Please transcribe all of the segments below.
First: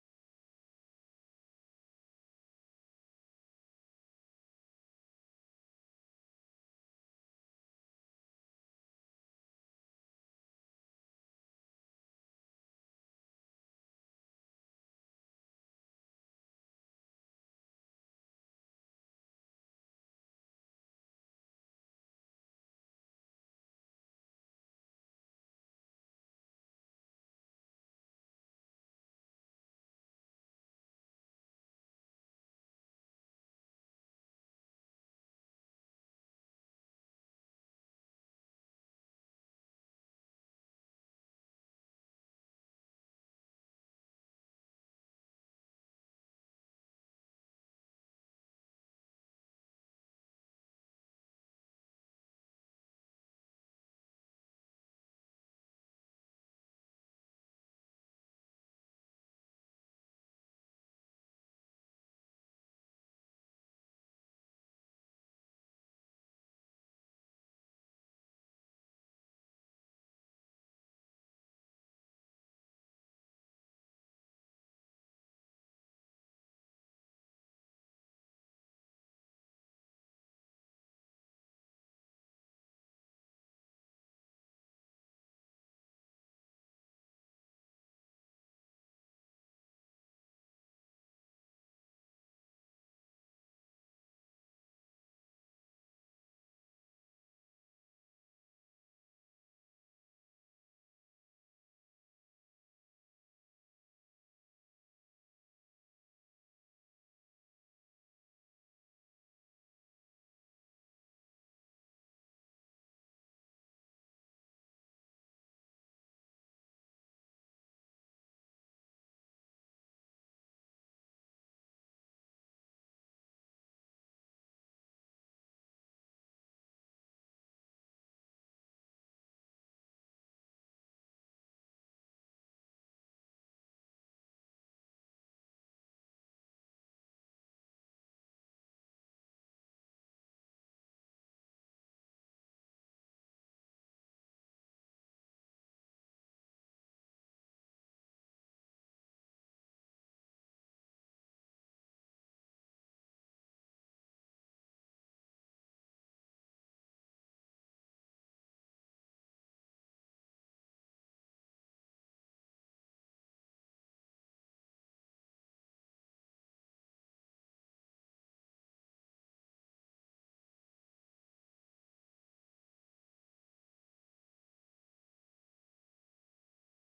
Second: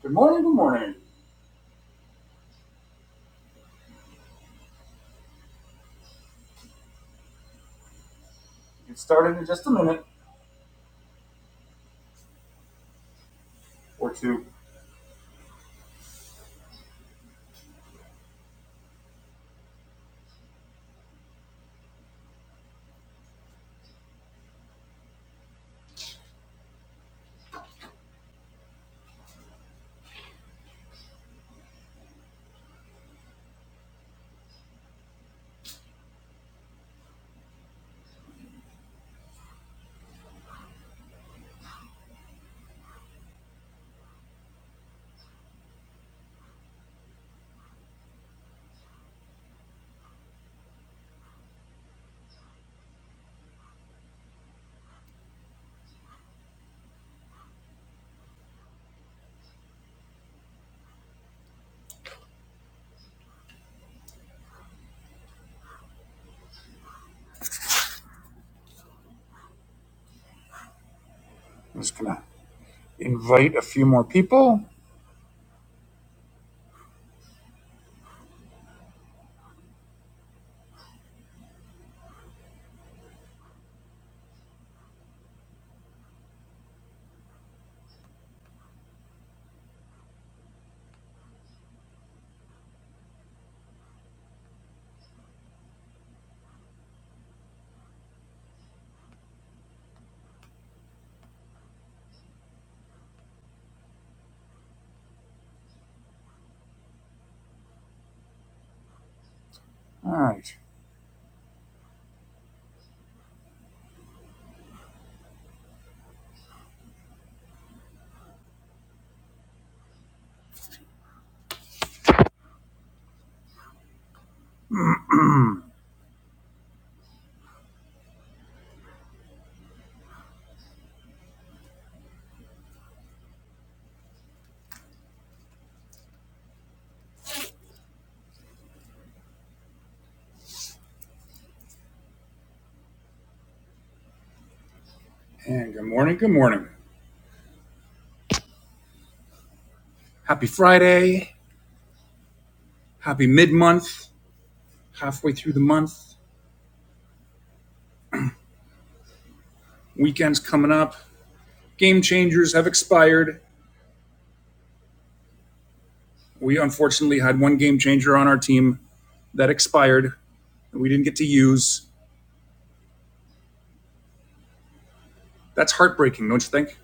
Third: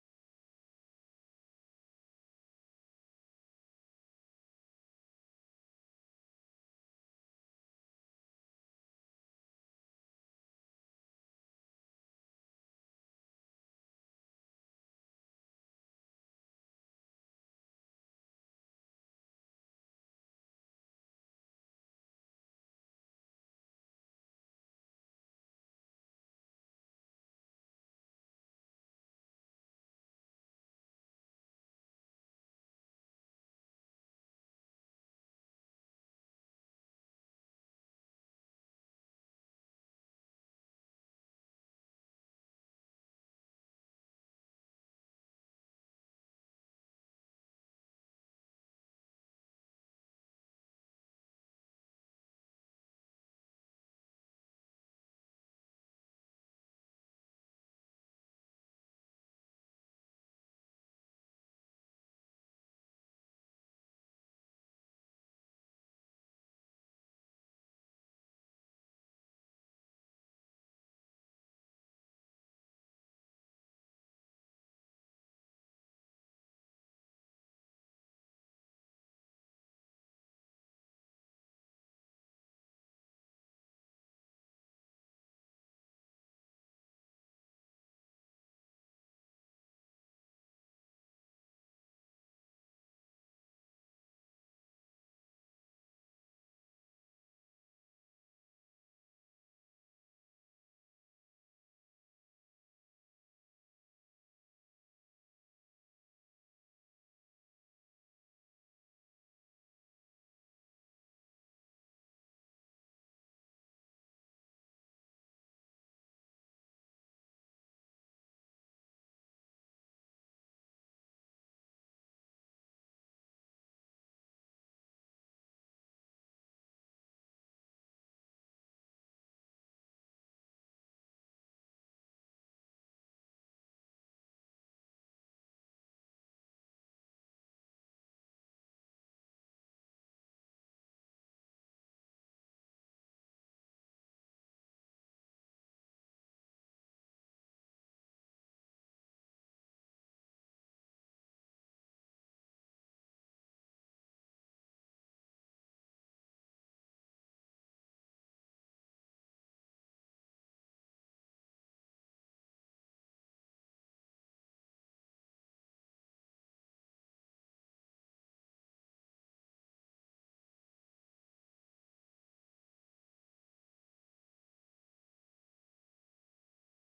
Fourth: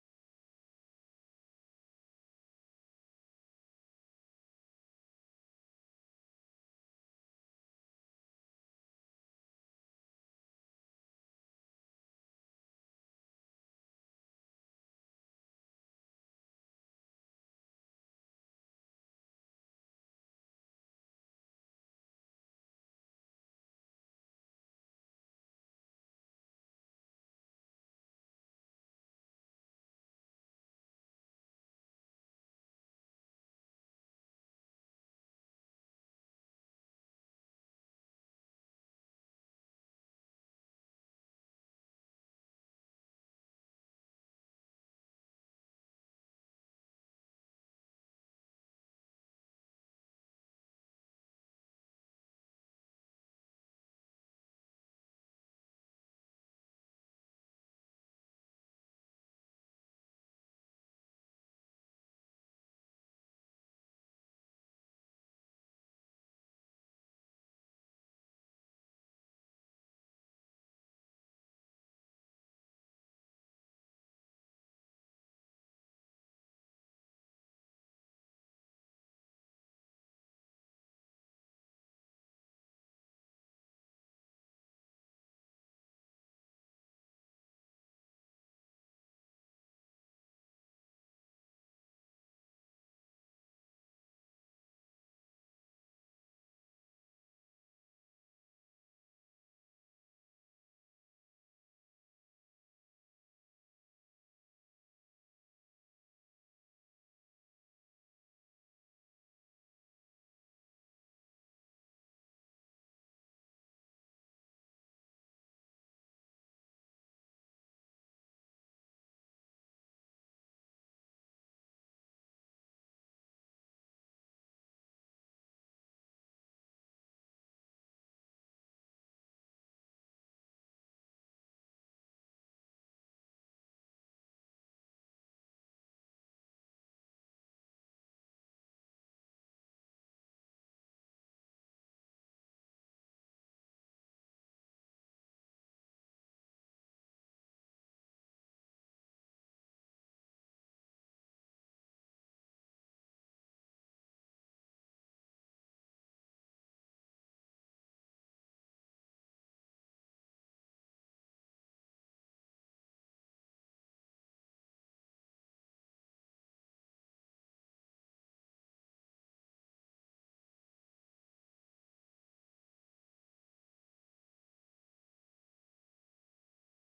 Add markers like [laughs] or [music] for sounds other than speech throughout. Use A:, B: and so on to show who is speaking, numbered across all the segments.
A: Good morning, good morning. Get started in just a minute or two. I'm just gonna invite a few more people. All right. And good morning, good morning. Happy Friday. Happy mid month. Halfway through the month. Weekend's coming up. Game changers have expired. We unfortunately had one game changer on our team that expired that we didn't get to use. That's heartbreaking, don't you think?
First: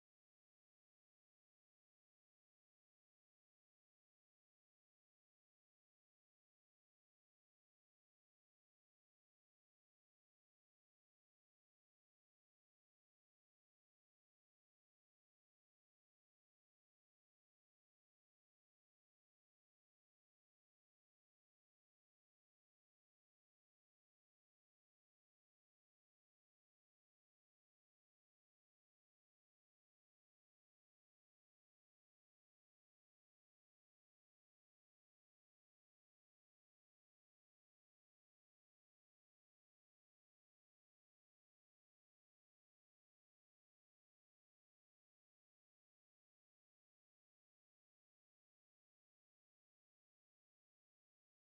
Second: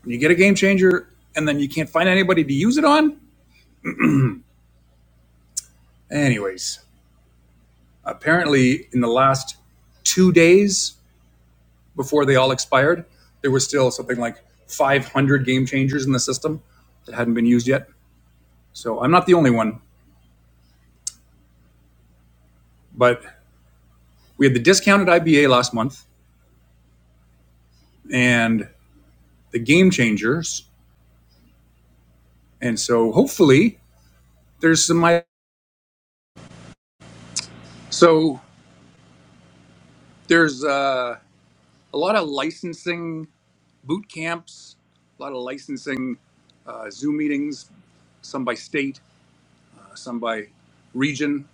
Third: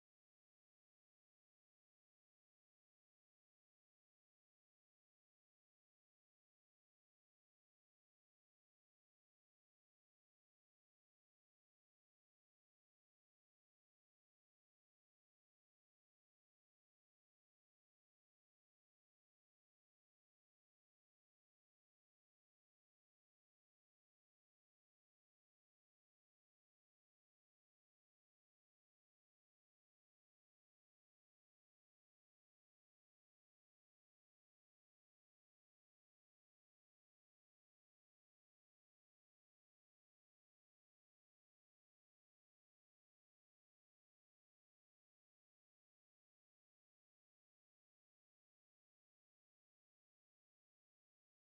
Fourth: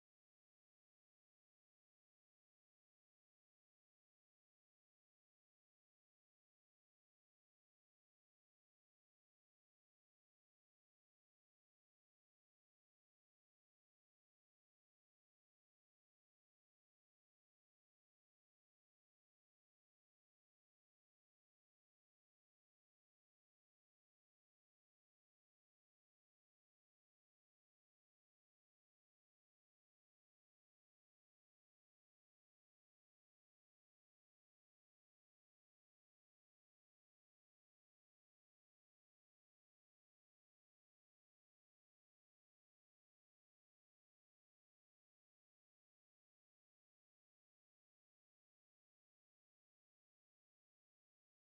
A: When you get a game changer and then you can't find anybody to use it on? Anyways, Apparently, in the last two days before they all expired, there was still something like 500 game changers in the system that hadn't been used yet. So I'm not the only one, but we had the discounted IBA last month and the game changers. And so hopefully there's some. So there's uh, a lot of licensing boot camps, a lot of licensing uh, Zoom meetings, some by state, uh, some by region.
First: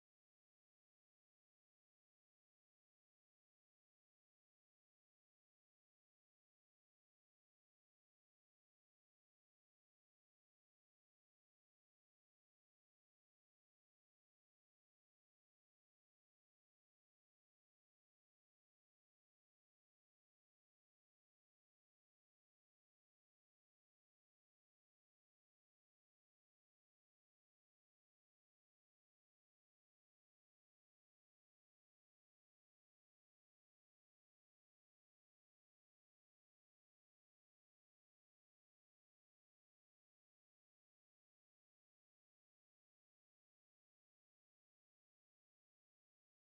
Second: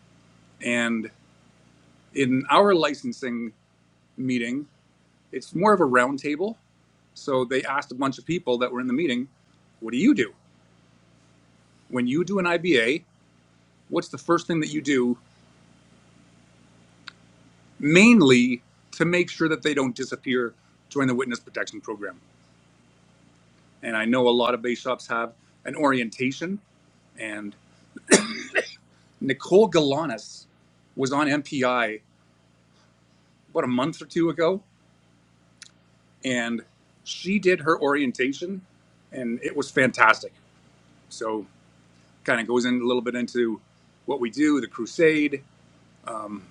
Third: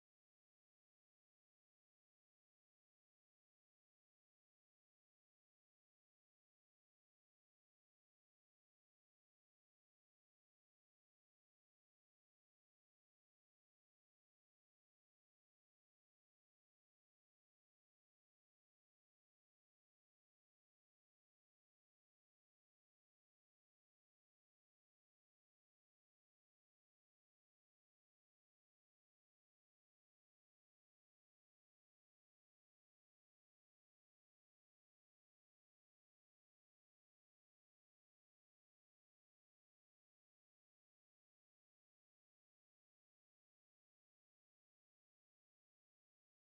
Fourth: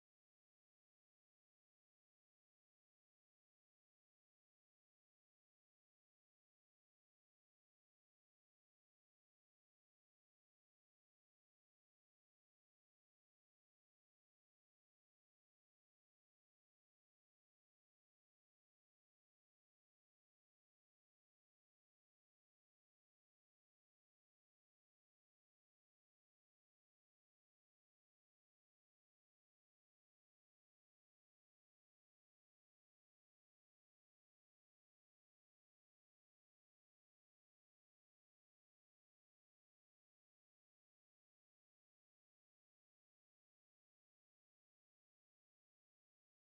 A: and in our licensing meeting, it's more of a roundtable. So they asked a bunch of people that were in the meeting, what do you do? When you do an IBA, what's the first thing that you do mainly to make sure that they don't disappear during the witness protection program? And I know a lot of base shops have an orientation. And Nicole Galanis was on MPI about a month or two ago, and she did her orientation, and it was fantastic. So kind of goes in a little bit into what we do, the crusade, um,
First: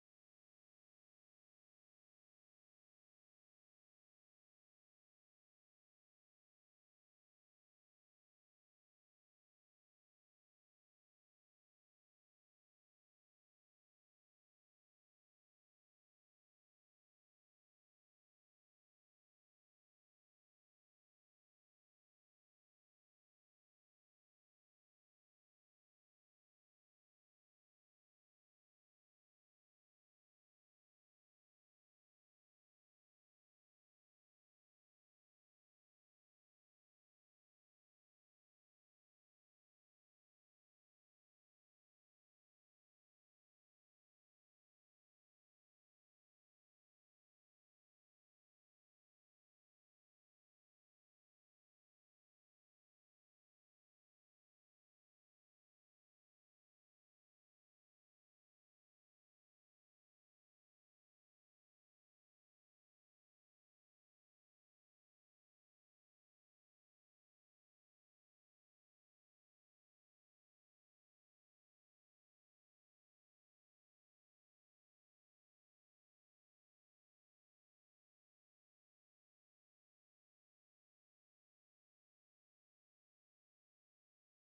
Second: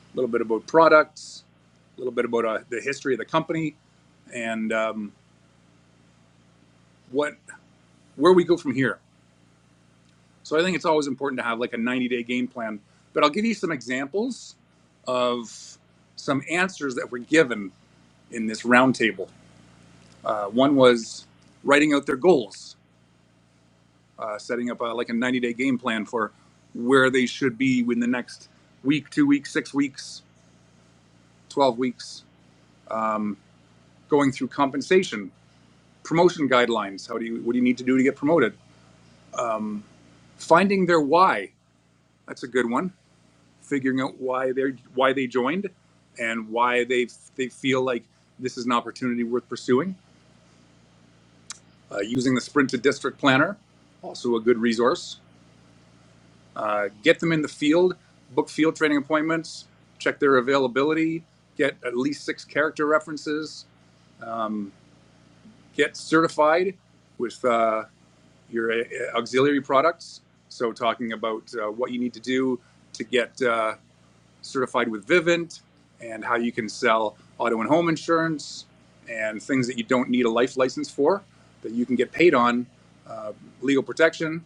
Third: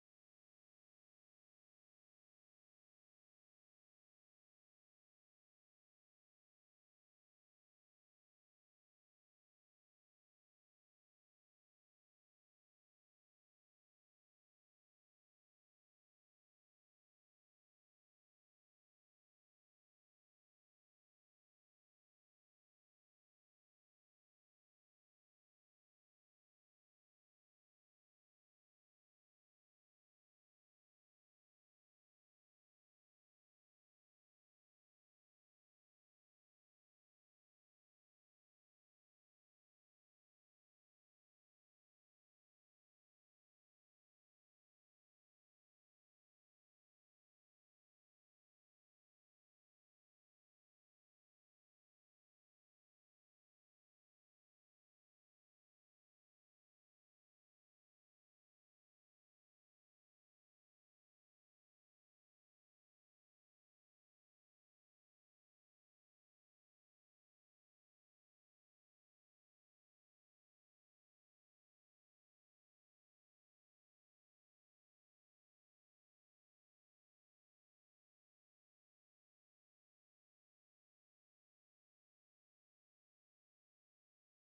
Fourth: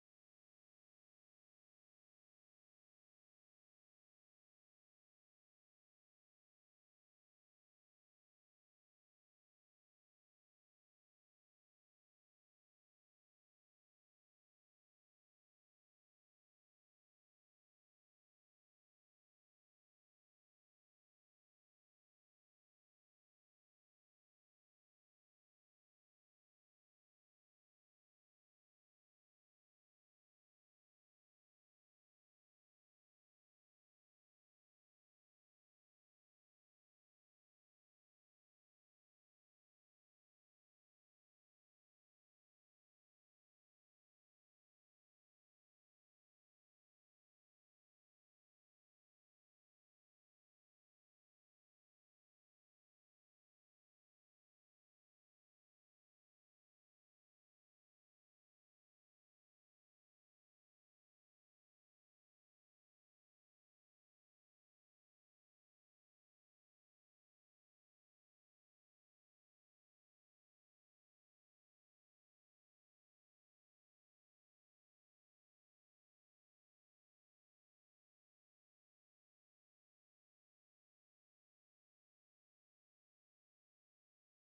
A: a little bit about products, a little bit about uh, the history of the company, and um, what where we go from here. So I think it's always important to have like a 90 day game plan. But I'll give you some examples of some answers that were given in this roundtable. Uh, one was writing out their goals, uh, setting up a, like a 90 day game plan for where they should be in the next week, two weeks, six weeks, 12 weeks. Um, going through compensation, promotion guidelines. How do you what do you need to do to get promoted? Um, finding their why. That's a good one. Figuring out why they why they joined, and why they they feel like this is an opportunity worth pursuing. Uh, using the Sprint to District Planner, also a good resource. Uh, get them in the field, book field training appointments, check their availability, get at least six character references, um, get certified with uh, your uh, auxiliary products. So talking about uh, what you need to do to get uh, certified with Vivint and how you can sell auto and home insurance and things that you don't need a life license for that you can get paid on, uh, legal protection,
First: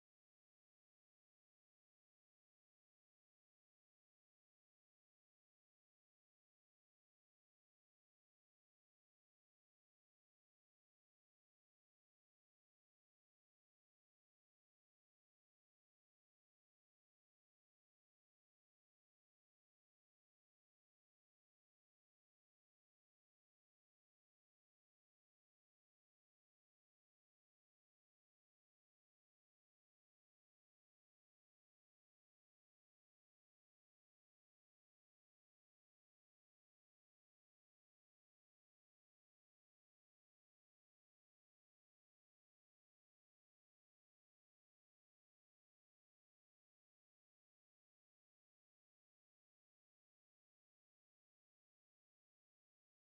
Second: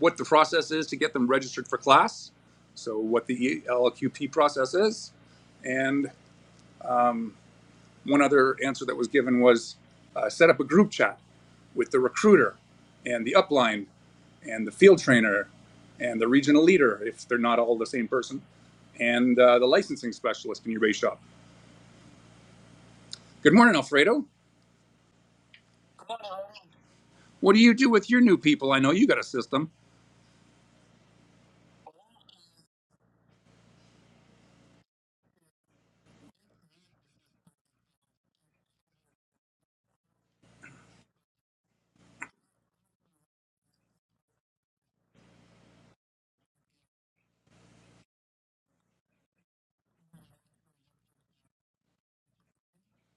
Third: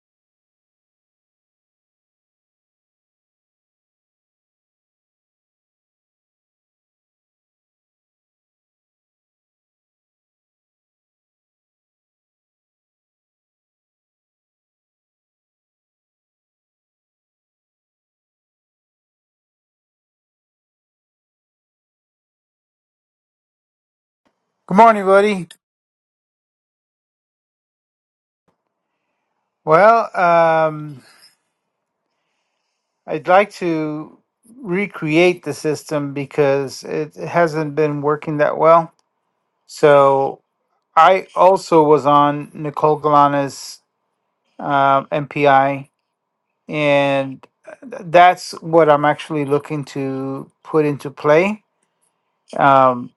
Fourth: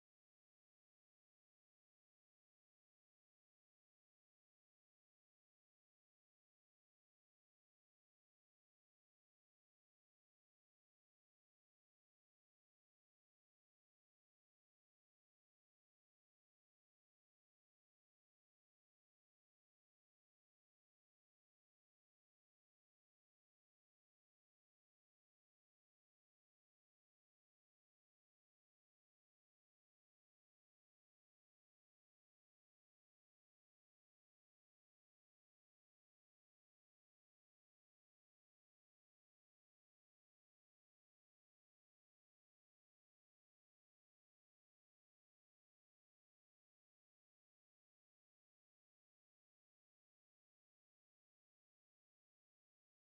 A: what the process is to get them registered for class. So what the LQP process is. And one other answer that was given was uh, set up a group chat with the recruiter and the upline and the field trainer and the regional leader, if they're not all the same person, and uh, the licensing specialist in your base shop. Good morning, Alfredo.
B: Good morning, buddy.
A: What do you do with your new people? I know you got a system.
B: Well, um, I'd like to recreate the system because it hasn't been working that well. So I also was on Nicole Galana's uh, MPI, and that's what I'm actually looking to put into play. Um,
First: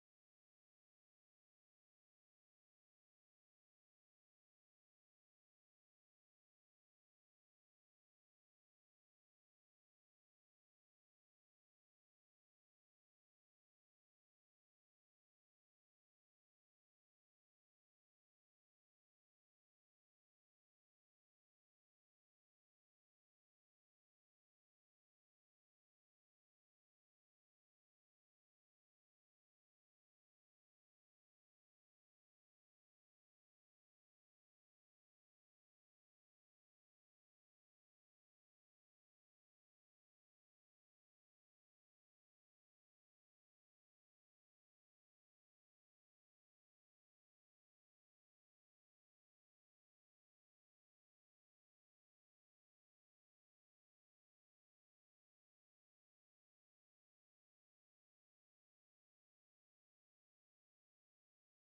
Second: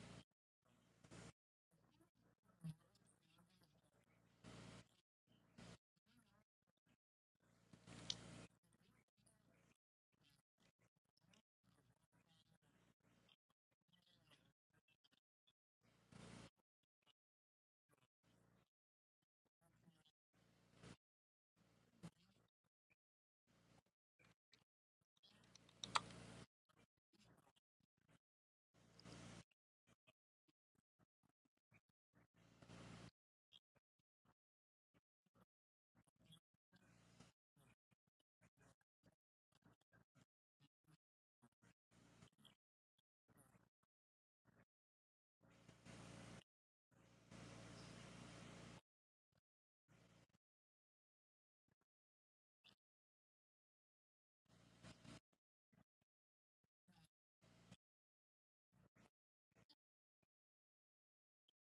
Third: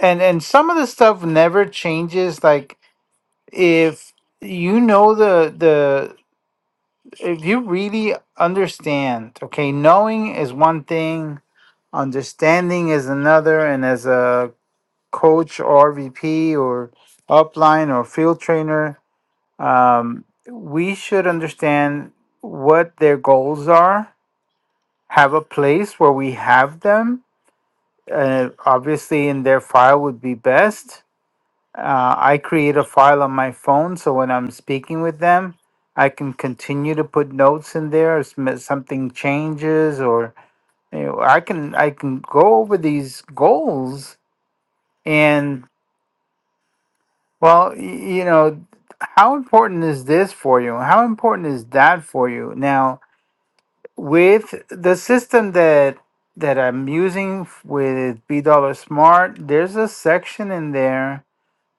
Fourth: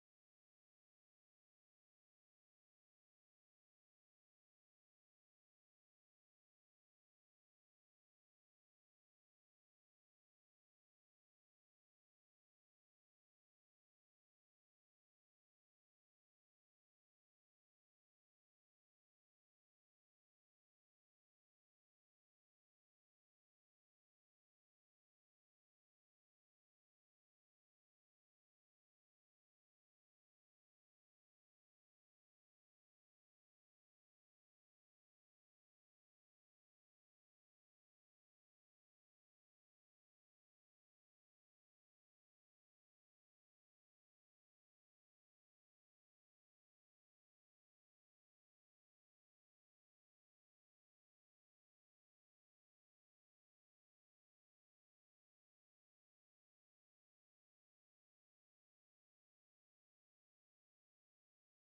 B: and and some of the stuff never changes. Like if you know the the if you really understand, okay, knowing is one thing, understanding is another, and as a coach or VP or upline or field trainer, um, we should understand what their goals are, have a place where we have them. Uh, obviously, in their file would be best uh, I create a file on my phone so when I'm speaking with them, I can continue to put notes in there if sm- something changes or you know, I can I can go over these goals and well, y- you know, how important is this for you? How important is that for you? Now, with the system that that I'm using f- with B Dollar Smart, there's a section in there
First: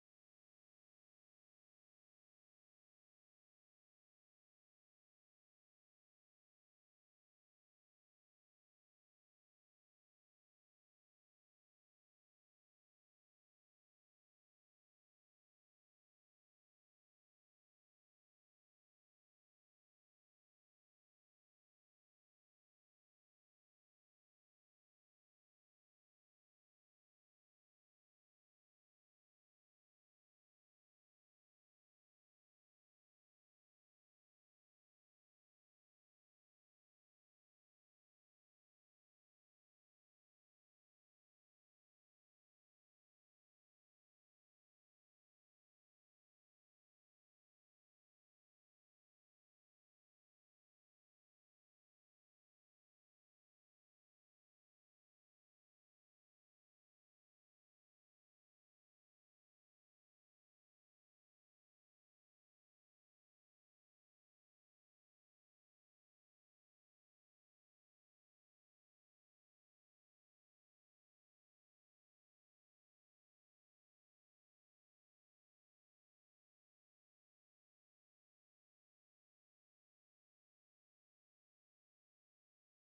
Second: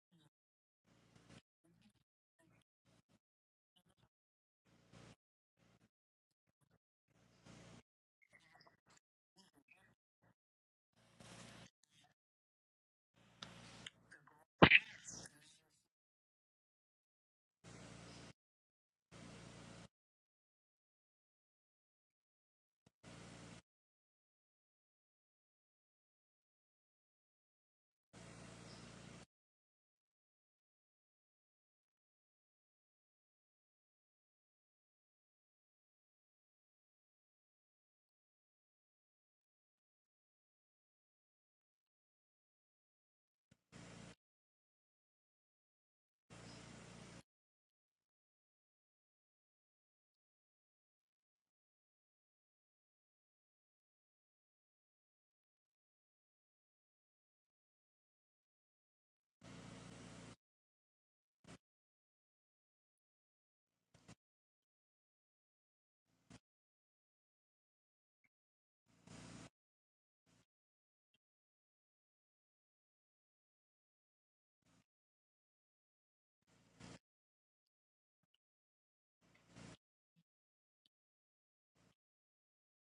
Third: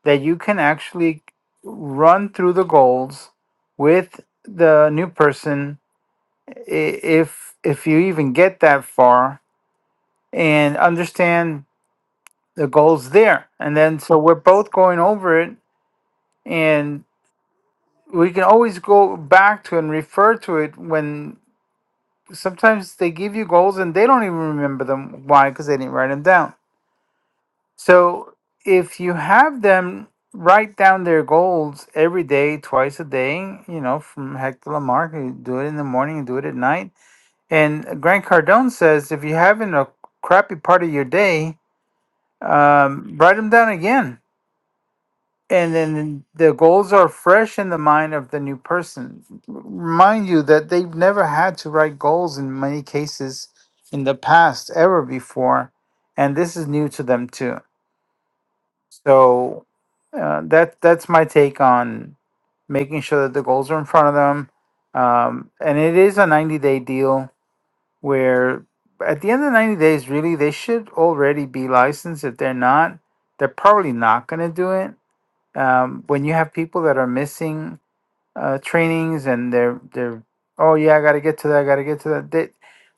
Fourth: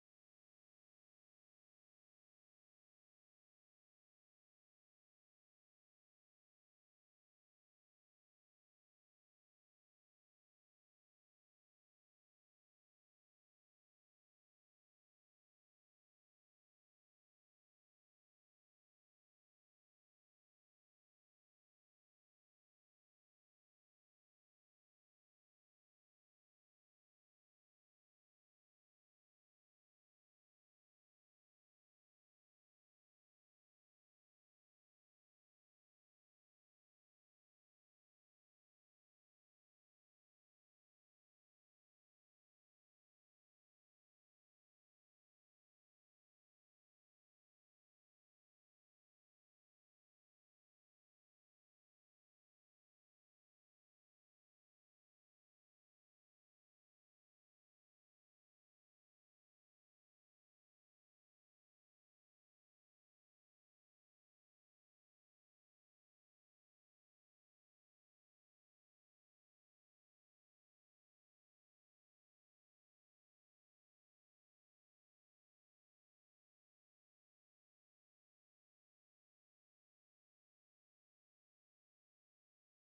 B: that you can actually run through the goals with the new person i- if if you even get that far and understand the goals there and then so we're both going over it and we can always go back to and refer to it when sometimes they give you goals and they don't even remember them why because they didn't write them down So if you have them write down their goals every day, twice a day, you know, from Hector to Lamarck, you do it in the morning, you do it at night. And Grant Cardone says if you're having a crappy part of your day, um, write them down again. And then the goals are fresh in the mind of the new person. Remind you that they've never had to write goals in many cases in the past ever before. And this is new to them too. So uh, that that's my take on making sure that the goals are in front of them. Um, and it is a 90 day deal where at the end of 90 days, really, they should already be licensed. If they're not, they're probably not going to do it. Um, when you have people that are missing uh, trainings and they're they're oh yeah, I got to get to that, I got to get to that. They,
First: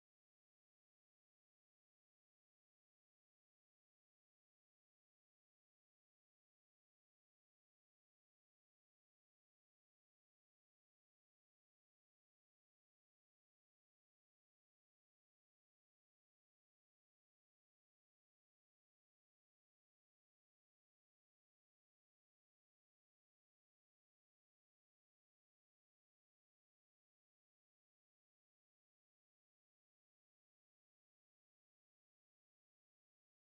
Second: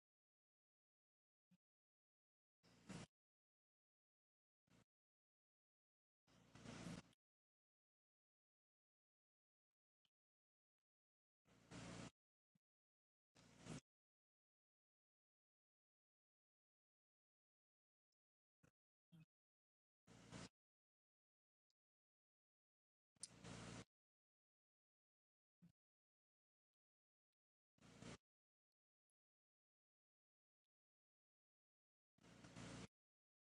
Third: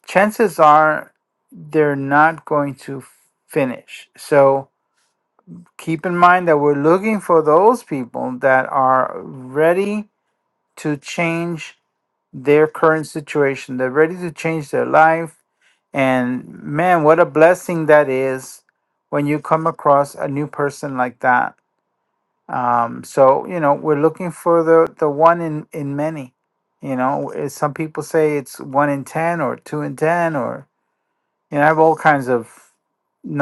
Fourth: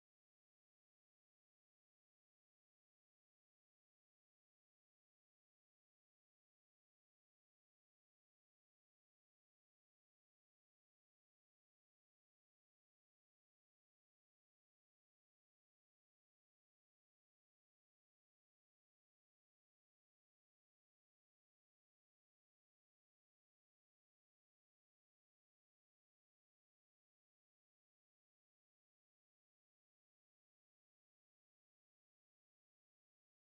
B: chances are they're not going to finish. So keep in mind that we're looking for those people that are ready to change their current situation. They're ready to change their life. And man, what a blessing that is when you come across a new person like that. Um, so you know, we're looking for the the one in in many. You know, eh, some people say it's one in ten or two in ten, or you know, I have all kinds of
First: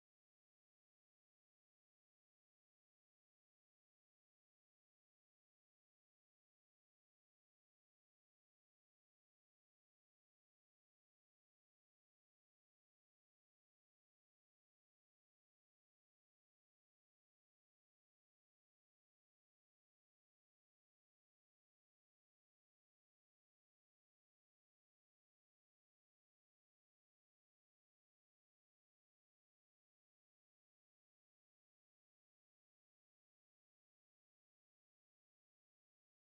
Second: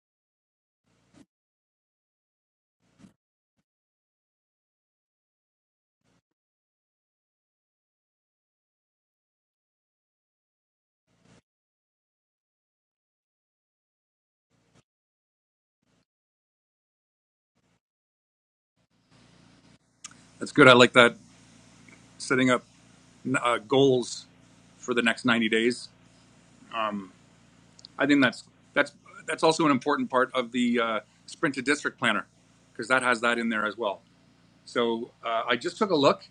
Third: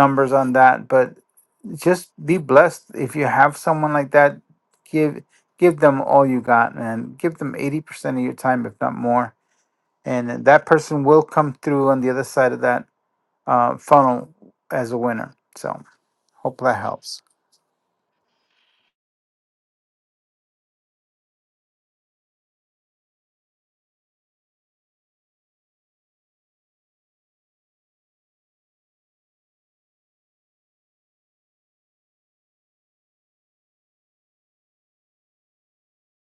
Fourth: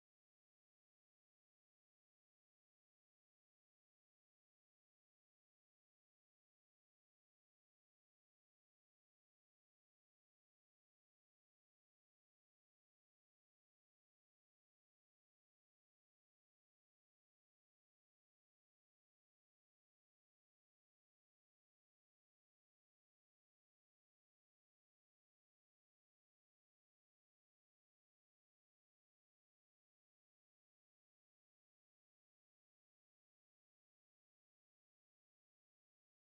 B: numbers on that. But just be blessed if you have someone like that give give them all you got man give them 80% of your time if not more and that person will come through on the other side of that uh, funnel as a winner so hope that helps
A: That's good. I like that. Setting up uh, goals for the next 90 days. I think that's that's that's also an important part of the uh, sprint to district planner because that has that in there as well. So uh, I just took a look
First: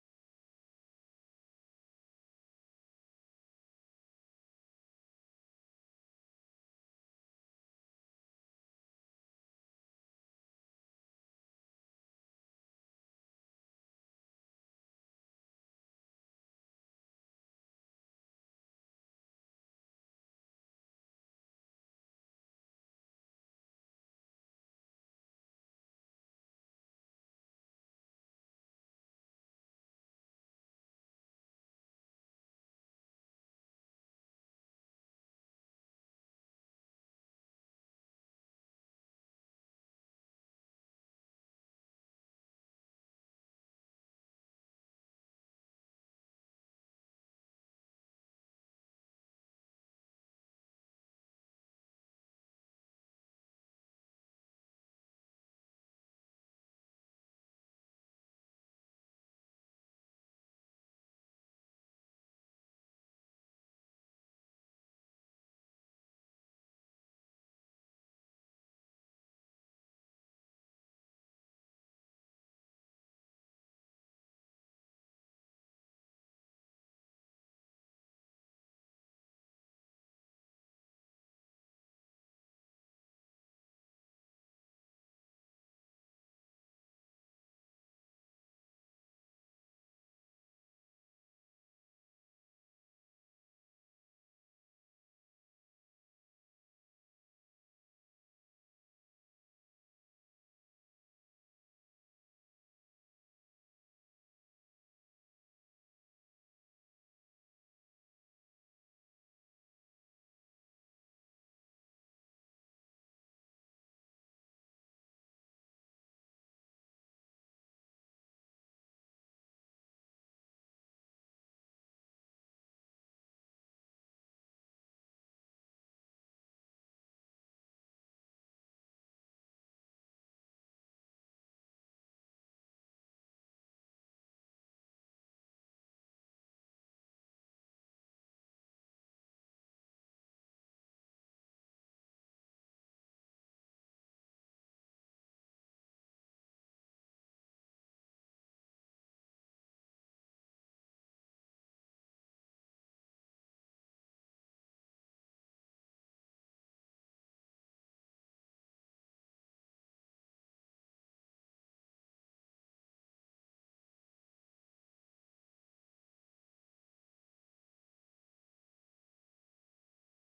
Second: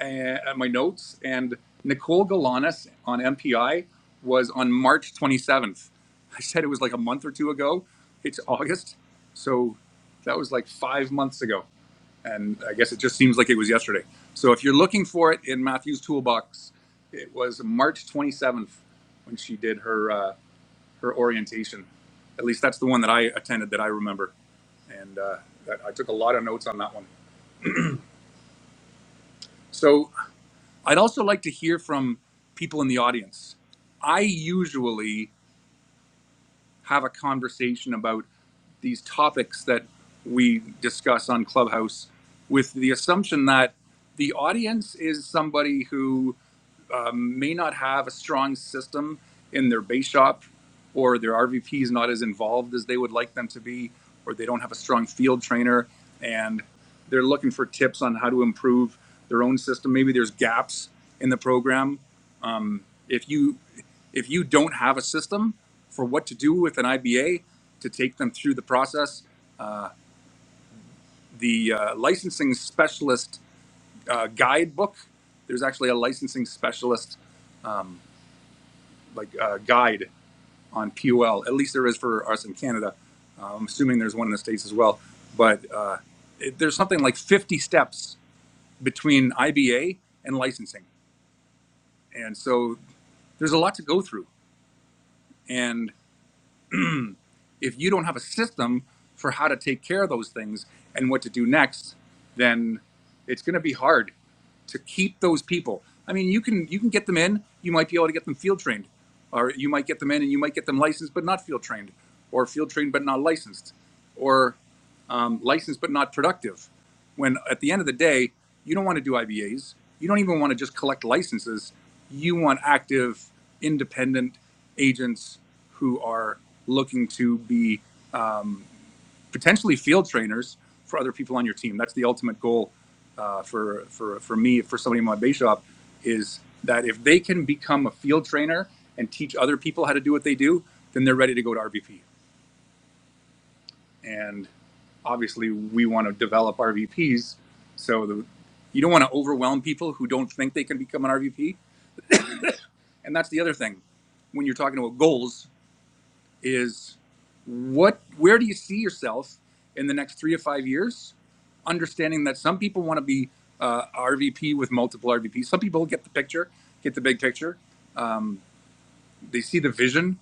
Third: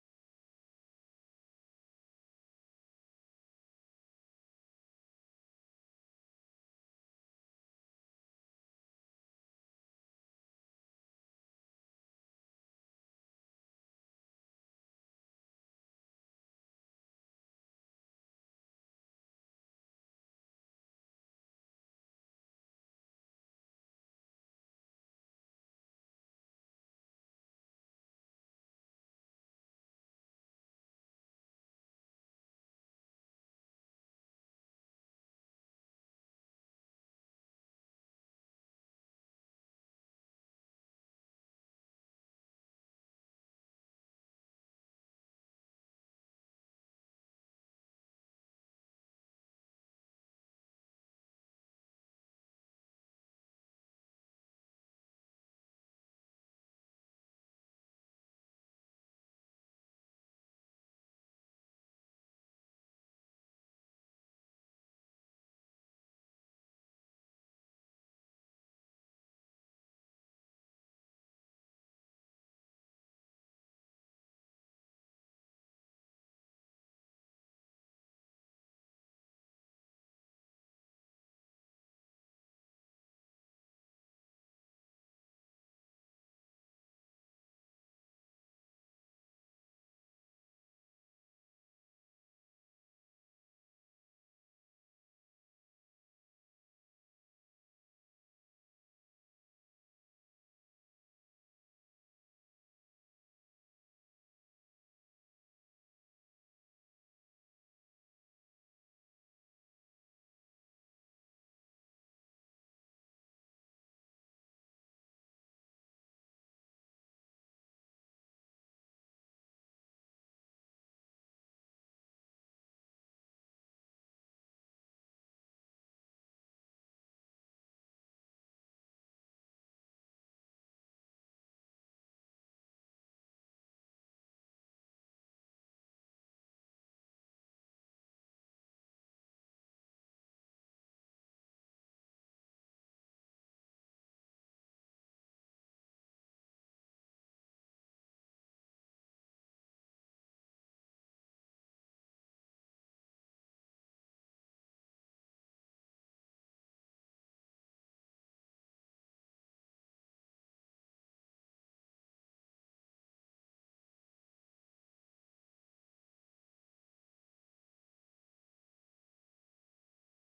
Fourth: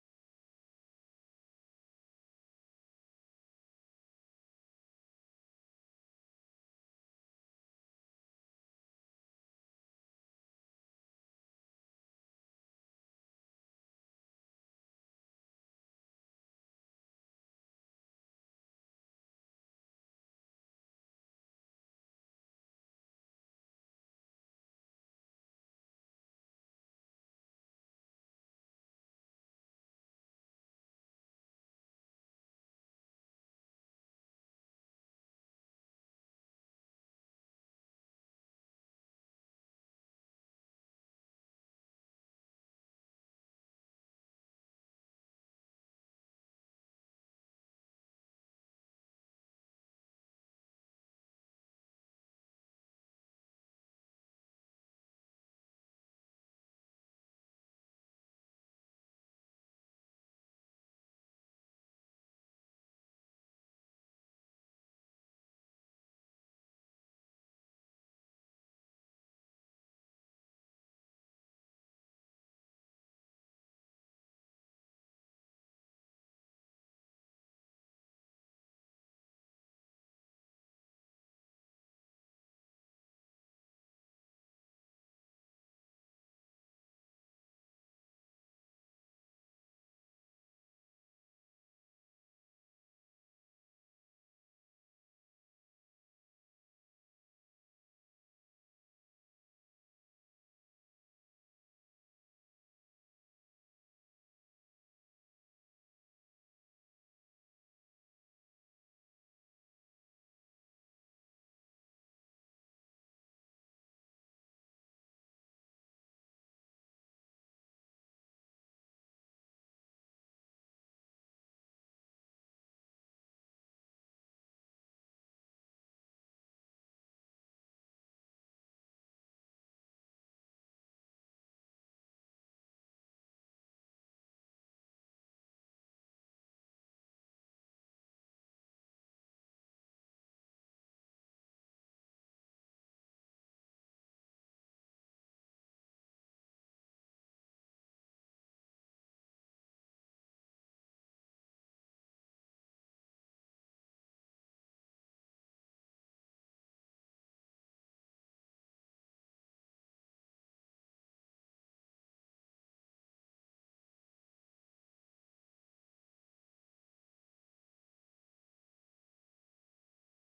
A: and uh, my notes, and Nicole Galanis on MPI was on March 27th. I said it was like a month or two ago. It's August, so that was like five months ago, and I guess it just seems like it was yesterday. So if you're looking for it in Matthew's toolbox, it was March 27th when she did her uh, her orientation. At least that's the one that I attended that I remember, and uh, I took a lot of notes on that one. So I'd also like to hear from people in the audience. I usually have a conversation about these topics that we discuss on Clubhouse with the assumption that the audience is somebody who um, may not have a strong system in their base shop, or their RVP is not as involved as they would like them to be, or they don't have a strong field trainer, and they're looking for tips on how to improve their own system. Maybe there's gaps in the program. Um, if you if you don't have a system for what to do with an IBA to take them through the process, uh, the uh, licensing specialist uh, guidebook. There's actually a licensing specialist um, like uh, guide on POL. At least there is for us in Canada. Uh, I'm assuming there's one in the states as well. But uh, it, there's something like 50 steps between IBA and licensing, and so there's a lot to go through. And if you don't have a system for how to take care of those things and what to do next, then it's going to be hard to keep those people. I mean, you can you can get them in. You might be able to get them field trained, or you might get them in and you might get them licensed but not field trained, or field trained but not licensed, or um, licensed but not productive when at the end of the day, you don't want to do IBAs. You don't even want to just collect licenses. You want active, independent agents who are looking to be potentially field trainers for other people on your team. That's the ultimate goal uh, for, for, for me, for somebody in my base shop, is that if they can become a field trainer and teach other people how to do what they do, then they're ready to go to RVP. and obviously we want to develop RVPs. So the, you don't want to overwhelm people who don't think they can become an RVP. And that's the other thing when you're talking about goals is what where do you see yourself in the next three to five years? Understanding that some people want to be uh, RVP with multiple RVPs. Some people get the picture, get the big picture. Um, they see the vision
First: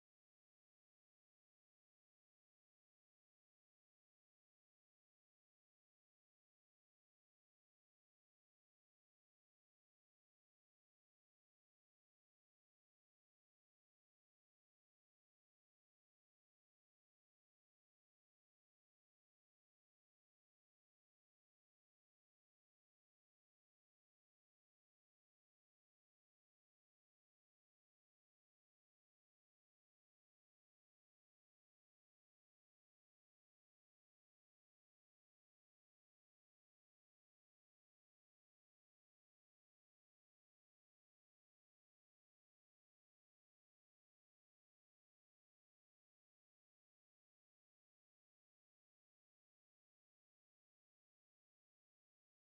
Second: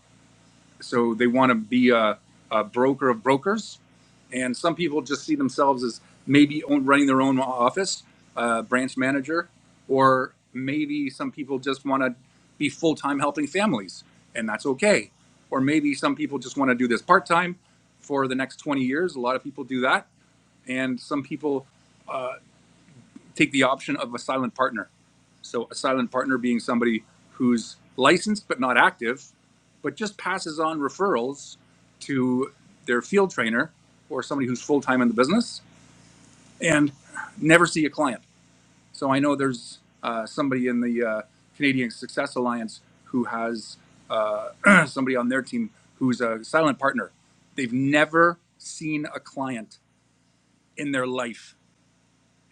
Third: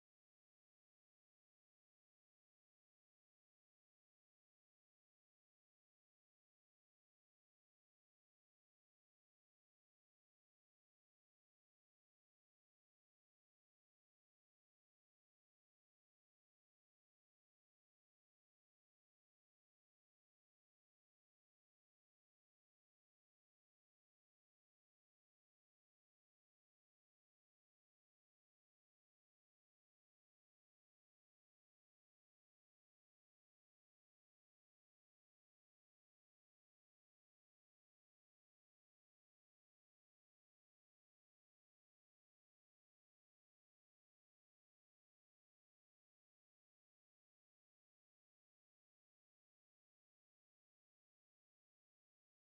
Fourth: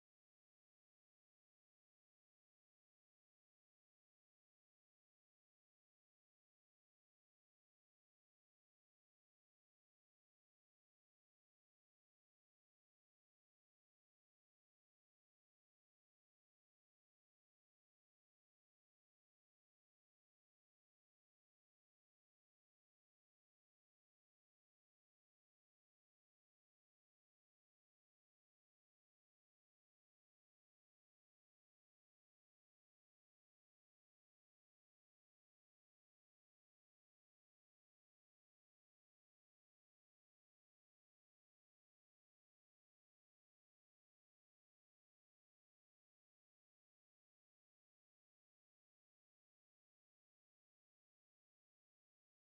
A: So they want to be a, a broker of brokers. And some people just see themselves as maybe own, running their own office, uh, branch manager, or maybe some people just want to be full time helping families, and that's okay. Or maybe some people just want to do this part time for the next 20 years. A lot of people do that. And some people uh, take the option of a silent partner. So a silent partner being somebody who's licensed but not active, but just passes on referrals to their field trainer or somebody who's full time in the business and never see a client. So I know there's uh, somebody in the uh, Canadian Success Alliance who has uh, [clears throat] somebody on their team who's a silent partner. They've never seen a client in their life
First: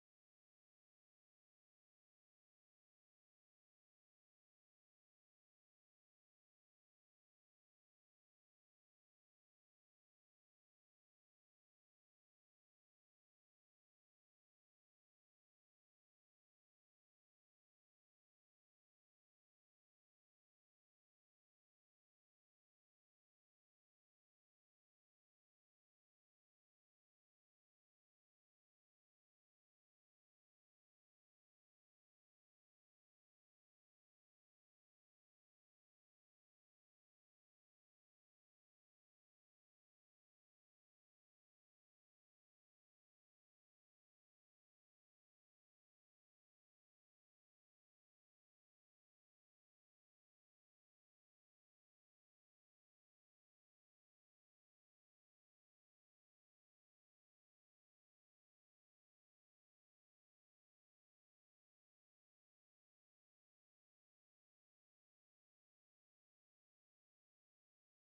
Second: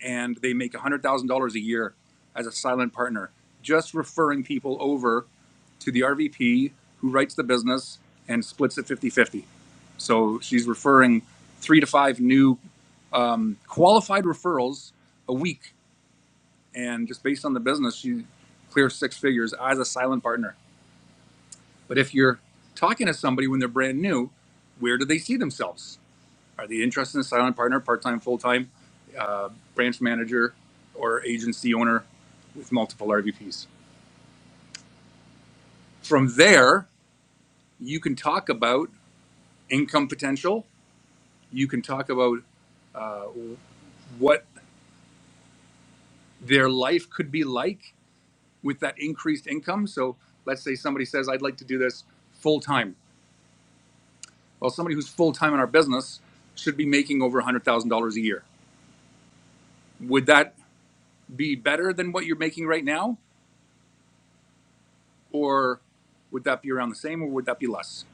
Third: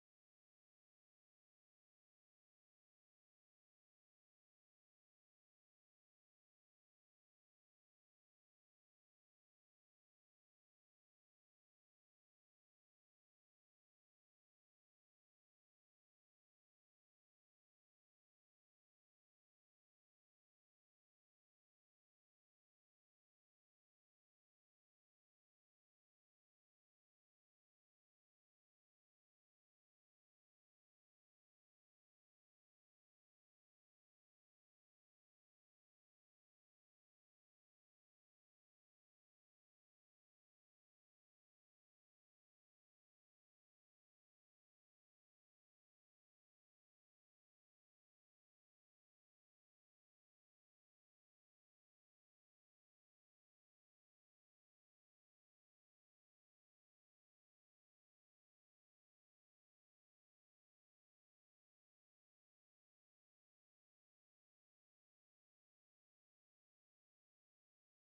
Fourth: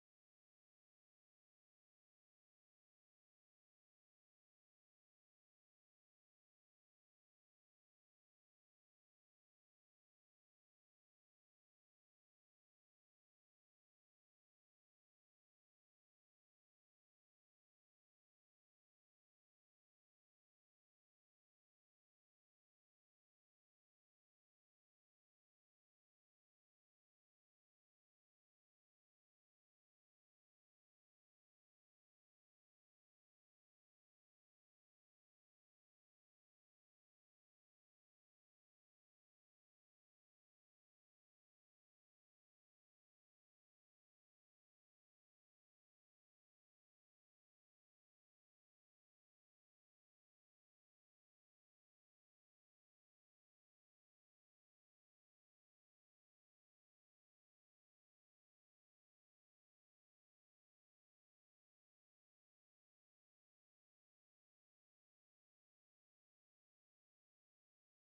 A: and they make $100,000 a year as a silent partner, just referring people over to the RVP who writes the business and splits it fifty-fifty. So she's referring three to five new um, qualified referrals a week. And just based on the business, she clears six figures as a silent partner. But if you're talking to somebody when they're brand new, where do they see themselves? Are they interested in a silent partner, part-time, full-time, uh, branch manager, or agency owner with multiple RVPs? From there, you can talk about income potential. You can talk about uh, what their life could be like with that increased income. So let's say somebody says, "I'd like to do this full time." Well, somebody who's full time in our business should be making over one hundred thousand dollars a year. Would that be better than what you're making right now? or would that be around the same or would that be less?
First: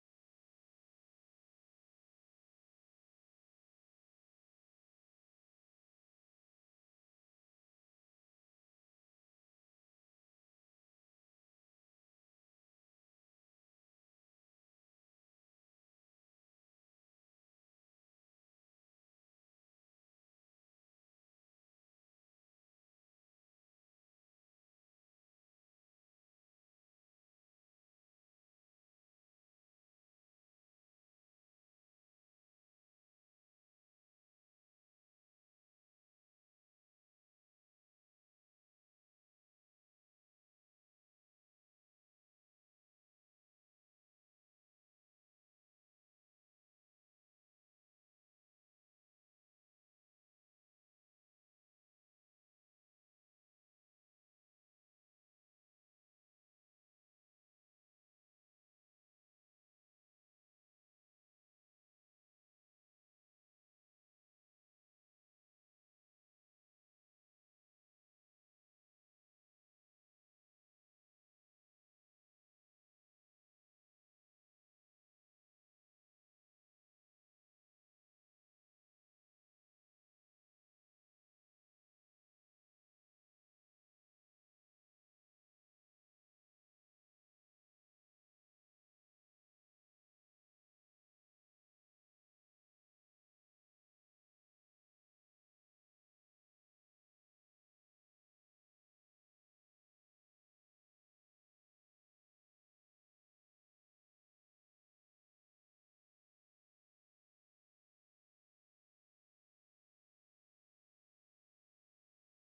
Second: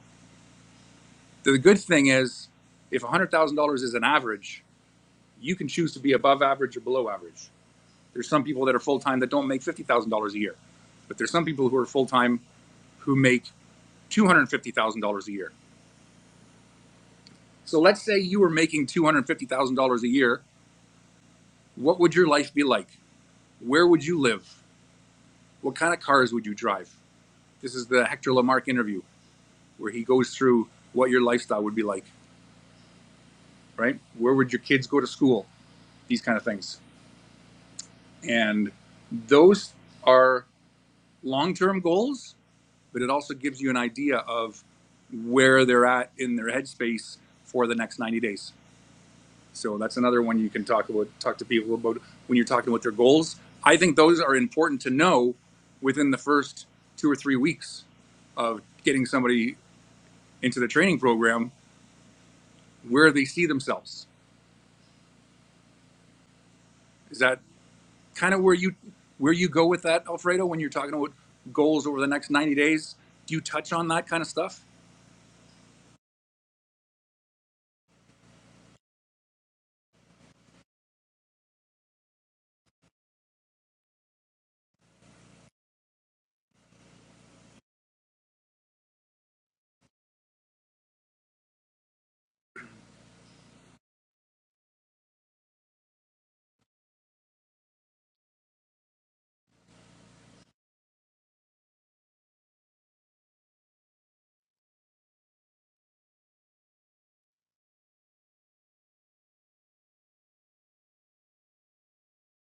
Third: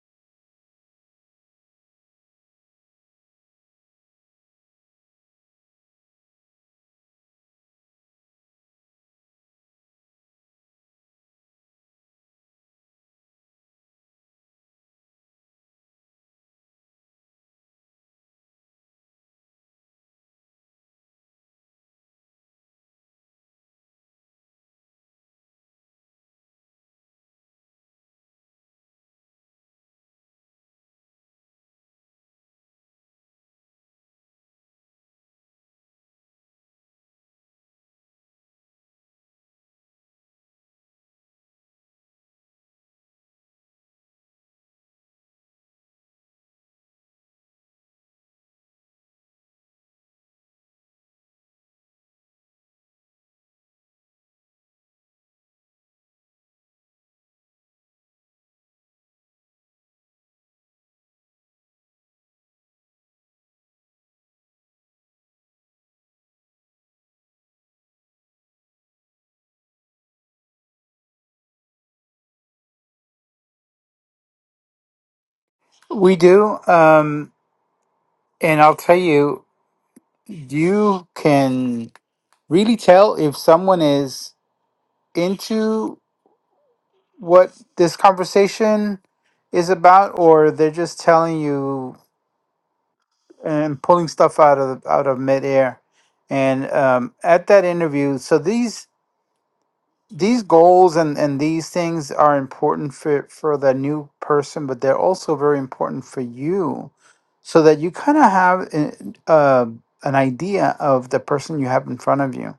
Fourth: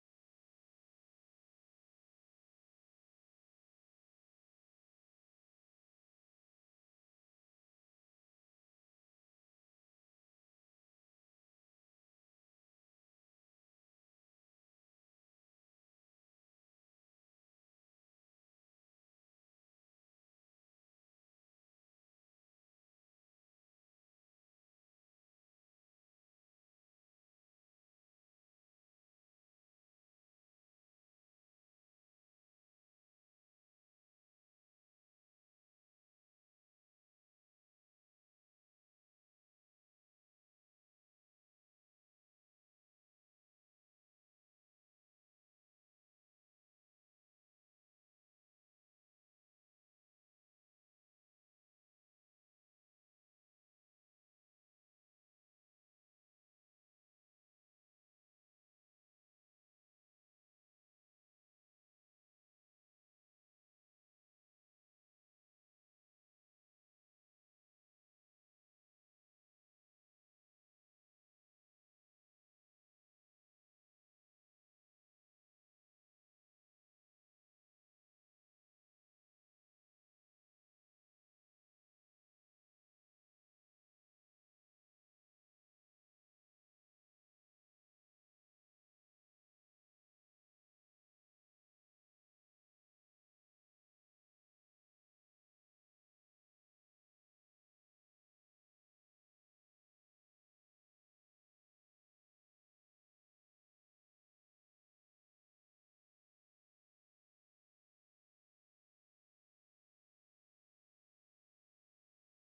A: The good thing is, if $100,000 is an average, you can choose to be above average or below average. There's some people that are full time that don't make $50,000 a year, but there's some people who are full time who make $250,000 a year. So let's say you were making $250,000 a year. What would your life be like? Where would you live? What kind of cars would you drive? This is the Hector Lamarck interview where he goes through what your lifestyle would be like, right? Where would your kids go to school? these kind of things. And those are long term goals, but it also gives you an idea of where they're at in their headspace for the next 90 days. So that's another one you can talk about, talk to people about when you're talking about their goals. I think those are important to know within the first two or three weeks of getting somebody into the training program where they see themselves. Is that kind of where you where you go with that, Alfredo, when you're talking about goals over the next 90 days? Do you touch on that kind of stuff?
B: we do um, and i'll tell you you can really tell if someone is into what this conversation is about or they're just telling you and pulling stuff out of out of midair. And um, at that interview, so these these goals and and these things are important for for the new person, but they're also very important for you, so that you kind of have an, uh, an idea of the person you have in front of you.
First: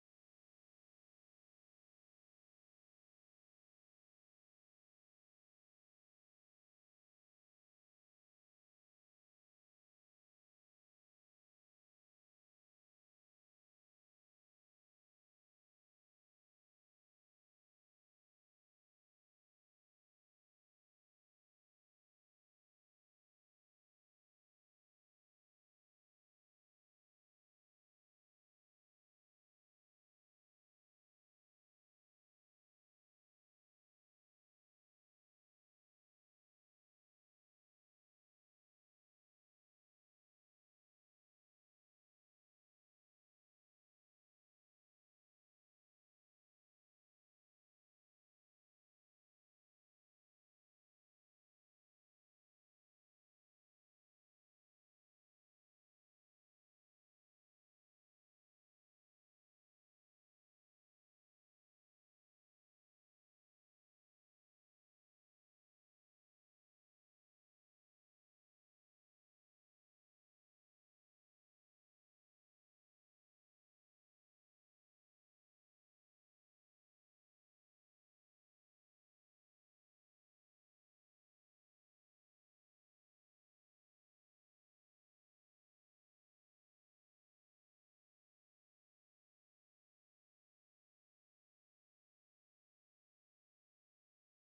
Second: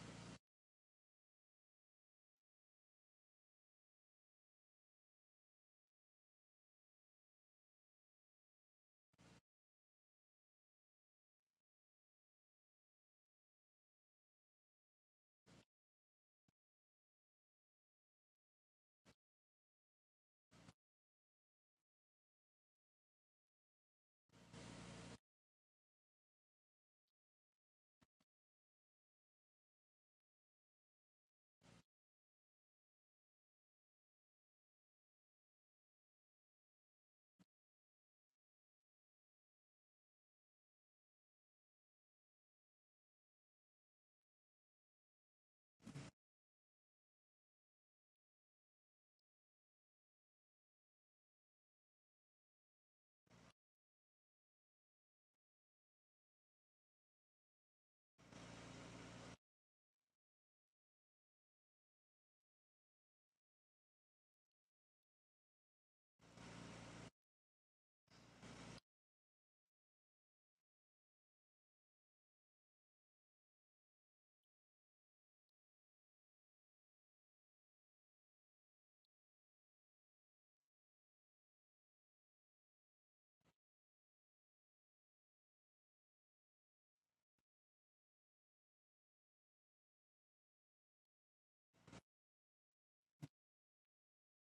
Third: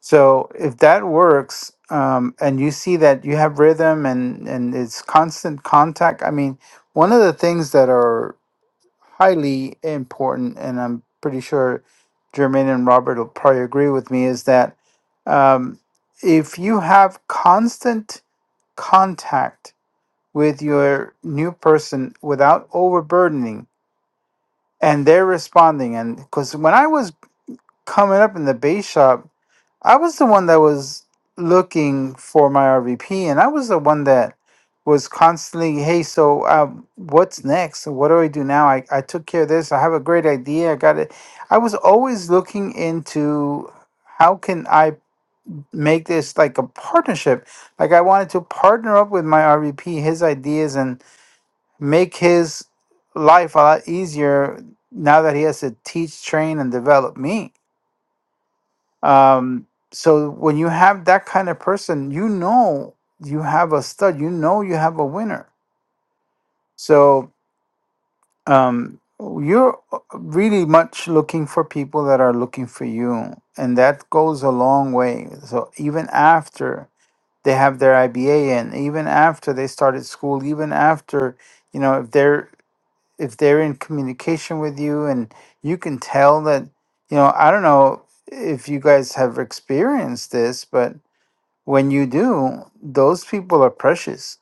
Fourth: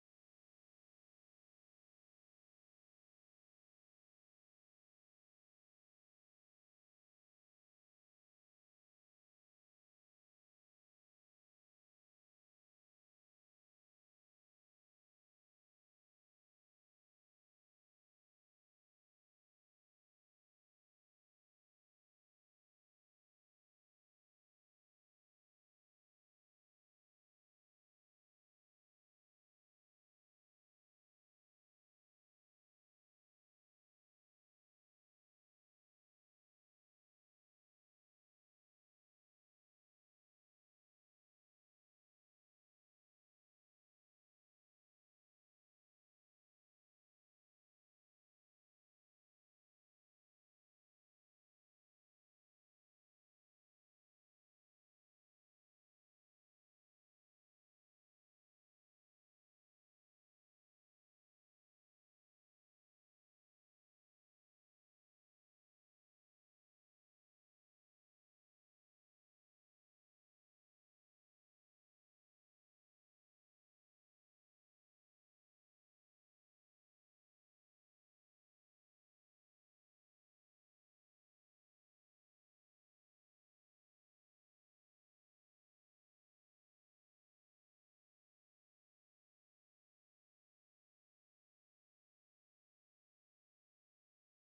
B: So if that works, um, and you see that you have rhythm and and it's constant contact, I mean, one of the things that are highly important, and I'm pretty sure Jermaine and Robert will probably agree with me, is that um, if you have constant contact with your new person without overburdening, and they're responding, and because when I was coming up in the base shop, I was the one that was looking for my RVP, and I was the one that was constantly, hey, so um, what's next? What do I do now? I, I took care of this. I have a great idea. I got it. I was always looking into how can I make this like a partnership. Like I wanted to partner up with my RVP, his ideas, and make his life a lot easier now that he has to teach, train, and develop me um, so when you have that kind of person, you know you have a stud. You know you have a winner. So um, you're uh, really much looking for people that are looking for you, and that goes a long way. So even after they have their IBA in, even after they started school, even after you know if they're if they're in communication with you, and you can tell that you know I don't know if you guys have experienced this, but When you do, those people are precious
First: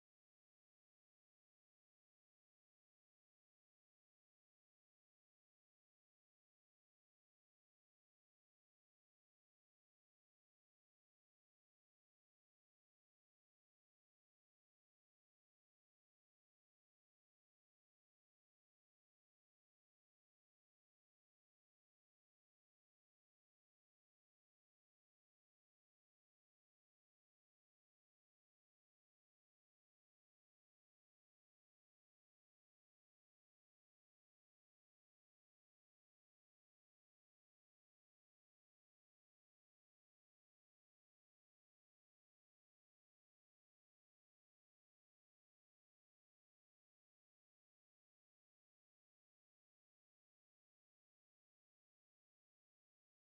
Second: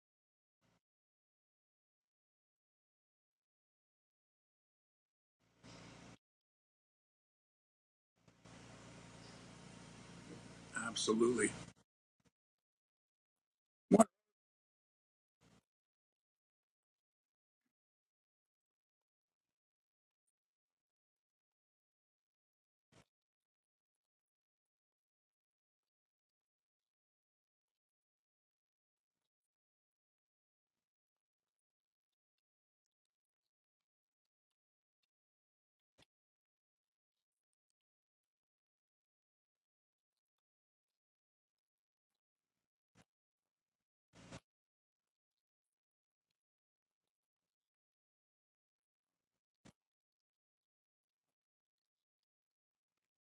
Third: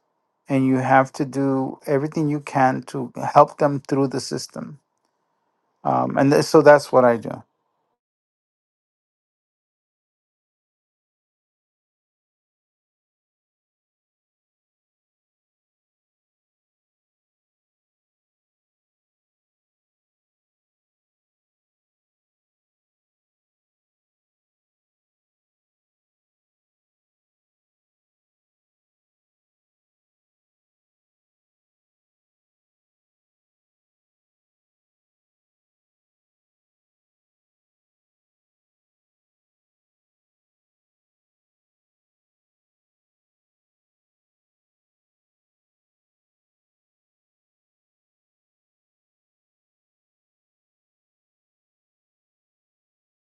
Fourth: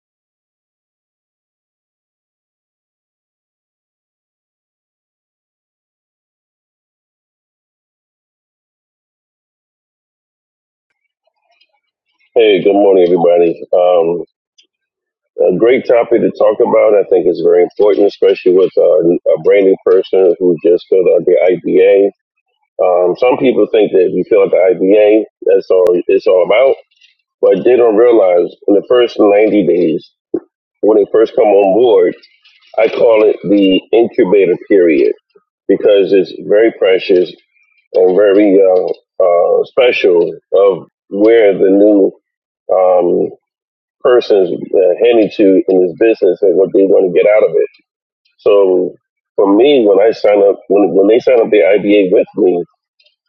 B: and you have to do everything you can to help them through the system. Um, and th- so that's what I do.
A: Absolutely.
C: Hey, good morning, everybody.
A: I
C: Um, a great topic to talk about. I think it's very important, especially with uh, a brand new person who just filled out the IBA. Um, some people think that if you fill out the IBA, that's all it's all about, but they don't realize in the first 90 days, when they first come on board, I call it the incubator period because it's very precious and very uh, uh, special of where the new um, person's uh, handed to in this business and what they want to get out of it. So for me, when I sign up, when, when they sign up the IBA with me,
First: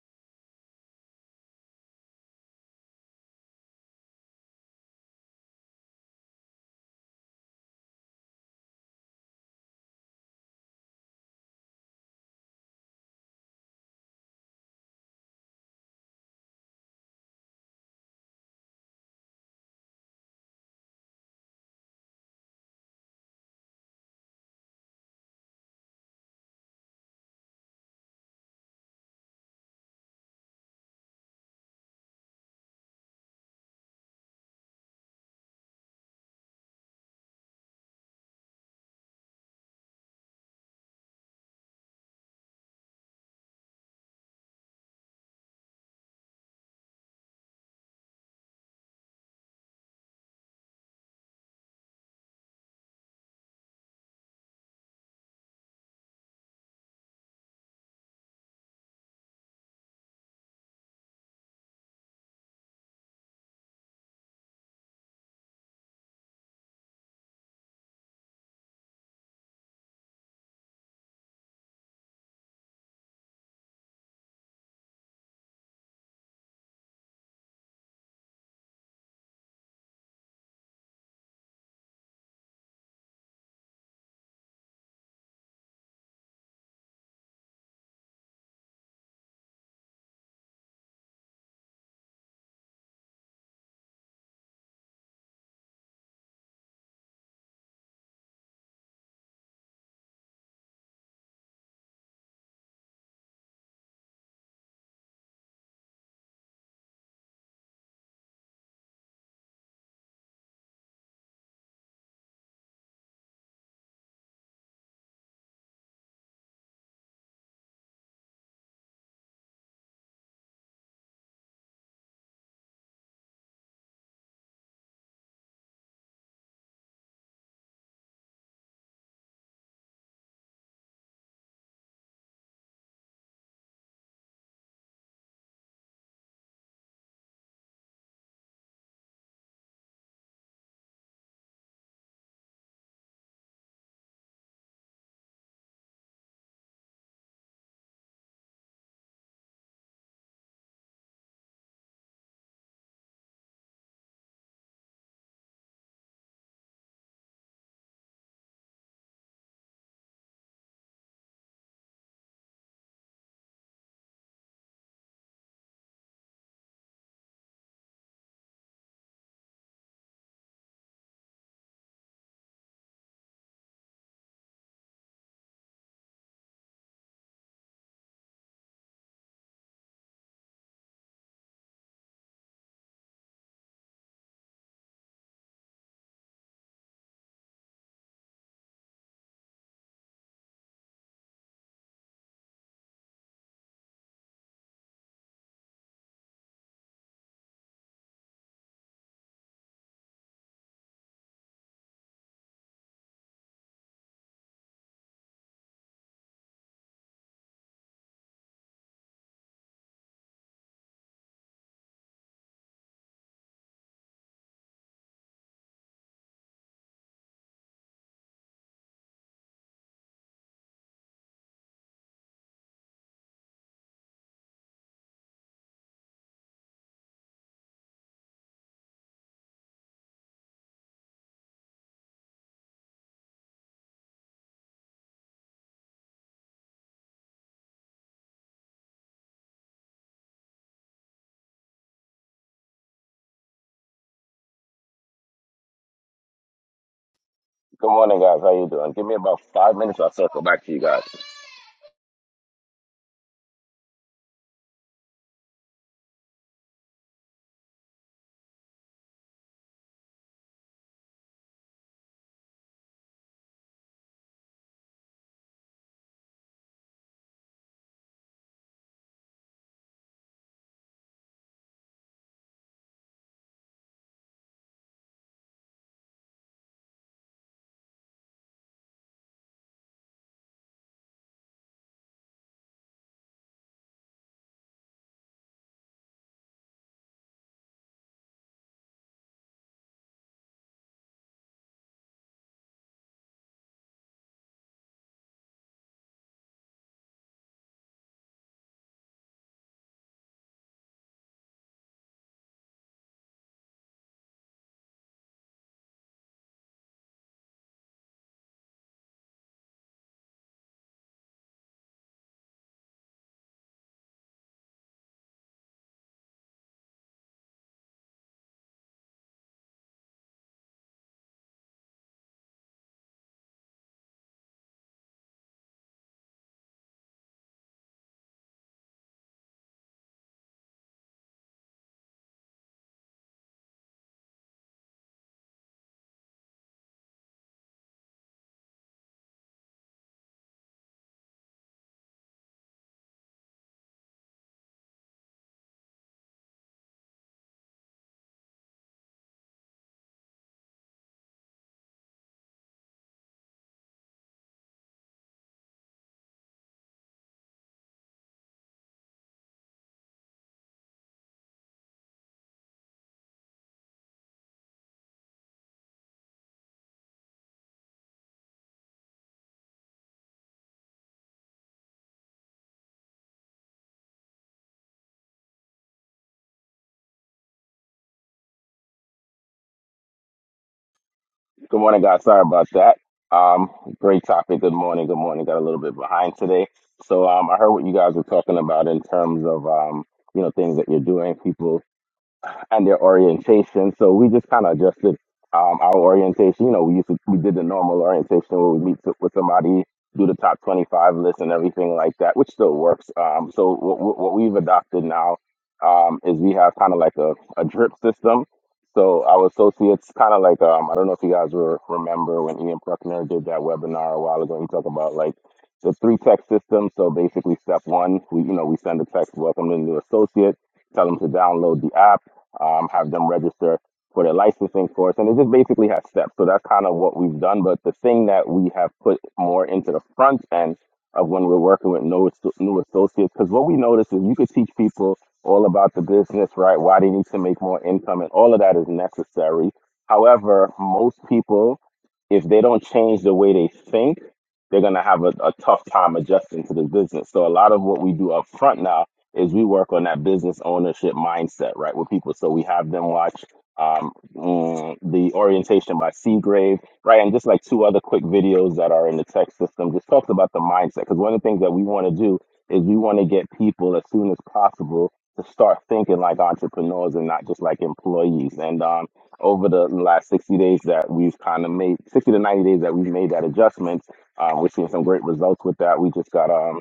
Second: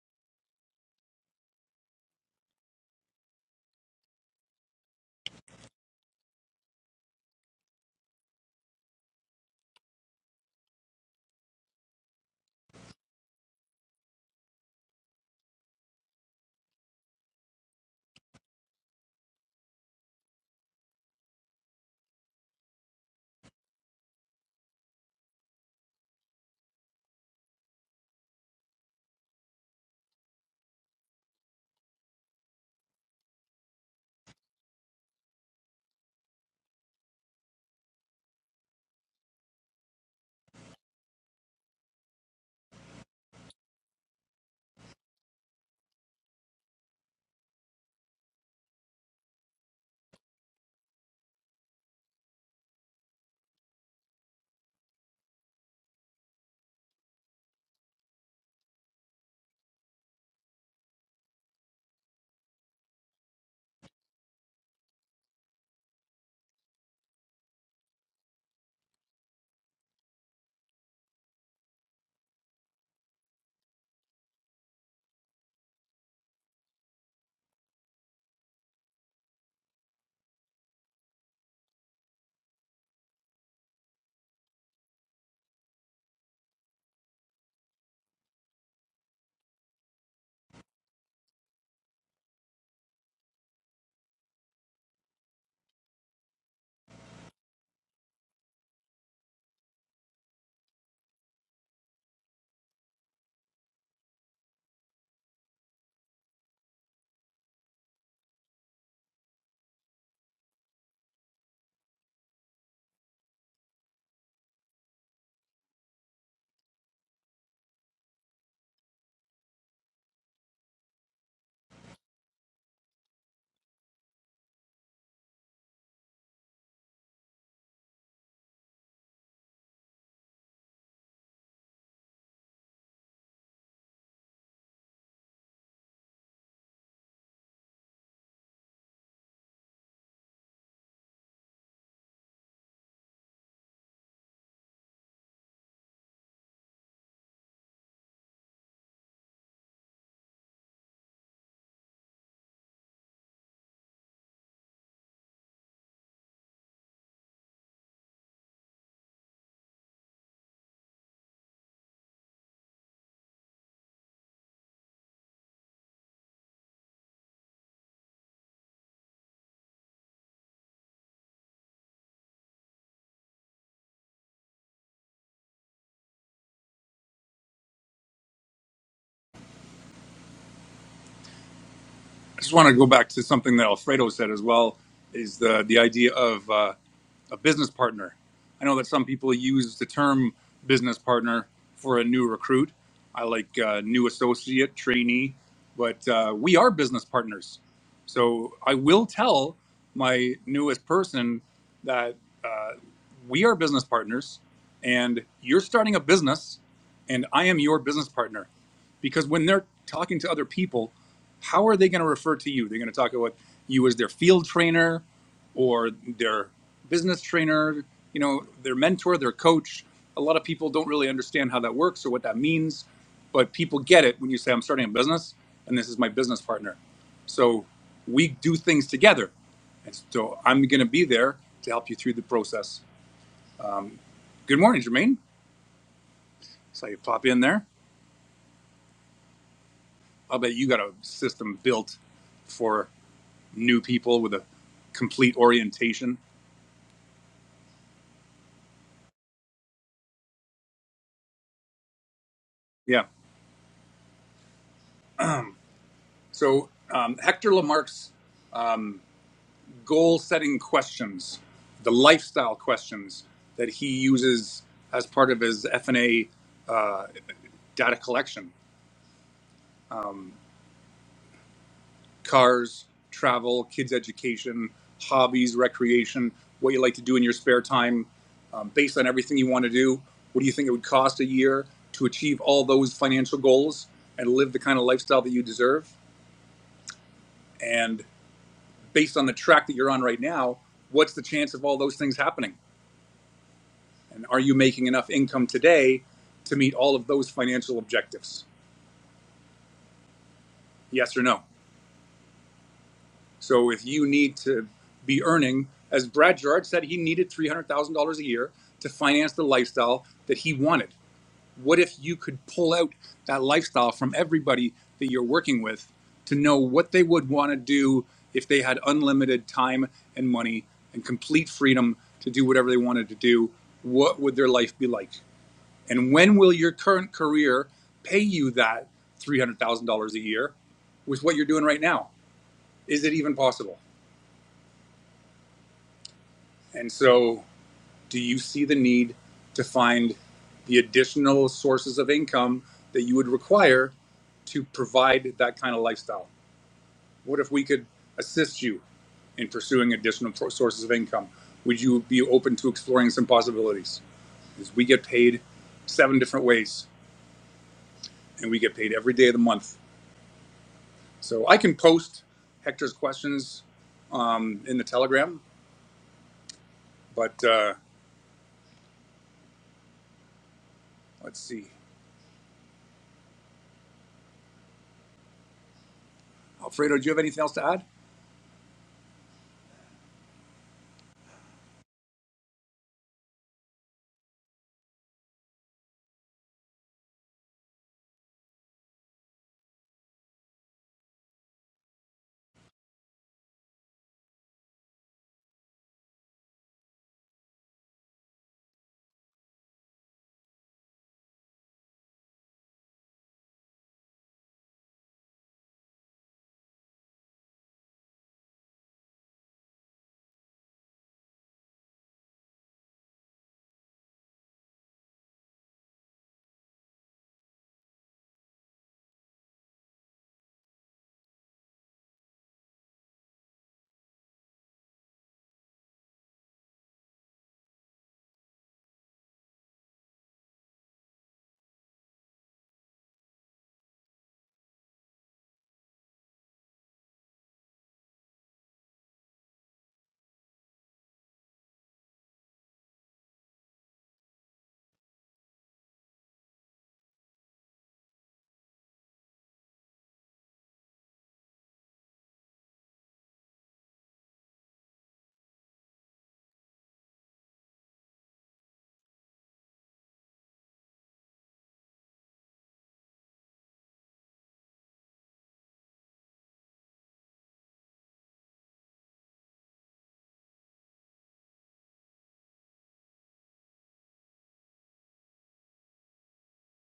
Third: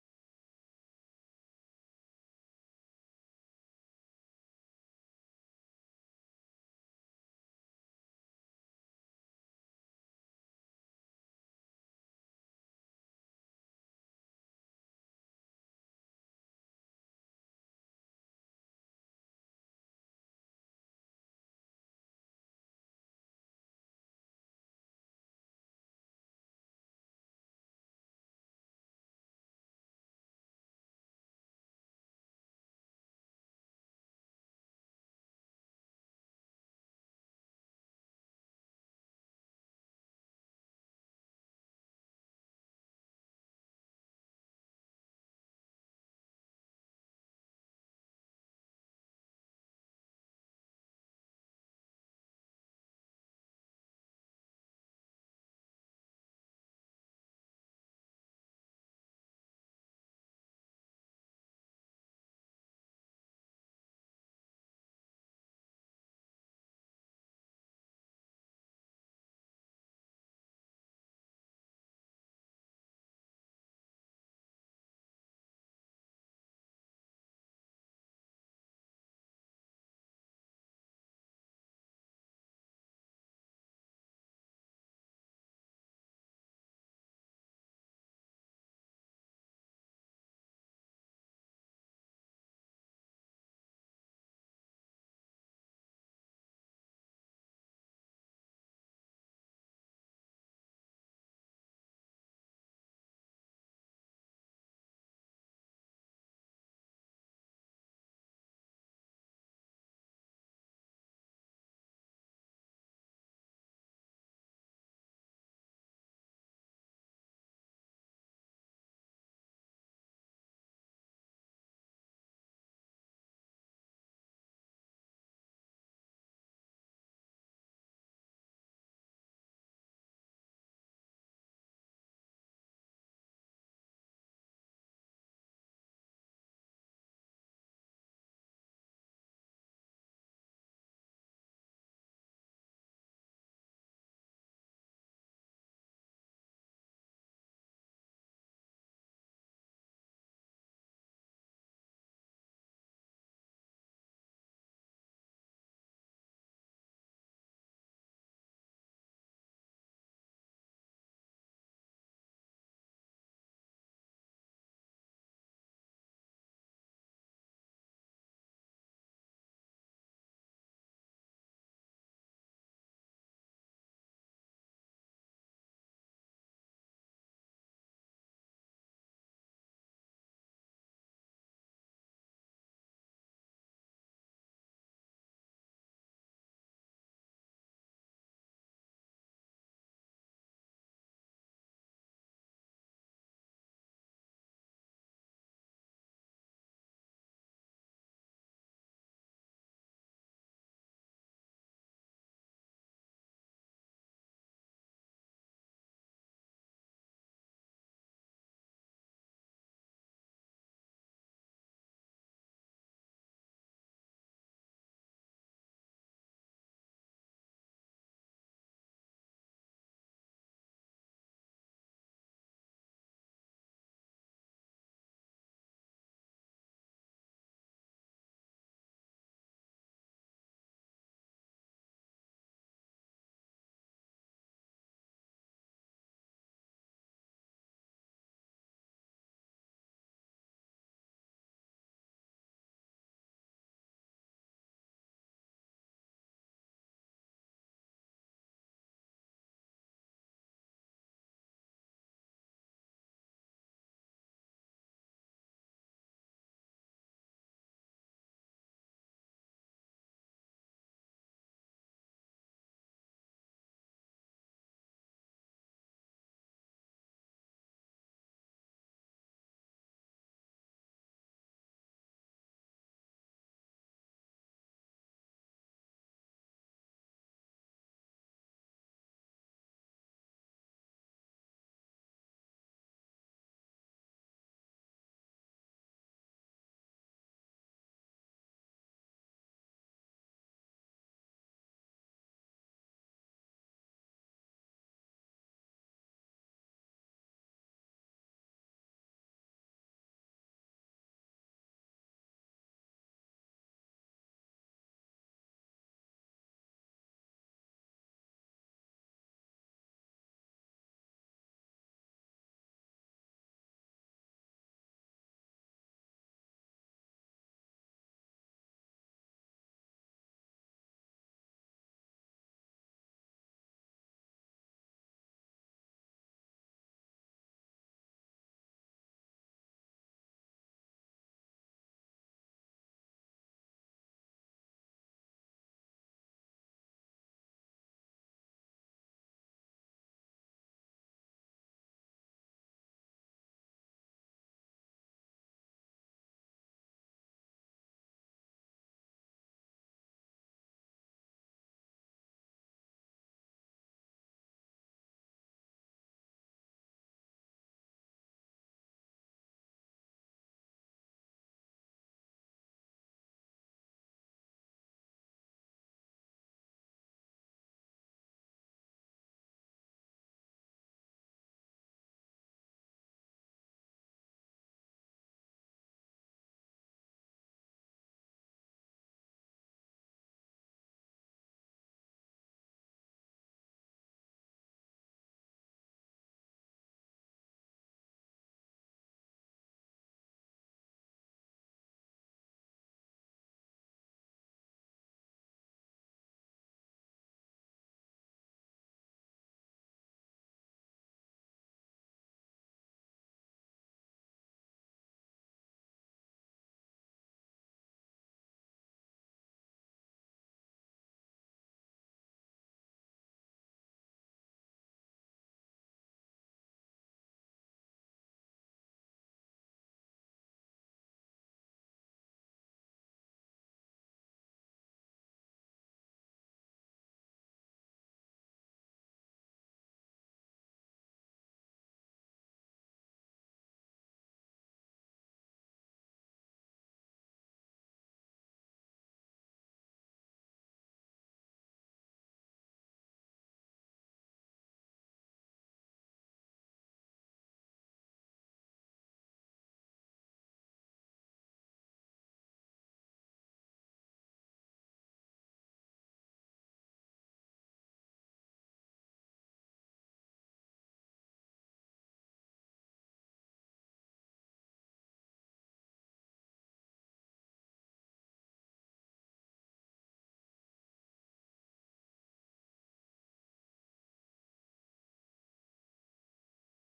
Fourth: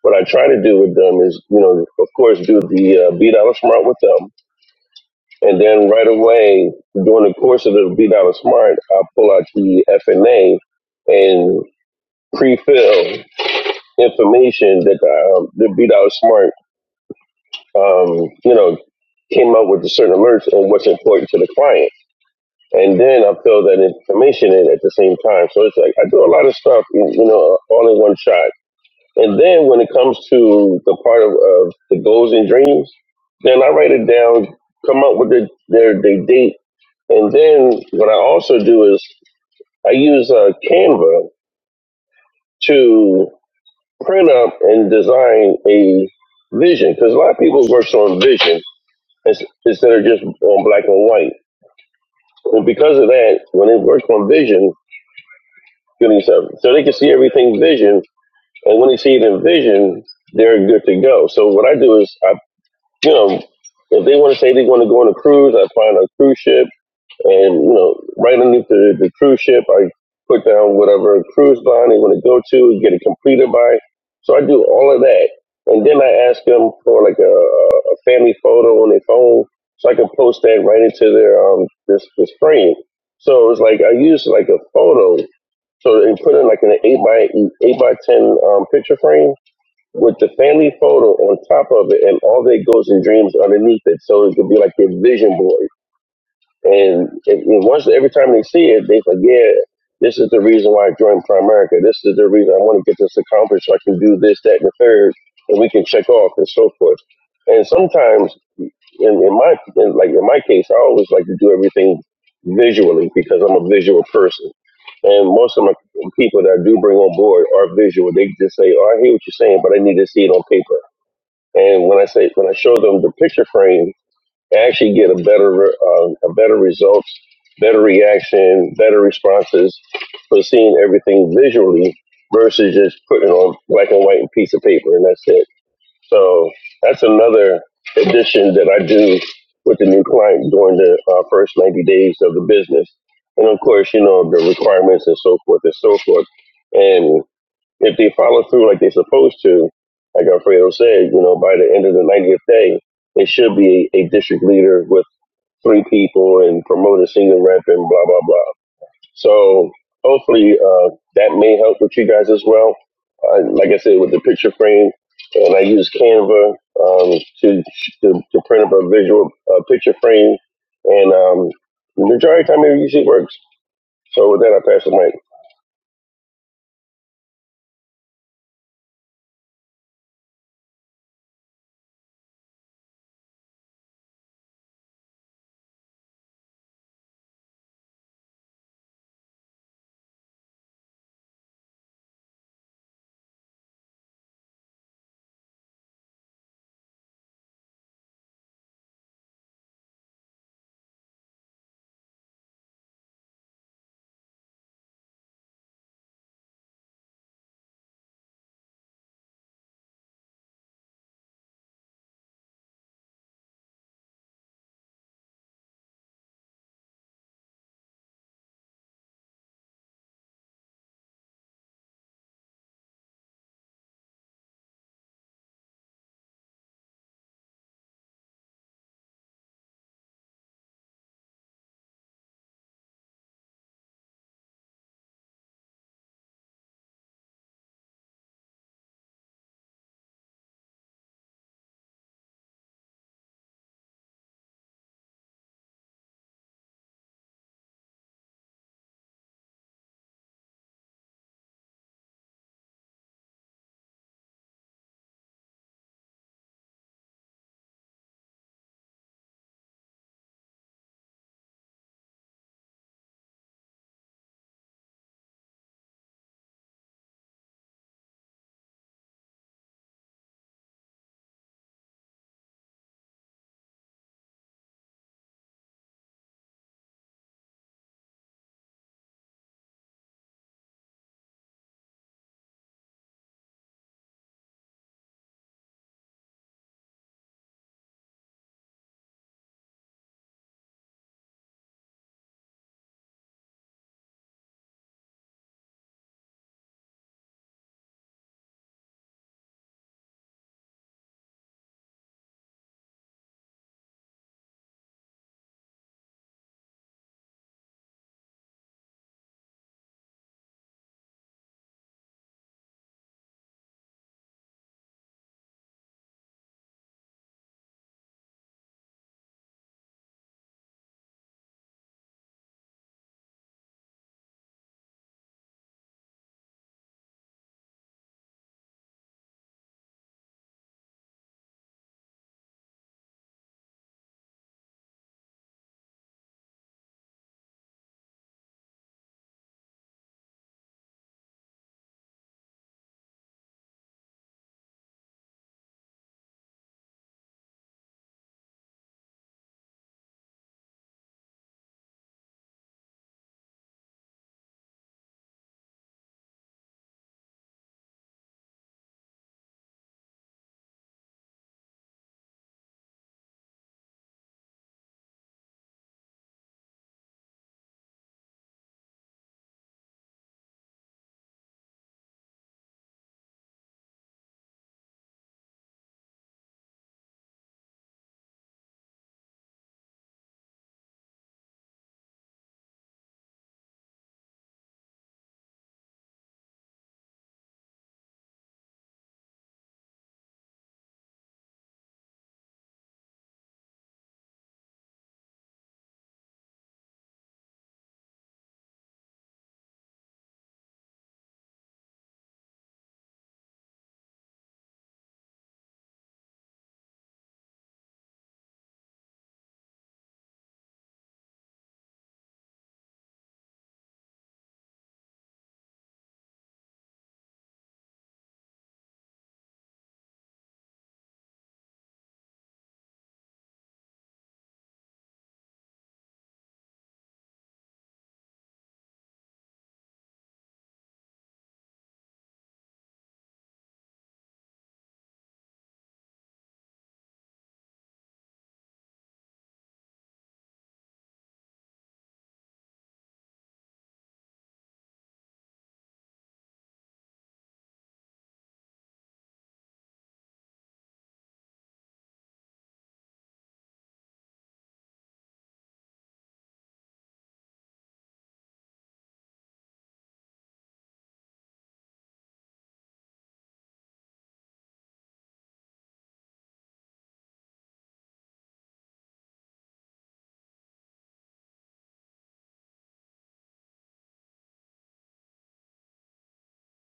C: what I try to do with them is, you know, of course, do the uh, B Dollar Smart with them. And then right away, during the course of the B Dollar Smart, I pull out the FNA and pre-fill information that um, the B Dollar Smart, um, you know, came up with the certain alerts and what's important to the client. and then I fill that information in at the same time. So it's like I do a lot of stuff, you know, all in one shot. And then when it comes to the part of, of the goals and dreams, then I write it down, come up with the, their the date, and then what I also do is I use uh, Canva to print up and design a vision because a lot of people work on vision instead of just on black and white. And because of that, when it works on vision, feeling yourself. So they can see everything vision, and when they see it in vision, they're good to go. So what I do is, I you know, if they want to say they want to go on a cruise, I find a cruise ship, and you know, right underneath the, the cruise ship, I put down whatever cruise line they want to go to, get it completed by. So I do all of that, and then I ask them for like a, a family photo on their phone, so I can post that right into their um this this frame. So it's like I use like a photo so they put in like an eight by eight by ten um, picture frame with the family photo on top of it, and all their goals and dreams underneath it. So it could be like their vision board. And if, if once every time they see it, they forget. This is the reason why I joined Primerica. This is the reason I want to get this accomplished so I can do this, that, and the third, and we can check off and so forth. And sometimes, in, in my in, like in my case, I always like to do everything visually because I'm a visual person. And most of my people that I do bring on board are visual. They just say, "Oh, I hear what you're saying, but I need to see it on paper." And when I say when I show them the picture frame actually get a better uh, a better results, better reaction, better responses for seeing everything visually versus just putting it on black and white and piece of paper and that's it. So that's another addition that I do with the new client during the uh, first 90 days of the business. And of course, you know, the requirements and so forth and so forth. and if they follow through like they're supposed to, like Alfredo said, you know, by the end of the 90th day, it should be a, a district leader with three people and promote a senior rep and blah, blah, blah. So hopefully uh, that may help with you guys as well. Uh, like I said, with the picture frame, and I use Canva um, to, to to print up a visual uh, picture frame, and um, the majority of the time it usually works. So with that, I pass the mic.
A: just want to go back to something that Alfredo said as well is the the idea of. uh, a business partner. I know that some people use the term business partner for a new recruit. I like uh, new associate, trainee, but uh, we are business partners. So I will tell my newest person that uh, we are business partners and you're starting a business and I am your business partner. Because when they're talking to other people, how are they going to refer to you? They're going to talk about you as their field trainer or their business trainer, you know, their mentor, their coach. A lot of people don't really understand how that works or what that means, but people get it when you say, I'm starting a business and this is my business partner. So we do things together. And so I'm going to be there to help you through the process. Um, good morning, Jermaine. So you pop in there. I'll bet you got a system built for new people with a complete orientation.
D: Good morning, guys. How you doing? Give me about five minutes. I'll circle back to you guys.
A: Yeah. So um, Hector Lamarck's goal setting questions, the lifestyle questions that he uses as part of his f FNA uh, data collection um, cars, travel, kids' education, hobbies, recreation, what you like to do in your spare time, um, based on everything you want to do. What do you think it would cost a year to achieve all those financial goals and live the kind of lifestyle that you deserve? And based on the track that you're on right now, what's the chance of all those things happening? And are you making enough income today to meet all of those financial objectives? Yes or no? So if you need to be earning, as Brad Gerard said, he needed $300,000 a year to finance the lifestyle that he wanted. What if you could pull out that lifestyle from everybody that you're working with to know what they would want to do if they had unlimited time and money and complete freedom to do whatever they wanted to do? What would their life be like? And when will your current career pay you that $300,000 a year with what you're doing right now? Is it even possible? And so, do you see the need to find the additional sources of income that you would require to provide that kind of lifestyle? What if we could assist you in pursuing additional pro- sources of income? Would you be open to exploring some possibilities? Because we get paid seven different ways and we get paid every day of the month So I can post Hector's questions um, in the Telegram, but uh, let's see. Alfredo, do you have anything else to add?
D: Good morning, guys. Sorry about that. Um, great topic. Good morning. Good morning. Got a little bit behind today. So, um, I heard what you guys were talking about in terms of, um, you know, things that you're doing. People and their orientation. So we just kind of adjusted um, our orientation. You know, we used to, we did the normal orientation where we meet to, with somebody, do the top 25 list and everything like that, which still works. Um, so what, what what we've adopted now um, is we have kind of like a, a drip system. So our associates kind of like um, I don't know if you guys were, remember when Ian Bruckner did that webinar a while ago. He talked about like the three text system. So basically, step one, we you know we send a text welcome to the new associate tell them to download the app um, have them register for their licensing course, and it just basically has steps. So that's kind of what we've done. But the thing that we have put more into the front end of when we're working with new, new associates, because what we notice is you could teach people all about the business, right? Why they need to make more income, and all of that is necessary. However, most people, if they don't change the way they think, they're gonna have a, a tough time adjusting to the business. So a lot of what we do up front now is we work on that business ownership mindset, right, with people. So we have them watch um, mm, the orientation by Seagrave, right, and just like two other quick videos that are in the tech system, just talks about the mindset. Because one of the things that we want to do is we want to get people as soon as possible to start thinking like entrepreneurs and not just like employees. And um, over the last 60 days that we've kind of made, 60 to 90 days that we've made that adjustment, um, we're seeing some great results with that. We just got um,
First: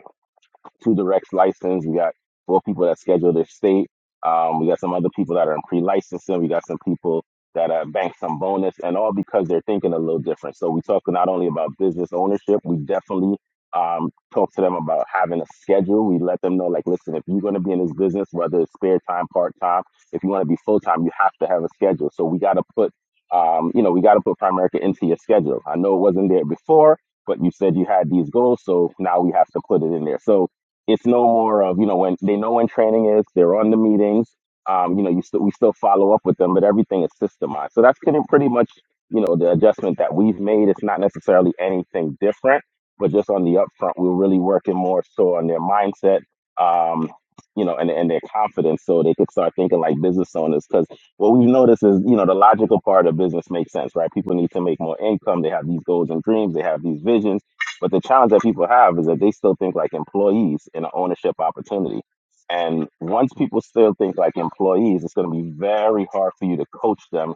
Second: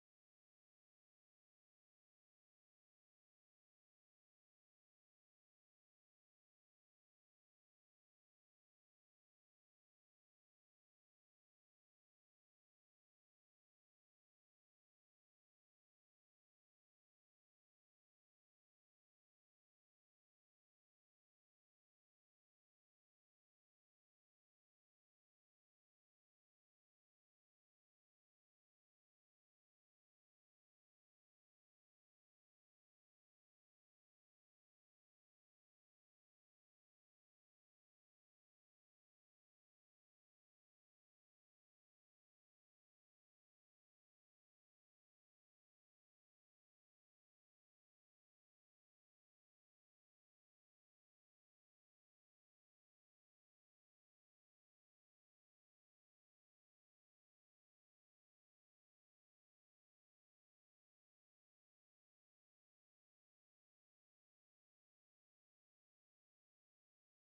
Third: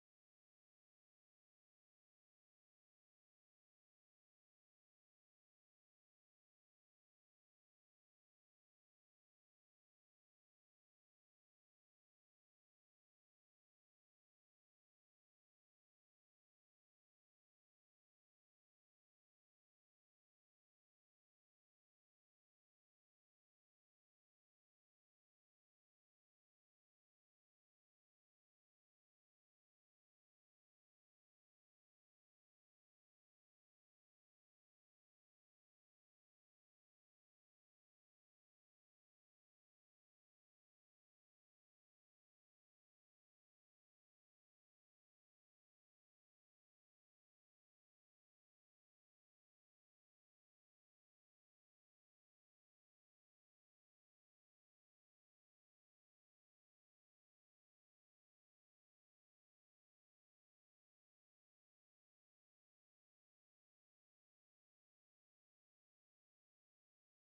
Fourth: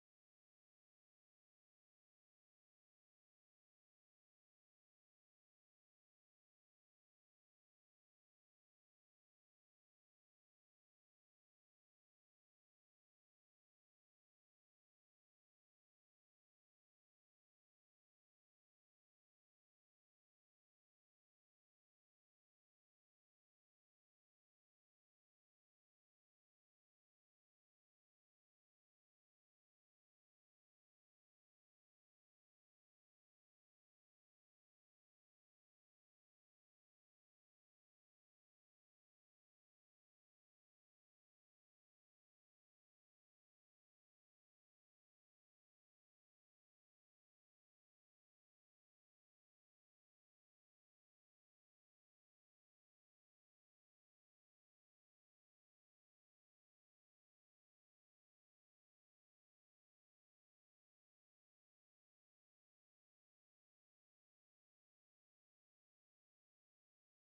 D: two directs licensed. We got four people that schedule their state. Um, we got some other people that are in pre-licensing. We got some people that uh, bank some bonus, and all because they're thinking a little different. So we talk not only about business ownership. We definitely um, talk to them about having a schedule. We let them know, like, listen, if you're going to be in this business, whether it's spare time, part time, if you want to be full time, you have to have a schedule. So we got to put, um, you know, we got to put Primerica into your schedule. I know it wasn't there before, but you said you had these goals, so now we have to put it in there. So it's no more of you know when they know when training is they're on the meetings um you know you still we still follow up with them but everything is systemized so that's pretty, pretty much you know the adjustment that we've made it's not necessarily anything different but just on the upfront we're really working more so on their mindset um you know and, and their confidence so they could start thinking like business owners because what we've noticed is you know the logical part of business makes sense right people need to make more income they have these goals and dreams they have these visions but the challenge that people have is that they still think like employees in an ownership opportunity. And once people still think like employees, it's going to be very hard for you to coach them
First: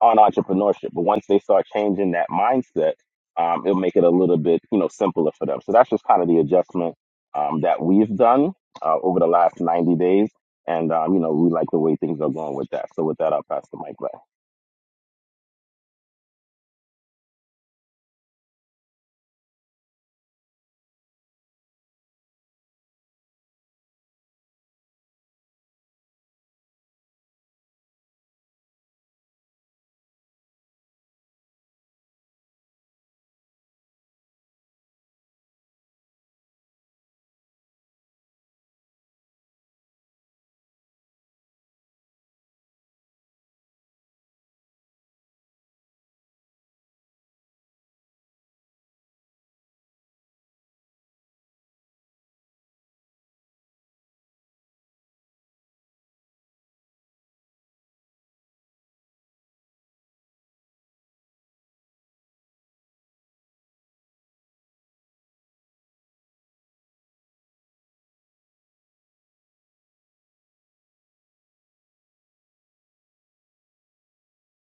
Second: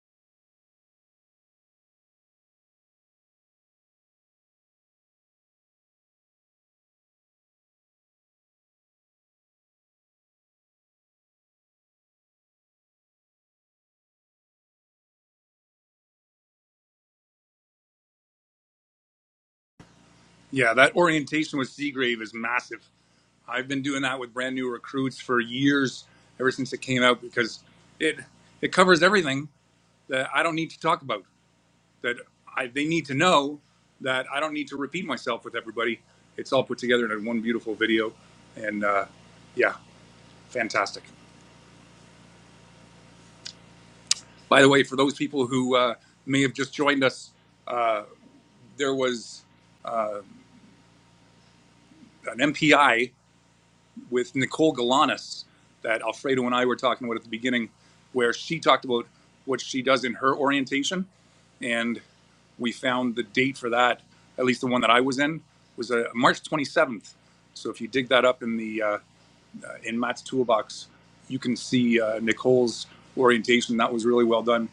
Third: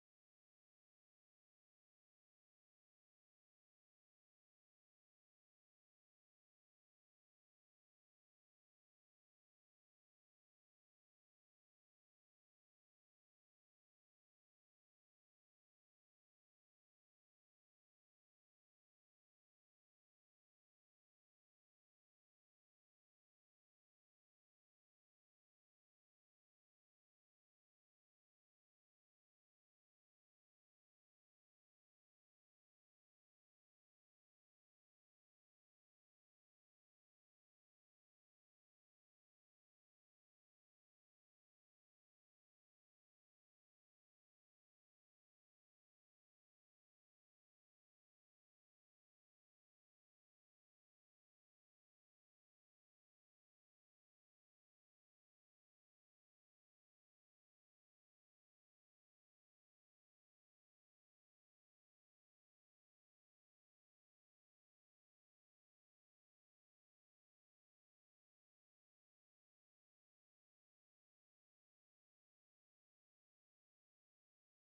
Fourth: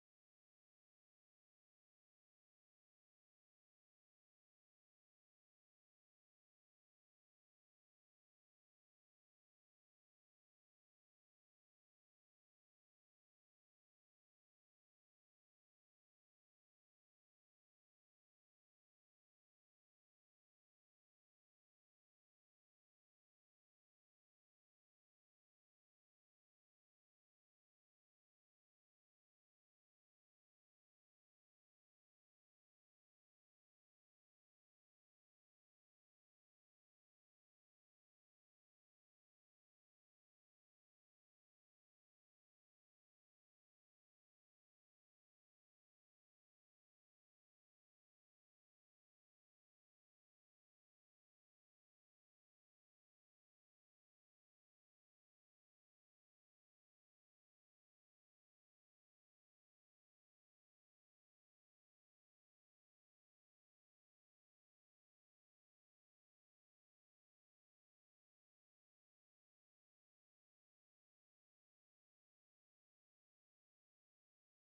D: on entrepreneurship. But once they start changing that mindset, um, it'll make it a little bit, you know, simpler for them. So that's just kind of the adjustment um, that we've done uh, over the last 90 days. And, um, you know, we like the way things are going with that. So with that, I'll pass the mic back.
A: Yeah, that orientation with Seagrave is massive. I've been doing that with brand new recruits for years, ever since it came out, because it it covers everything that I don't need to talk about. That I, they need to know that I don't need to repeat myself with everybody. It's all put together in one beautiful video, and uh, yeah, fantastic. By the way, for those people who uh, may have just joined us, uh, there was an MPI with Nicole Galanis that Alfredo and I were talking about at the beginning, where she talked about what she does in her orientation. And we found the date for that, at least the one that I was in, was uh, March 27th. So if you dig that up in the uh, in Matt's toolbox, you can see uh, Nicole's orientation. That was really well done.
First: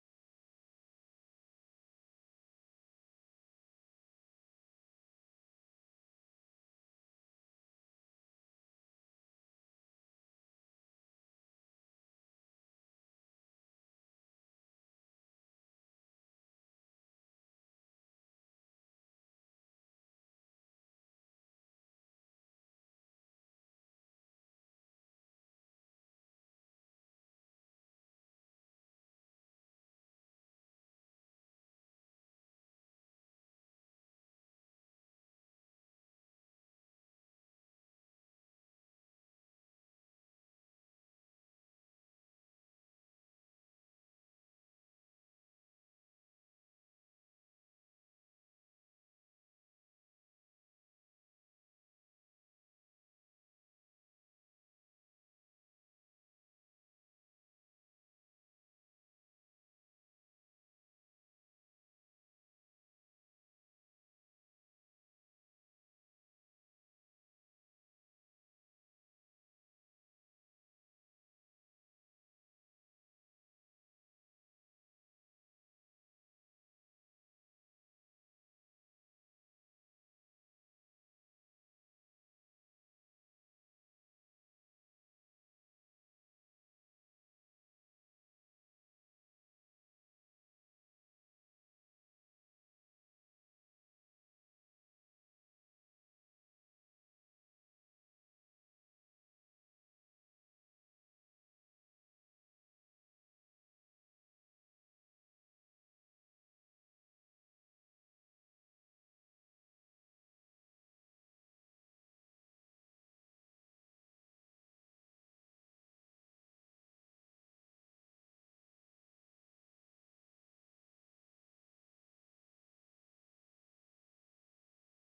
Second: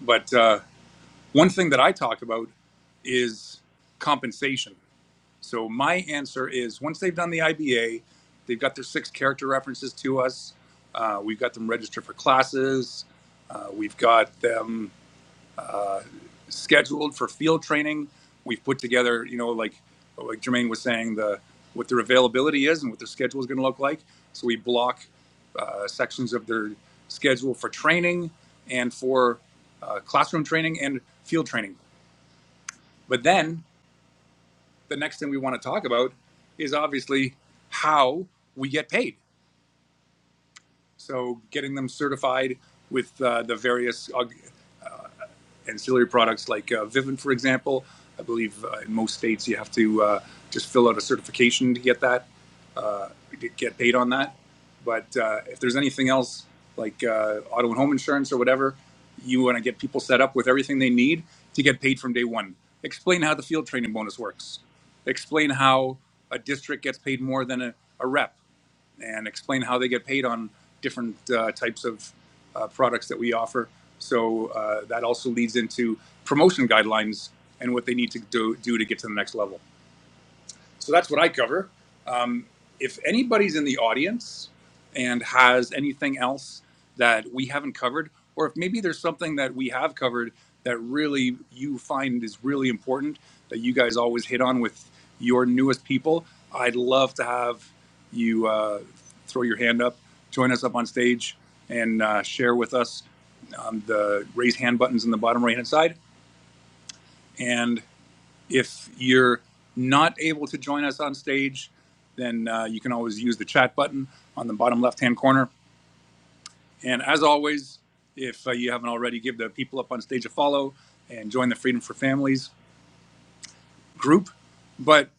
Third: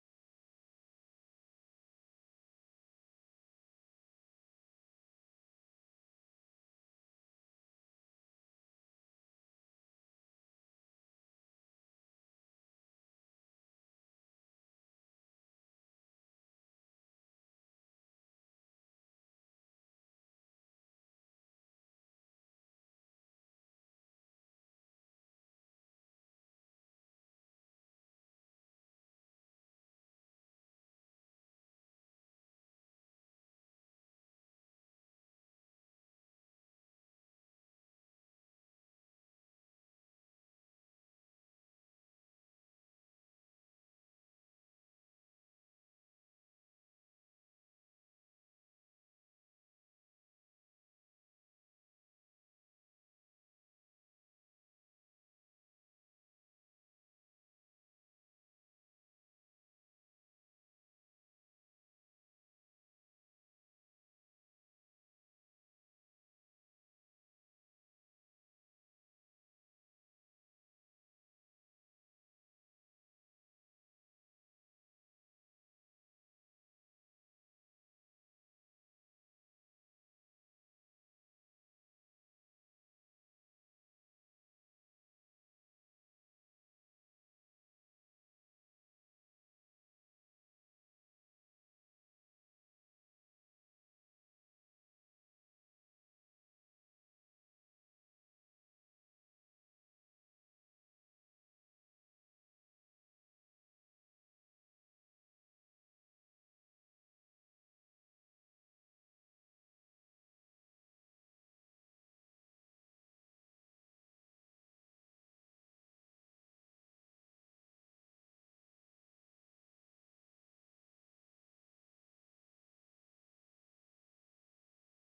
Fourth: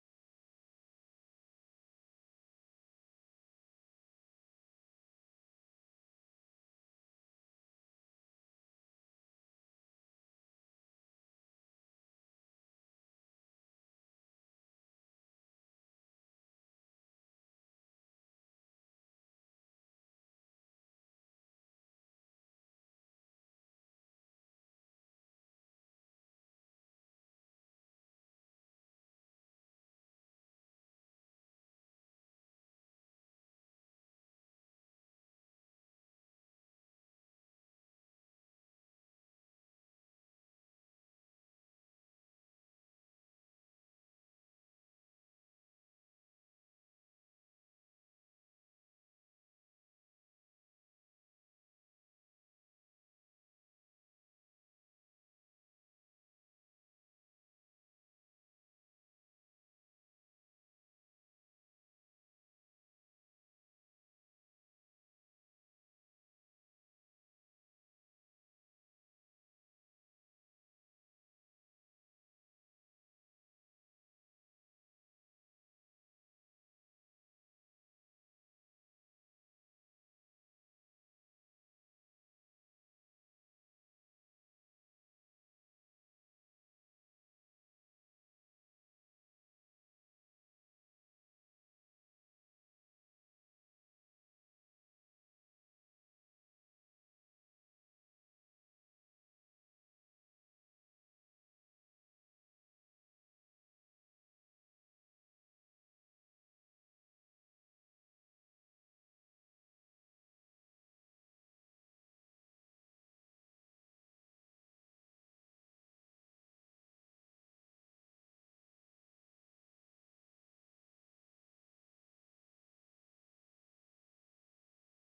A: But uh, One thing that I talk about is compensation. So my answer is once they've done the IBA, they've got their six character references to us. Uh, we've got them registered for classes. Uh, we've got them uh, scheduled for field training. We've put together, you know, like like Jermaine was saying, the what their availability is and what their schedule is going to look like. So we block uh, sections of their schedule for training and for uh, classroom training and field training. But then the next thing we want to talk about is obviously how we get paid. So getting them certified with uh, the various uh, ancillary products like uh, Vivint, for example. I believe uh, in most states you have to uh, just fill out a certification to get that, uh, get paid on that. But uh, if there's anything else like uh, auto and home insurance or whatever, you want to get people set up with everything they need to get paid from day one. Explain how the field training bonus works. Explain how a district gets paid more than a, a rep and explain how they get paid on different uh, types of uh, products that we offer. So uh, that also leads into promotion guidelines and what they need to do, do to get to the next level. So that's what I cover. Um, if anybody's in the audience and has anything else that we haven't covered, or if maybe there's something that we have covered that really you find is really important that you guys always hit on with your newest people, I'd love to have you uh, throw your hand up, join us up on stage, and uh, share with us um, the raise hand buttons in the bottom right hand side. And if you're not able to join us on stage, then uh, you can always use the chat button on the bottom left hand corner. And as always, if uh, you haven't already, give the people up on stage a follow and join the Freedom for Families group. But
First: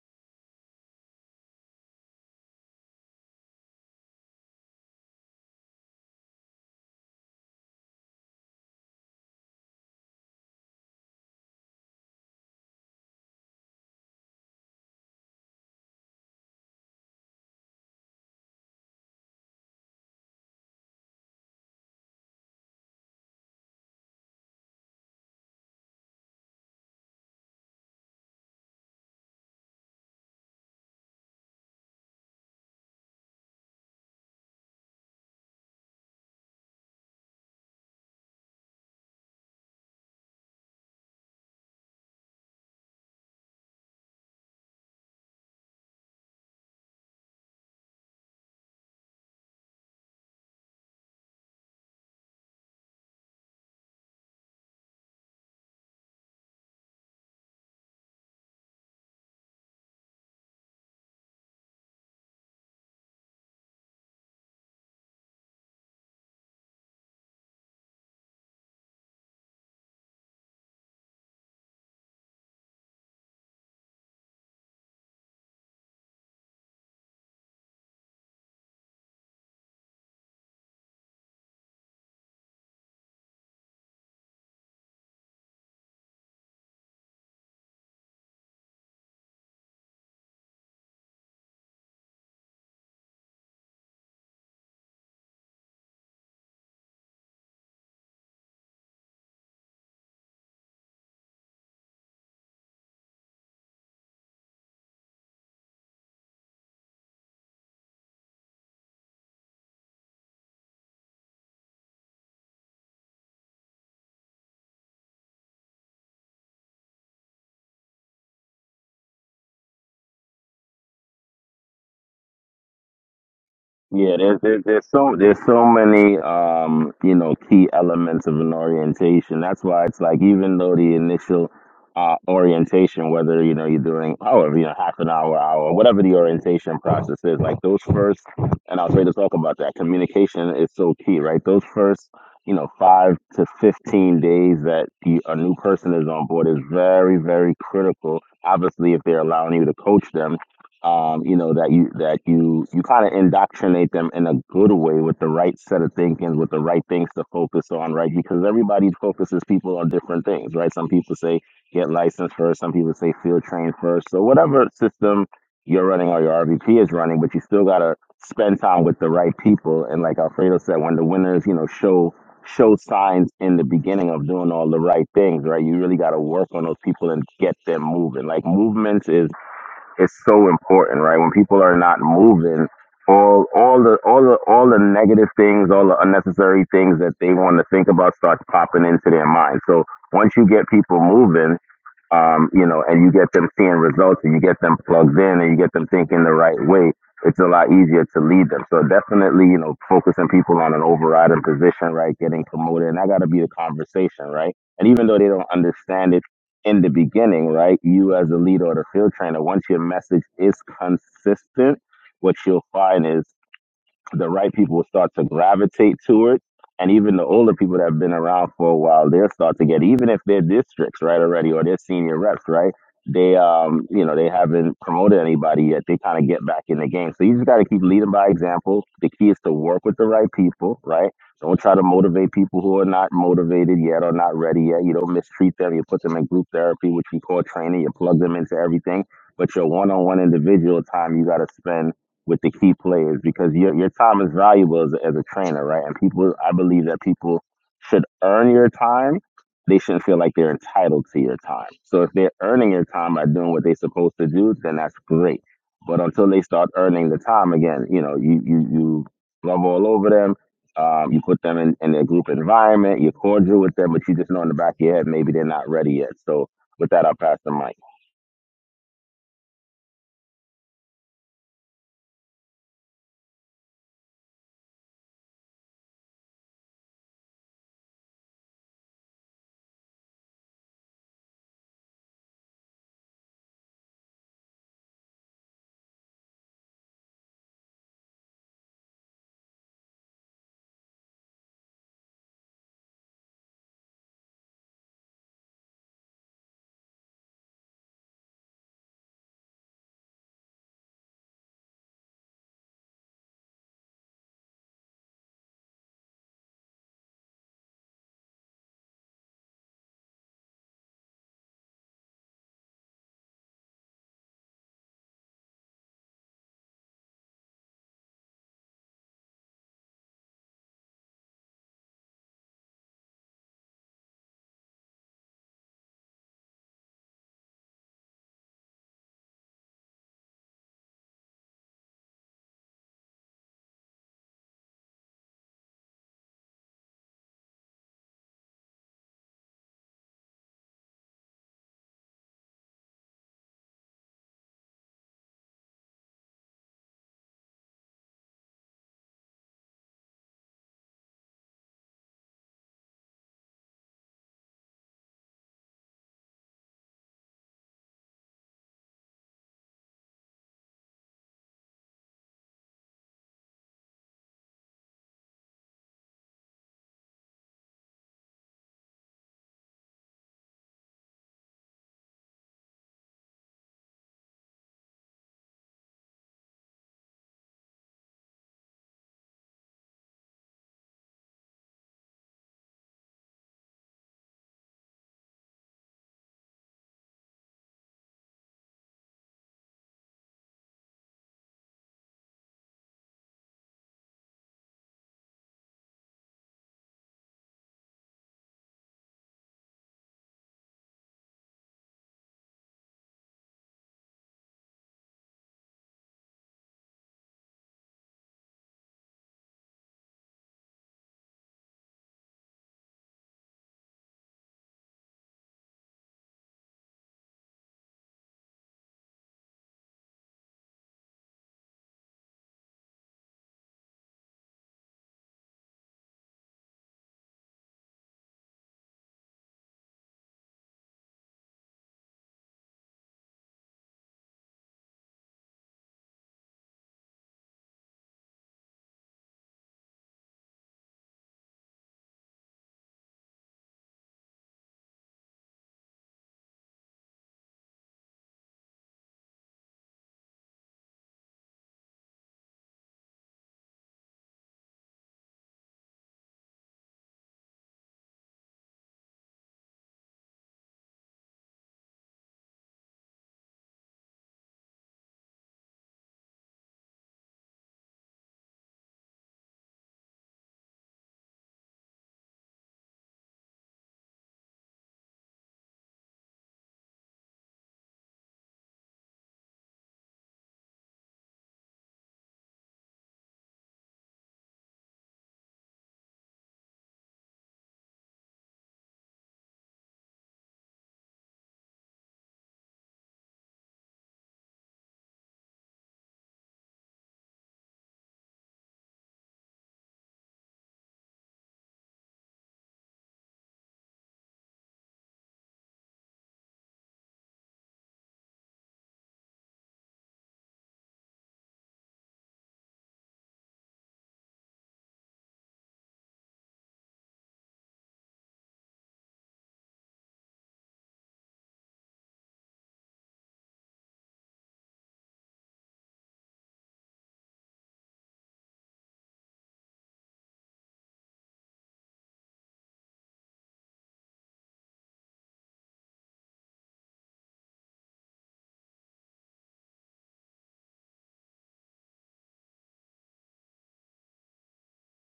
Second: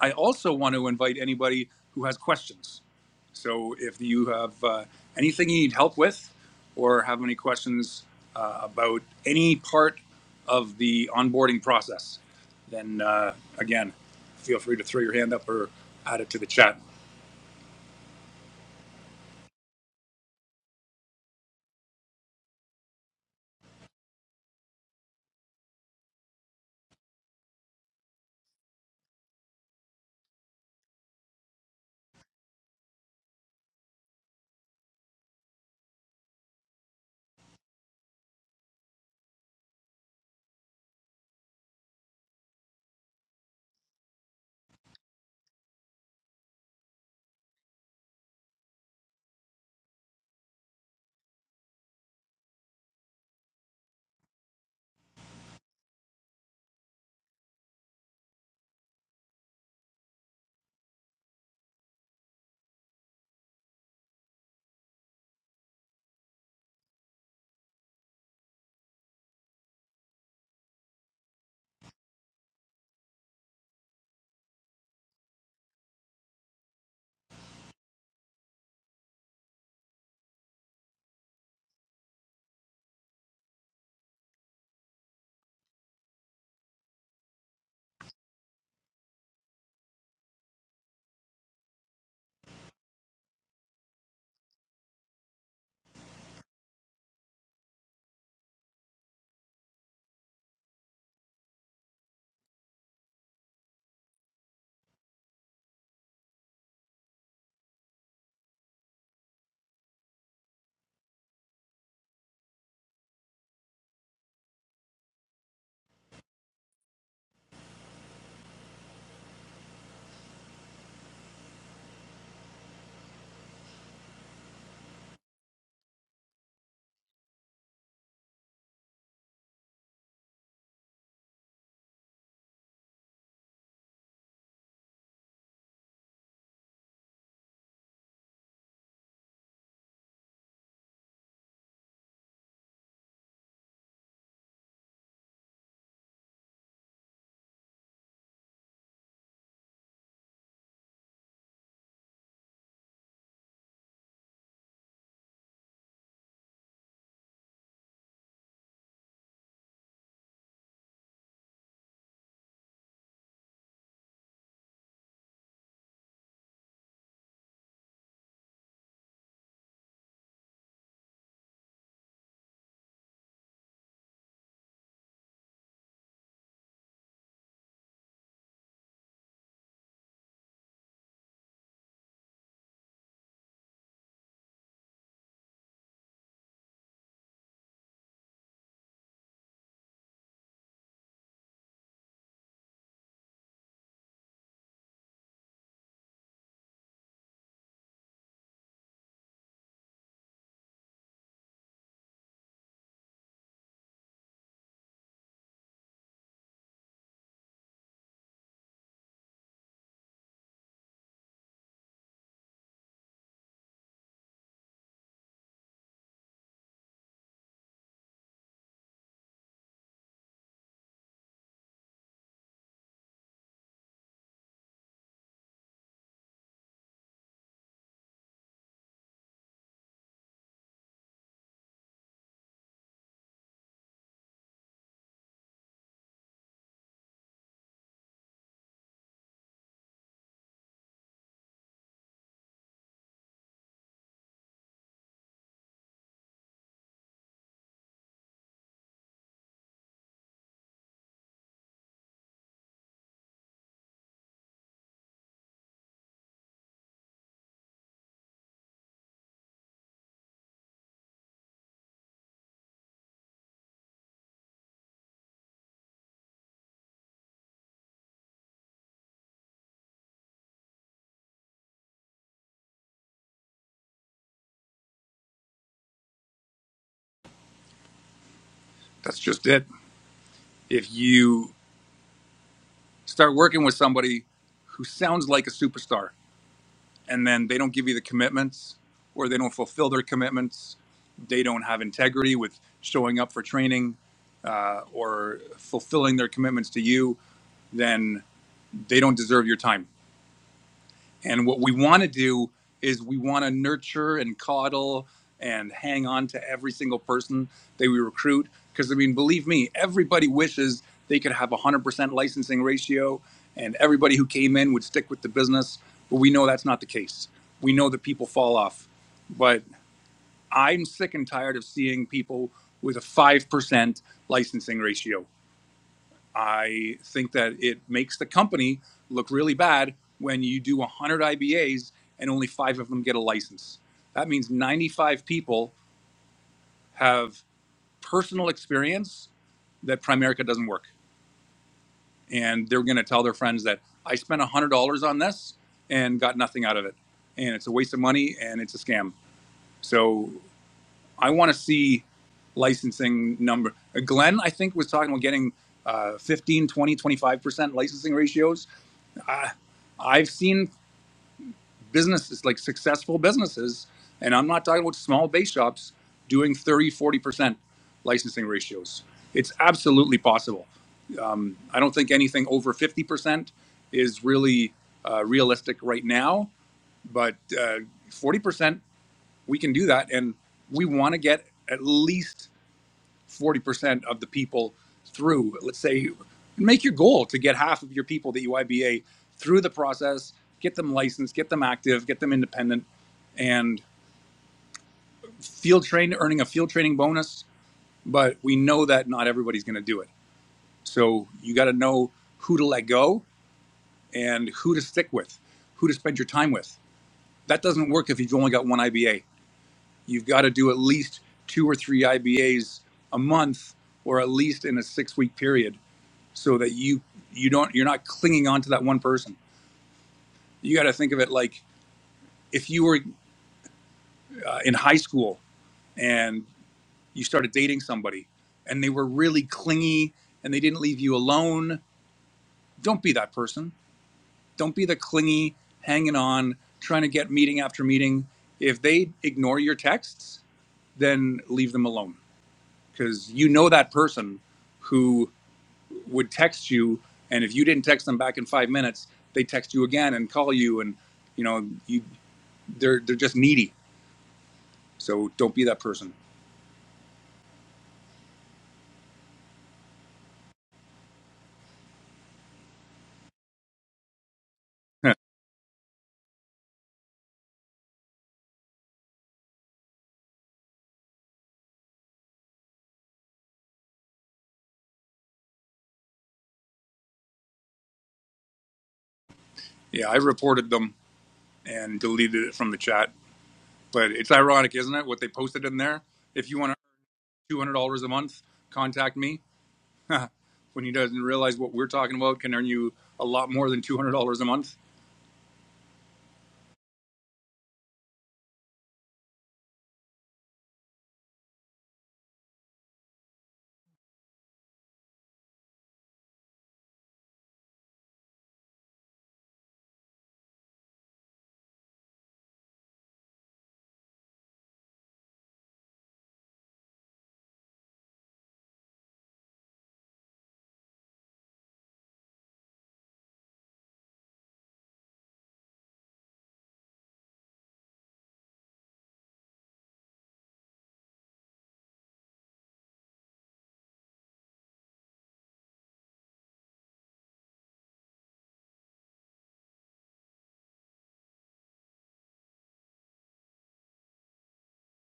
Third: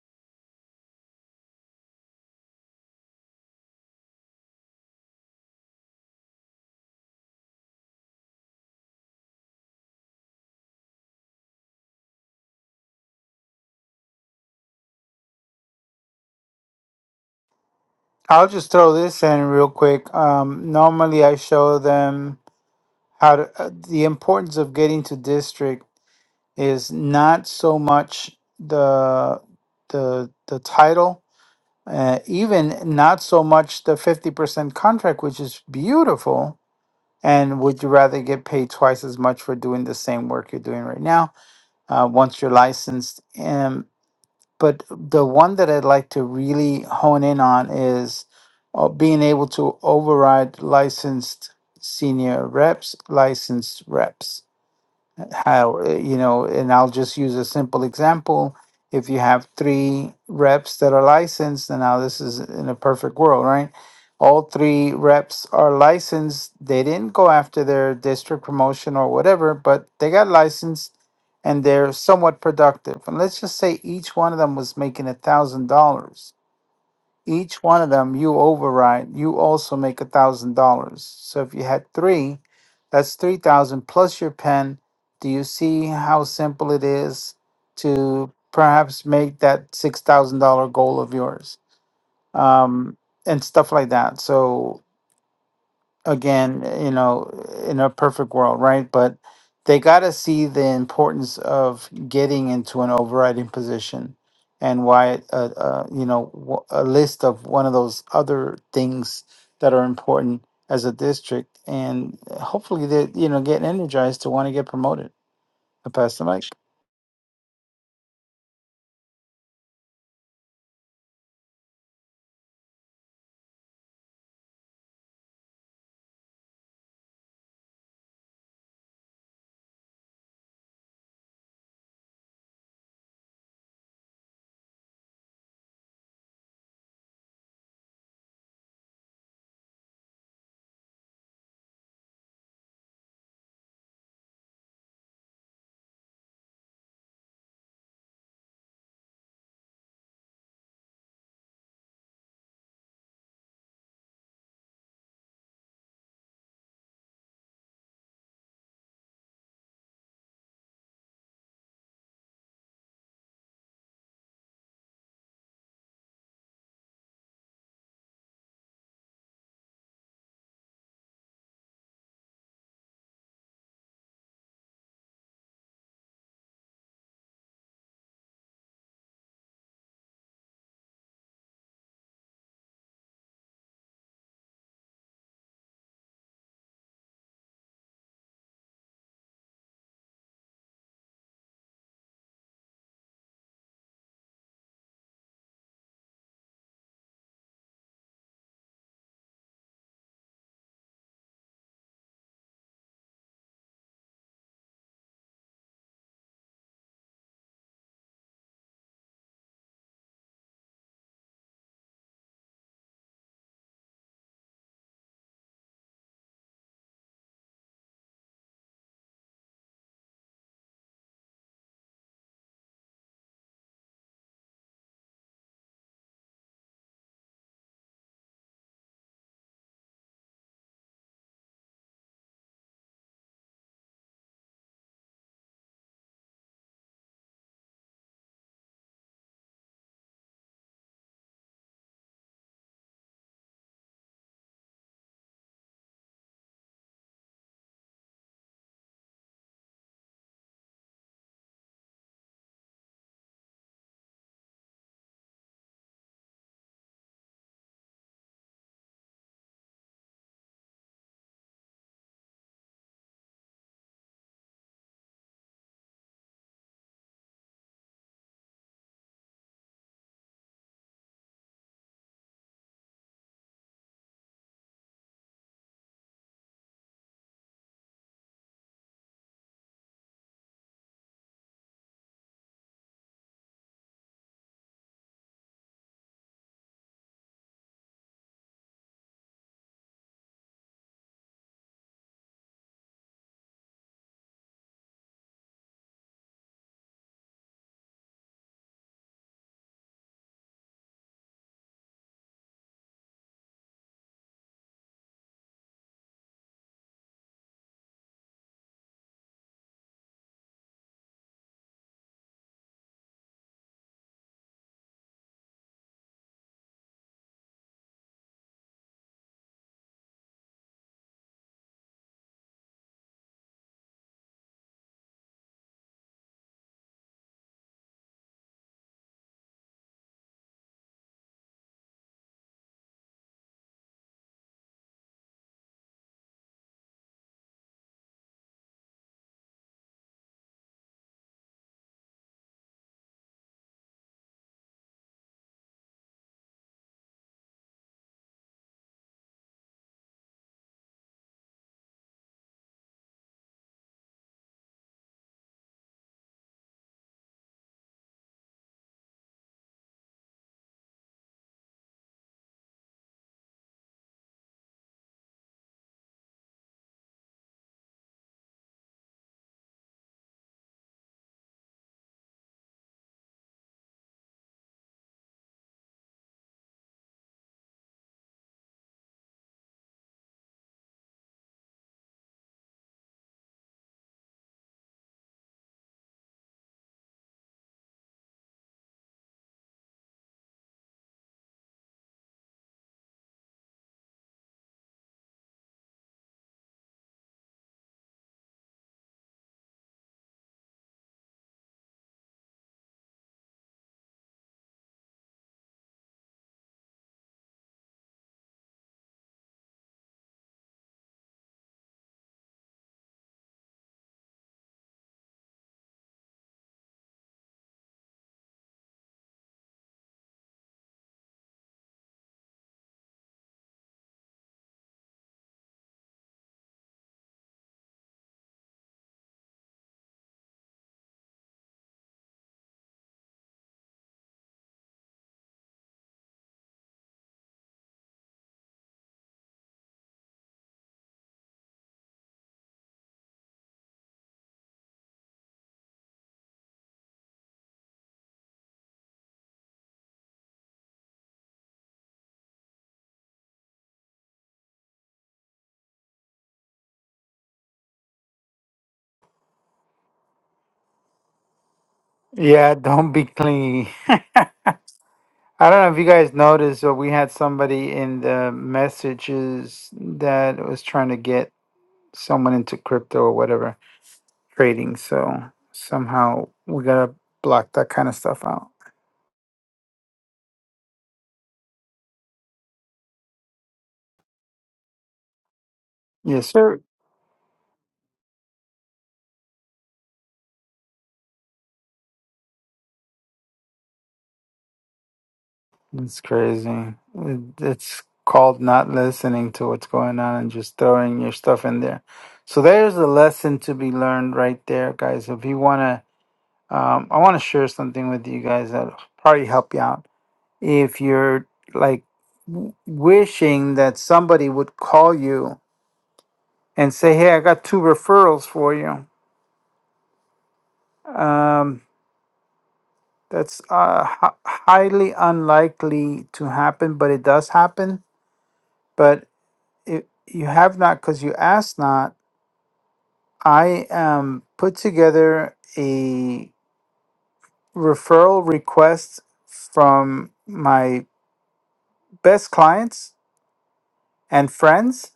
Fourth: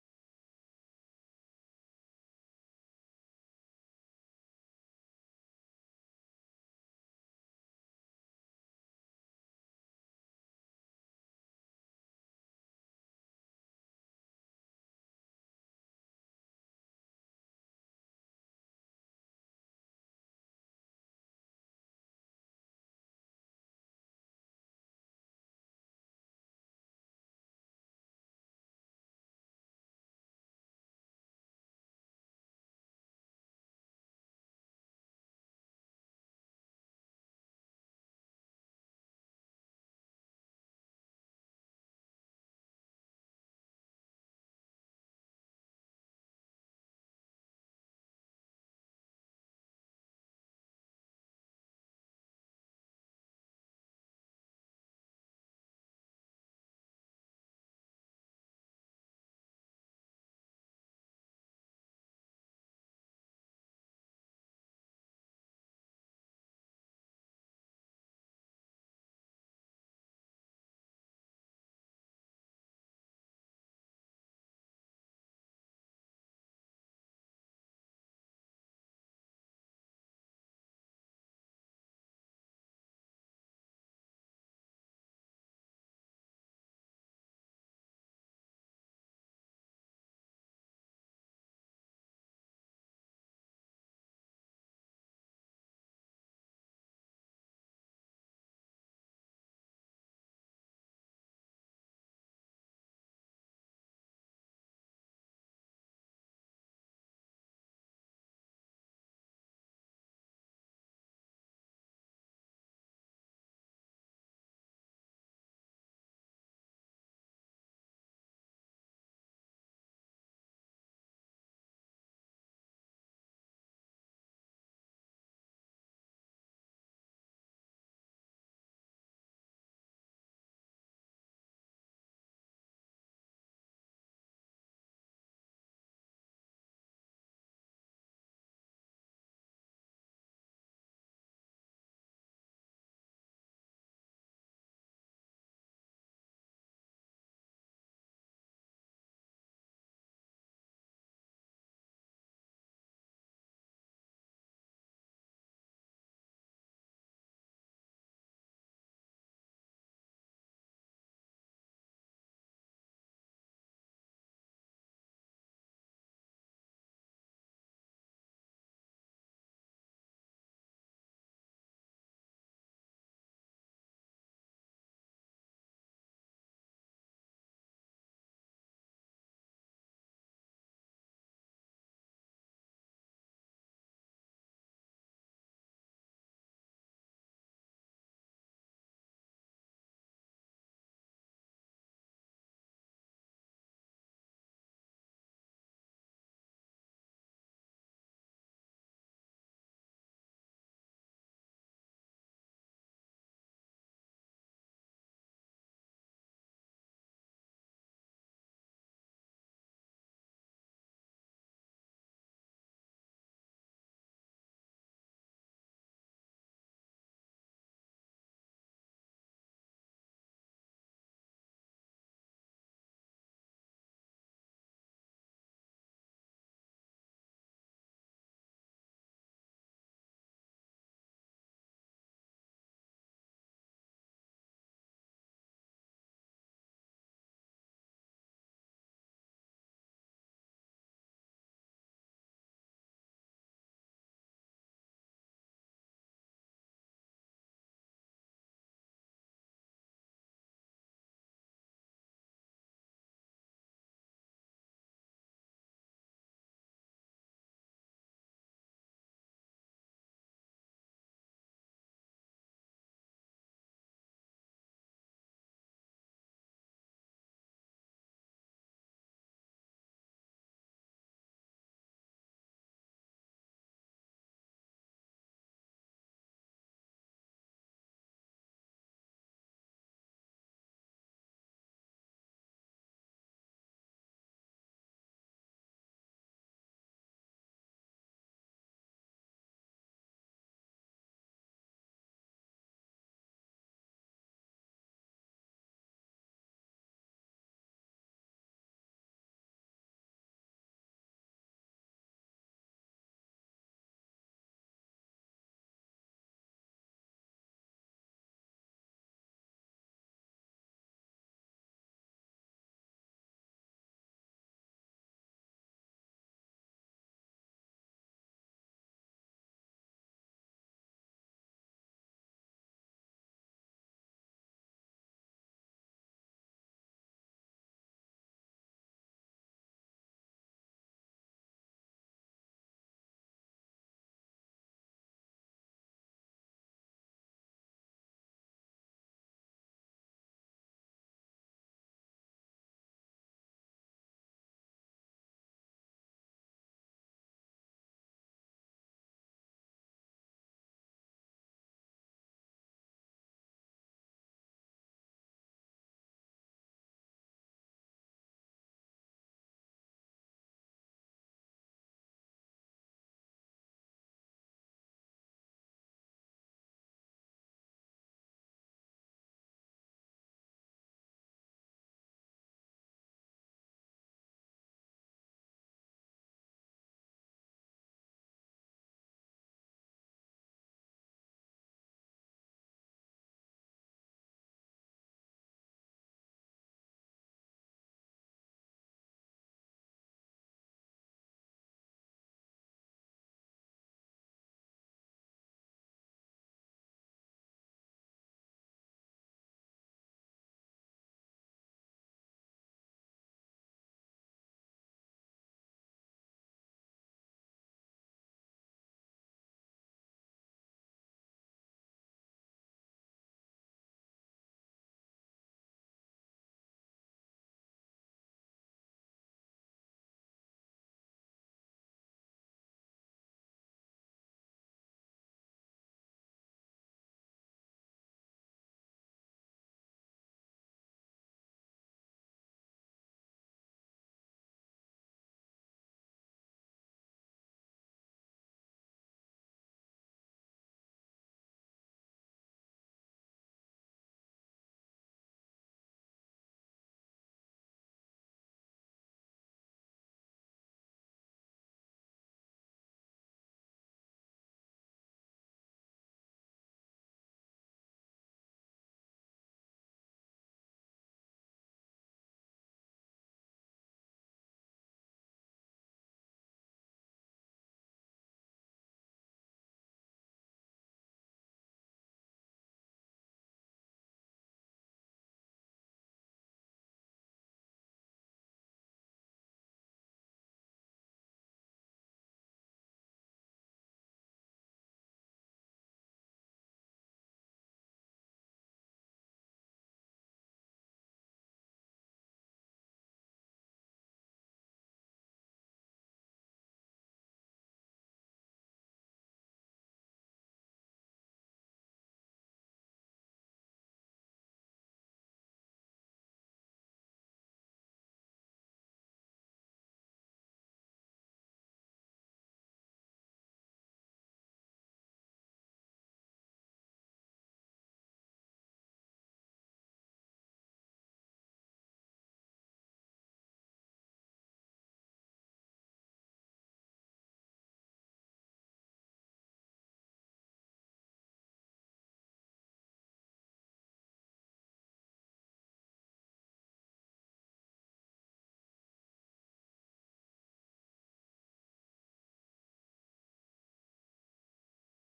A: I also want to invite anybody who has questions. So if you have uh, anything you need help with or have any questions uh, about any part of the onboarding process, then uh, again, feel free to throw your hand up or add it to the chat.
B: I'll just throw this in real quick. Um, normally, I show them how to, uh, the importance of getting to district is not so much the the the title, uh, even not so much the fifty percent contract, which is beautiful And would you rather get paid twice as much for doing the same work you're doing right now uh, once you're licensed? And but the one that I'd like to really hone in on is uh, being able to override licensed senior reps, licensed reps how uh, you know and i'll just use a simple example if you have three reps that are licensed and now this is in a perfect world right all three reps are licensed they didn't go after their district promotion or whatever but they got licensed and they're somewhat productive and let's just say each one of them was making a thousand dollars each one of them you override, you also make a thousand dollars. So if you had three, that's three thousand plus your pen. Do you see how simple it is to perhaps make that six thousand dollar goal of yours? Um, and stuff like that. So again, you know, in a perfect world, right? But they got to see the importance of getting into an overriding position and why, uh, uh, you know, wh- a list of one of those other things that are important as a district. And hopefully they, you know, get energized to want to get promoted. I pass the mic.
D: Yeah, there's, there's there's so there's so many um you know key elements of an orientation. That's why it's like even though the initial uh, orientation, whether you know you're doing however you know half an hour, hour, whatever the orientation process is, like those first, and I was ready to talk about that. Communication is so key, right? Those first you know five to fifteen days that the, a new person is on board is very very critical. Obviously, if they're allowing you to coach them um, you know that you that you you kind of indoctrinate them in a good way with the right set of thinking with the right things to focus on right because everybody focuses people on different things right some people say get licensed first some people say field train first so whatever system you're running or your rvp is running but you still got to spend time with the right people and like alfredo said when the winners you know show show signs in the beginning of doing all the right things right you really got to work on those people and get them moving like movements is it's so important, right? When people are not moving, all all the all the all the negative things, all the unnecessary things that they want to think about starts popping into their mind. So once you get people moving, um, you know, and you get them seeing results and you get them plugged in and you get them thinking the right way, it's a lot easier to lead them. So definitely, you know, focusing people on an overriding position, right? Getting promoted. And that got to be the conversation, right? And even though they don't understand it in the beginning, right? You as a leader or the field trainer, once your message is consistent, what you'll find is the right people will start to gravitate to it. And even the older people that have been around for a while, they'll start to get, even if their districts, right, already, or their senior reps, right, they, um, you know, they haven't promoted anybody yet. They kind of get back in the game. So you just got to keep leading by example. The key is to work with the right people, right? Don't try to motivate people who are not motivated yet or not ready yet. You don't mistreat them. You put them in group therapy, which we call training. You plug them into everything. But your one-on-one individual time, you got to spend with the key players because your your time is valuable as a, as a trainer, right? And people, I believe that people should earn your time. They shouldn't feel like they're entitled to your time. So if they're earning your time by doing what they're supposed to do, then that's great. But until they start earning the time again, you know, you you you love all over them. Um, you put them in, in their group environment. You're cordial with them, but you just know in the back of your head maybe they're not ready yet. So with that, I'll pass the mic.
A: That's just it. If you start working with somebody who sounds like a superstar, and then they don't give you the commitments or they don't fulfill their commitments. They don't have integrity with showing up for training uh, or fulfilling their commitments to you, then they don't deserve your time. And what we want to do is we want to nurture and coddle and hang on to every single person that we recruit. Because, I mean, believe me, everybody wishes they could have a 100% licensing ratio and everybody who came in would stick with the business. But we know that's not the case. We know that people fall off. But I'm sick and tired of seeing people with a 5% licensing ratio. I think that it makes the company look really bad when you do 100 IBAs and only five of them get a license. That means 95 people have personal experience that Primerica doesn't work. And they're going to tell their friends that I spent $100 on this and got nothing out of it. And it's a waste of money and it's a scam. So I want to see licensing number. Glenn, I think, was talking about getting uh, 15, 20, 25% licensing ratios I, I've seen businesses like successful businesses, and I'm not talking about small base shops doing thirty, forty percent licensing ratios. It's absolutely possible. Um, I don't think anything over 50% is really uh, realistic right now, but uh, 40%, we can do that. And we want to get at least 40% of the people through. Let's say make your goal to get half of your people that you IBA through the process, get them licensed, get them active, get them independent, and field train earning a field training bonus. But we know that not everybody's going to do it. So you got to know who to let go and who to stick with, who to spend your time with. That doesn't work if you've only got one IBA. You've got to do at least two or three IBAs a month or at least in a six week period so that you you don't you're not clinging on to that one person. You got to think of it like if you were uh, in high school and you started dating somebody and they were really clingy and they didn't leave you alone. Don't be that person. Don't be the clingy, hanging on, trying to get meeting after meeting. If they ignore your texts, then leave them alone because you know that person who would text you, and if you didn't text them back in five minutes, they text you again and call you, and you know you they're they're just needy. So don't be that person.
B: Yeah, don't be clingy.
A: [laughs]
B: I don't know if you guys noticed, but we had somebody in the messages that was trying to get someone into crypto or whatever trading. So somehow we gotta block that kind of stuff out.
A: yeah, I reported them and deleted it from the chat. But it's ironic, isn't it? What they posted in there. If
B: Yes,
A: you want to
B: sir.
A: earn two hundred dollars a month, contact me. [laughs] when he doesn't realize what we're talking about can earn you a lot more than two hundred dollars a month.
B: It's crazy. It, it's called not listening to what's going on and just throwing your stuff in there. So there's a lesson to be learned right there, guys. If you wanna, um, I want to share something with you guys that'll probably help you out. If you're like w- wishing that somebody would call you and say, "Hey, I got two referrals for you." Um, That's uh, hi- highly unlikely to happen, but it does happen. But it, you have not because you asked not. I um, put together a referral request from my best clients and friends,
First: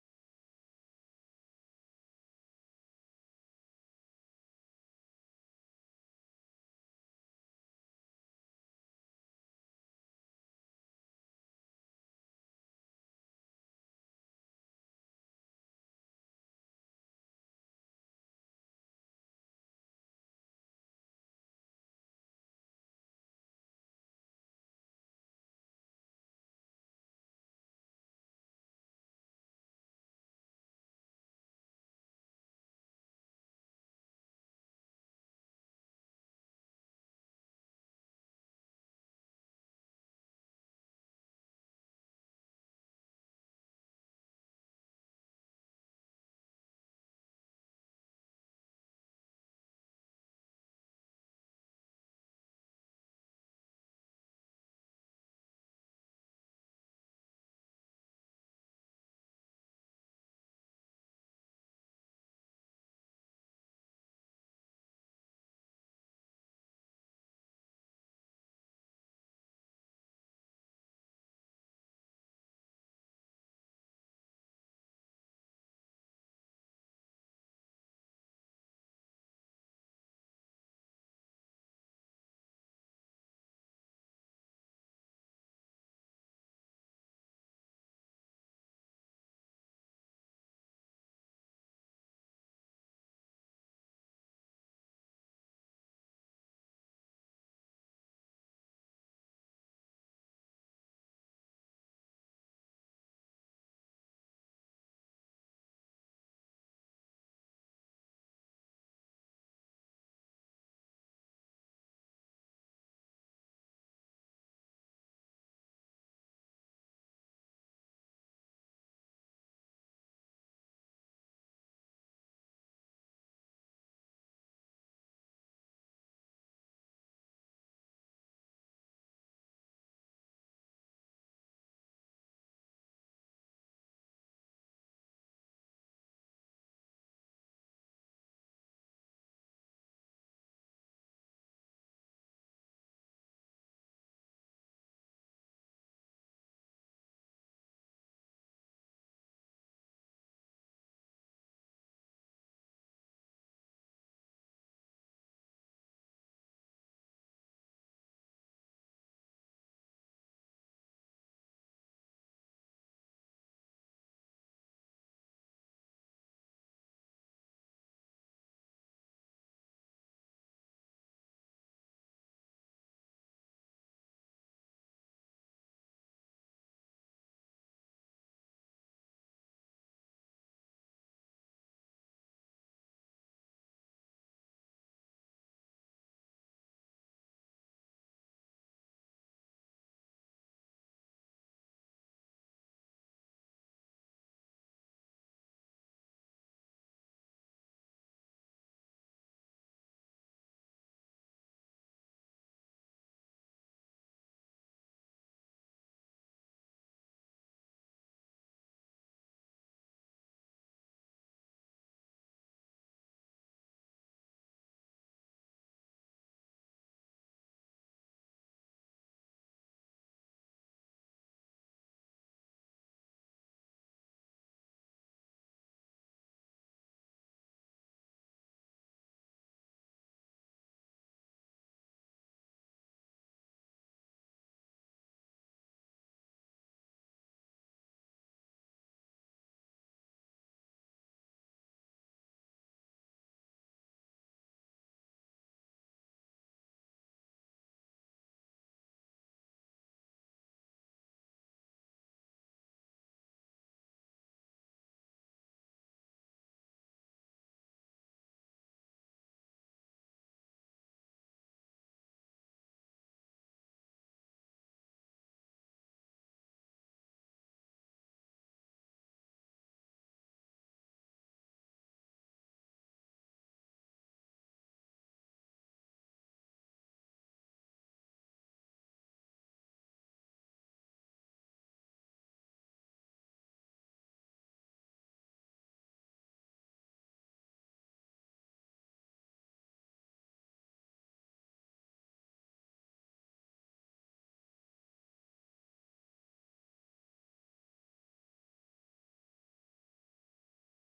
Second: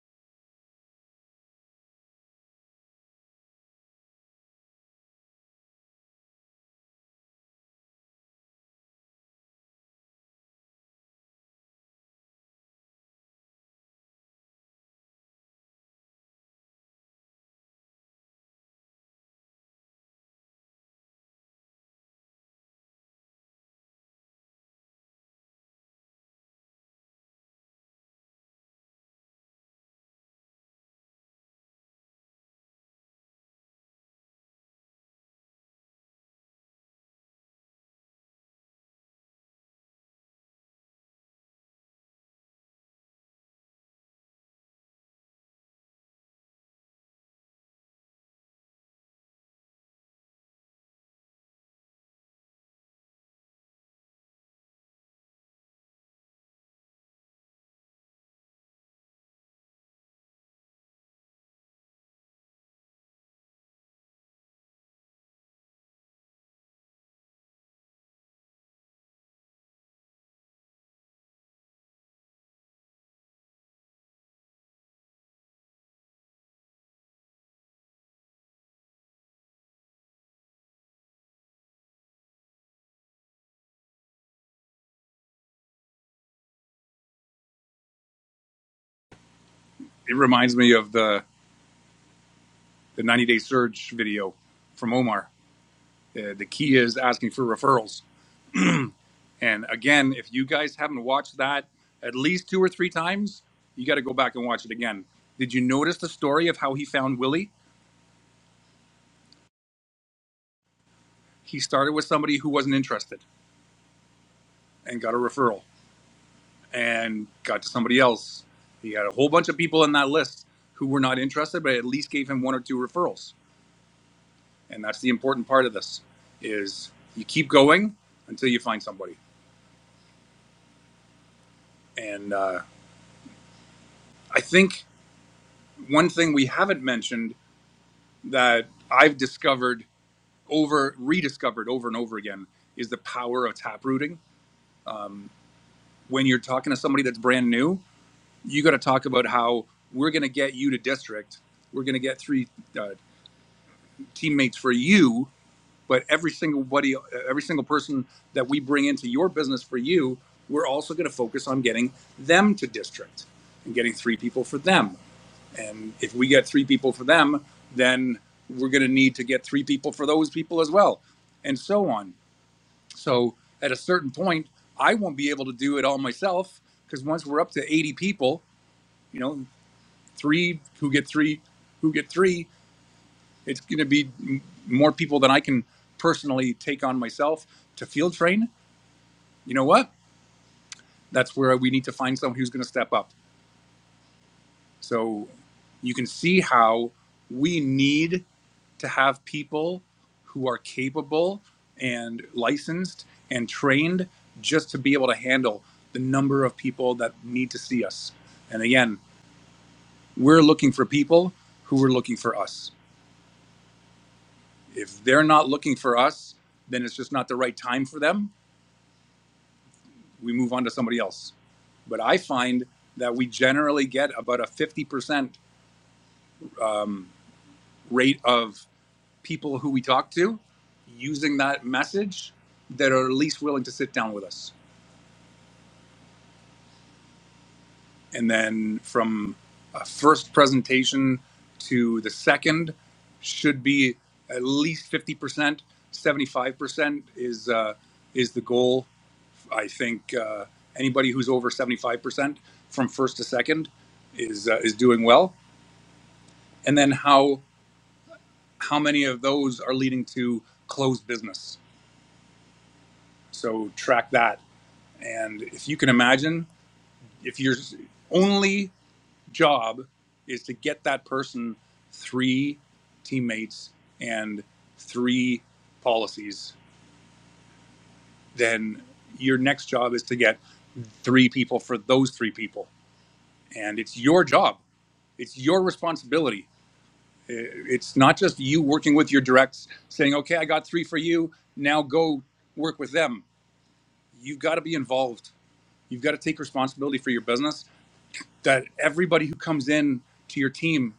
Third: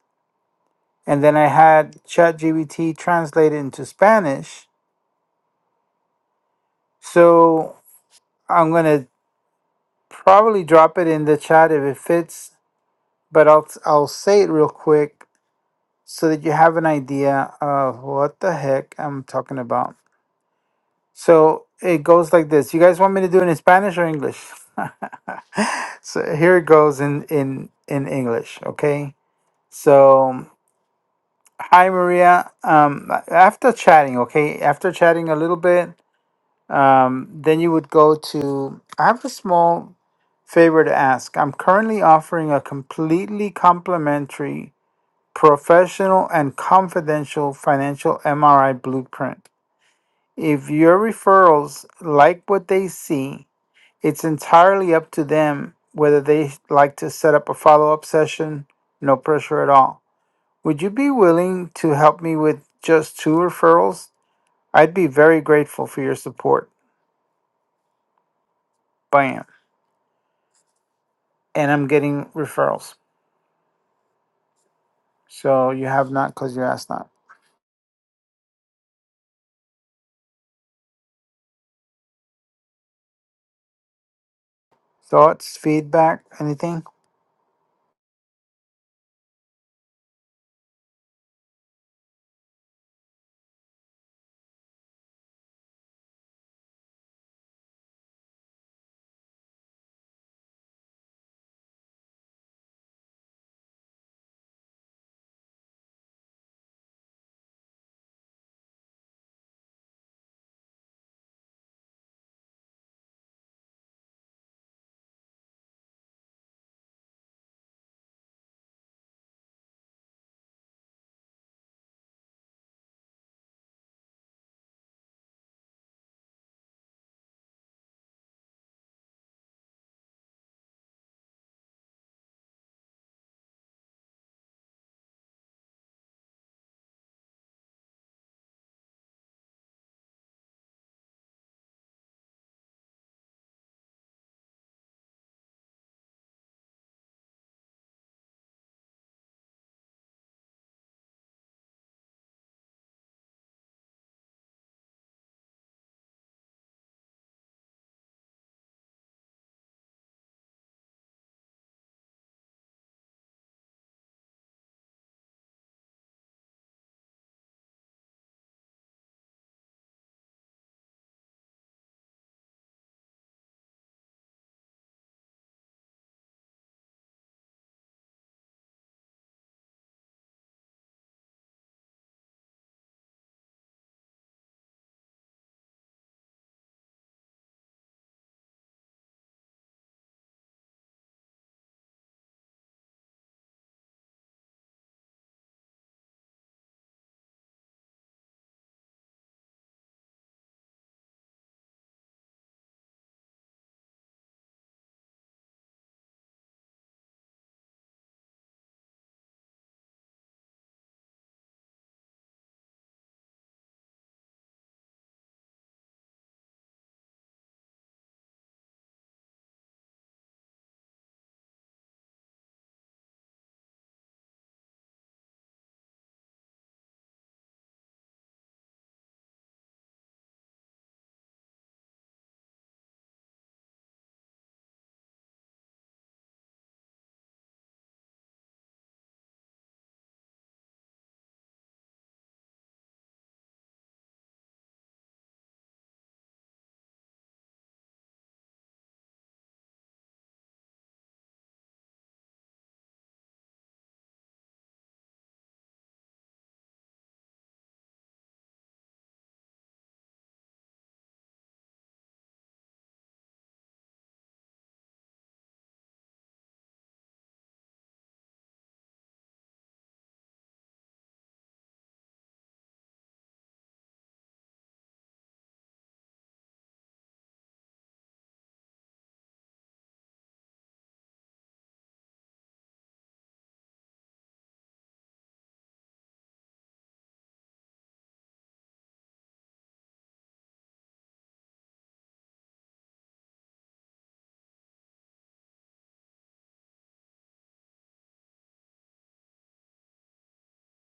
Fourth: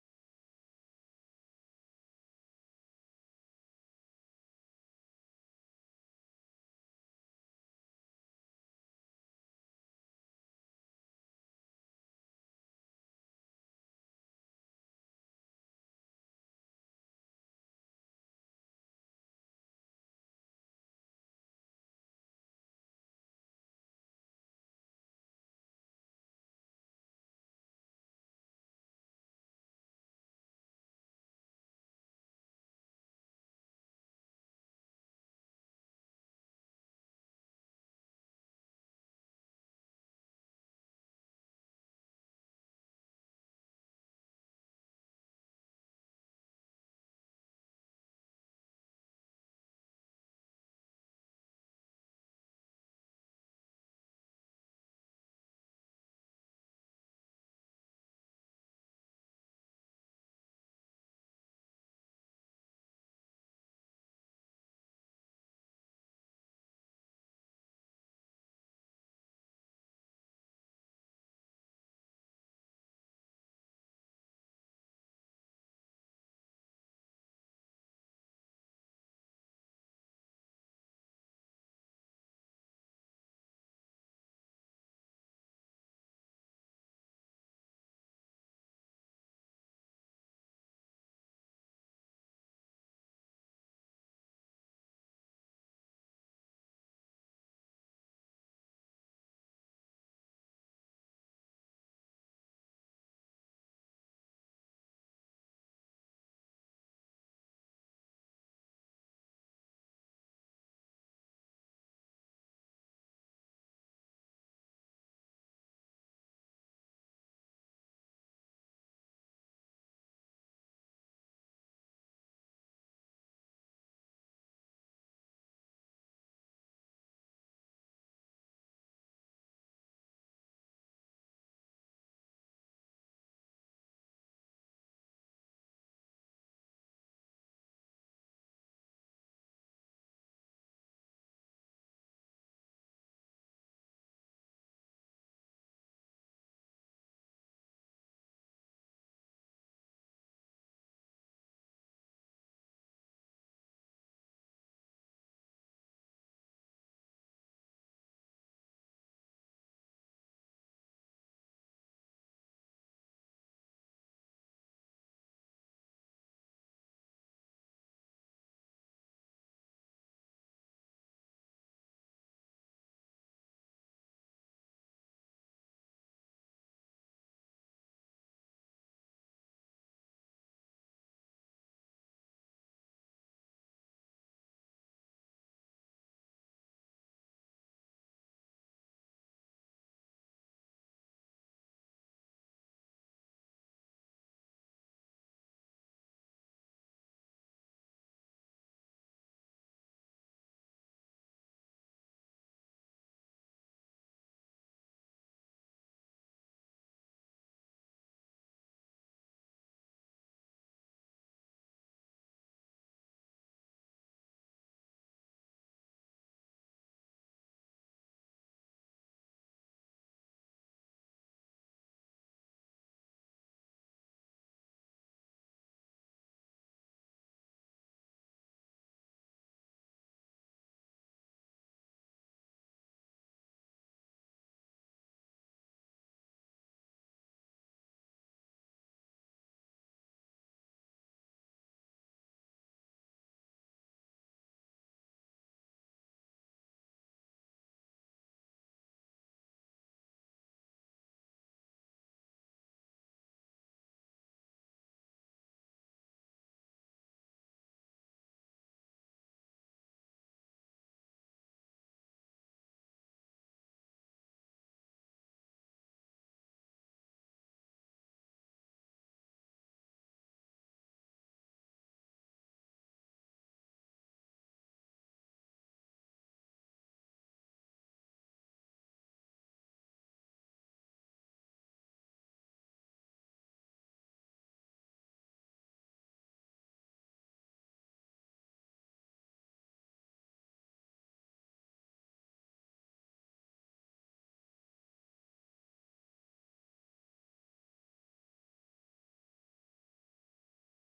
B: and then I had ChatGPT translate it into Spanish. So I'm gonna probably drop it in the chat if it fits, but I'll I'll say it real quick so that you have an idea of what the heck I'm talking about. So it goes like this. You guys want me to do it in Spanish or English? [laughs] so here it goes in in in English. Okay. So hi Maria. Um, after chatting, okay, after chatting a little bit, um, then you would go to. I have a small favor to ask. I'm currently offering a completely complimentary professional and confidential financial MRI blueprint. If your referrals like what they see, it's entirely up to them whether they like to set up a follow up session, no pressure at all. Would you be willing to help me with just two referrals? I'd be very grateful for your support. Bam. And I'm getting referrals. So you have not because you asked not. Thoughts, feedback, anything?
A: It reminds me of the the ninety day surge video from Omar. Uh, the key is asking for referrals And again, if you guys haven't watched that at least two or three times, you got to go back and watch it again. Did you notice the story of how he found Willie? He started with somebody who wasn't interested and got a referral and got to somebody else. He had a whole bunch of people in that list who were not interested, but at least gave him one or two referrals. And that's the important part of this is you keep going until you find somebody. And uh, I think one thing we haven't mentioned that I've discovered over rediscovered over and over again is the power of taprooting. Um, when you're talking to somebody that's brand new, you got to talk about how we're going to get you to district. We're going to get three uh, teammates for you, but every single buddy, uh, every single person that we bring into your business for you, we're also going to focus on getting them to district and getting three people for them. And if we get three people for them, then we're going to need to get three people for those people as well, and so on So at a certain point, I won't be able to do it all myself because once we're up to 80 people, you know, three who get three, who get three, it's going to be m- more people than I can personally take on myself to field train. You know what? That's where we need to find someone who's going to step up. So you can see how we need to have people who are capable and licensed and trained just to be able to handle the number of people that need to see us. And again, we're looking for people who are looking for us. If they're not looking for us, then it's just not the right time for them. We move on to somebody else. But I find that we generally get about a 50% um, rate of people who we talk to using that message that are least willing to sit down with us. and then from a first presentation to the second should be at least 50% 75% is uh, is the goal i think uh, anybody who's over 75% from first to second is uh, is doing well and then how how many of those are leading to closed business so track that and if you can imagine if you're only job is to get that person three teammates and three policies, then your next job is to get three people for those three people. And it's your job, it's your responsibility. It's not just you working with your directs saying, okay, I got three for you. Now go work with them. You've got to be involved. You've got to take responsibility for your business. That everybody who comes in to your team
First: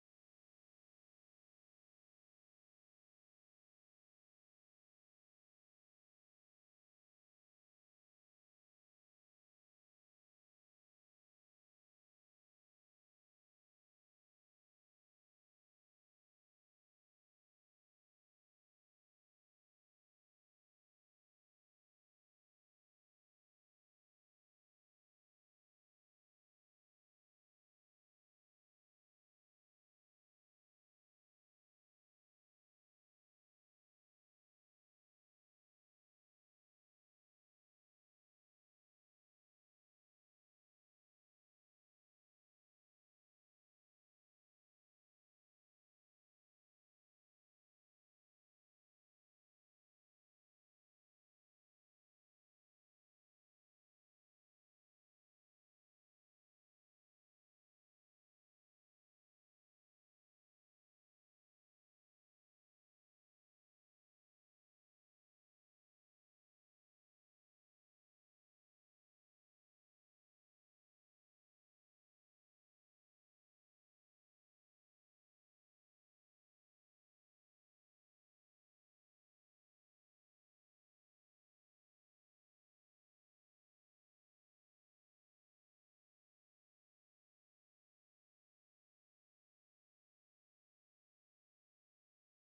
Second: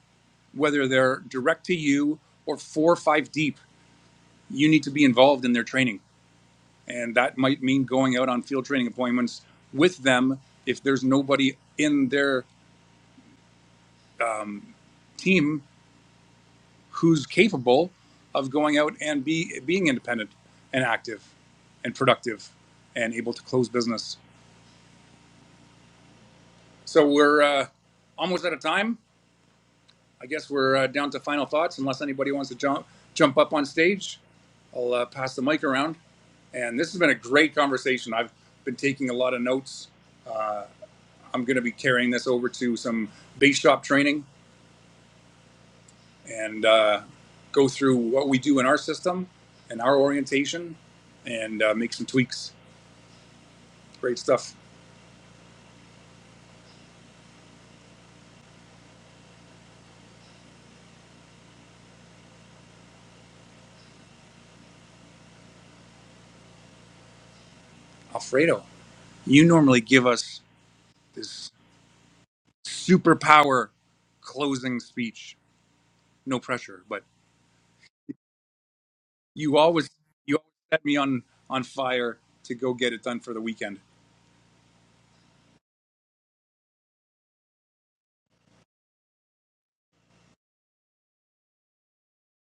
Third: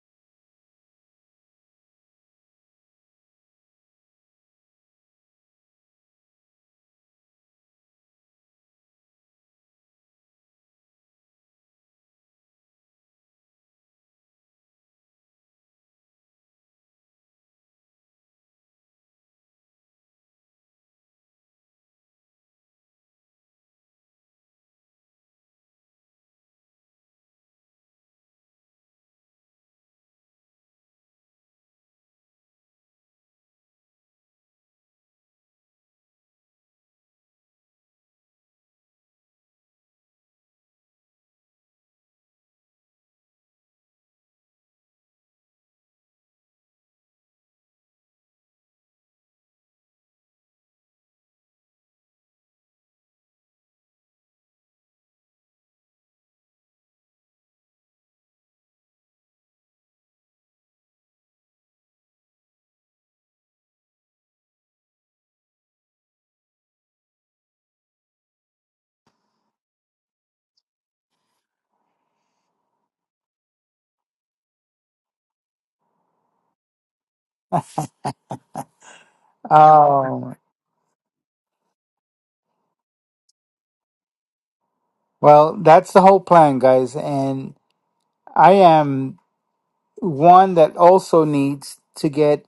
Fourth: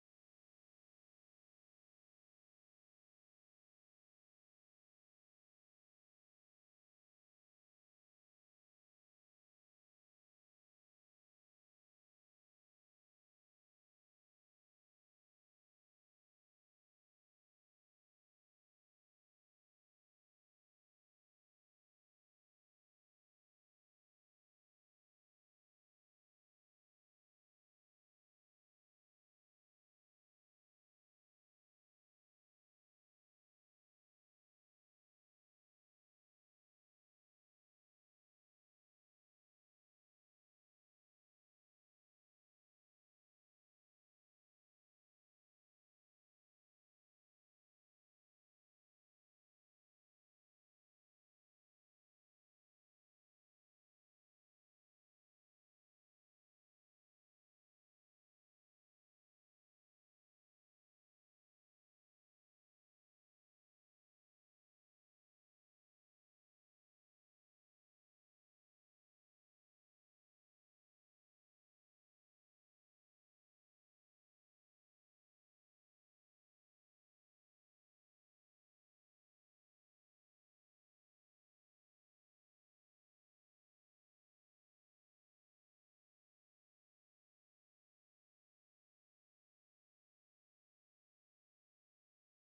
A: whether they're direct to you or four or five deep, you need to be involved in their training. And that might mean going out on field training appointments with them if there's nobody in their um, team who's capable of going out and be being independent and active and productive and able to close business. So we're uh, almost out of time. I guess we're uh, down to final thoughts unless anybody wants to jump jump up on stage. I'll uh, pass the mic around. And this has been a great conversation. I've been taking a lot of notes. Uh, I'm going to be carrying this over to some base shop training and uh, go through what we do in our system and our orientation and uh, make some tweaks. Great stuff. Alfredo, you normally give us this superpower closing speech, no pressure, but you always
B: Oh.
A: you always set me on on fire to go get it done for the weekend.
B: Well, that's the whole plan, guys. And I am one that also needs to get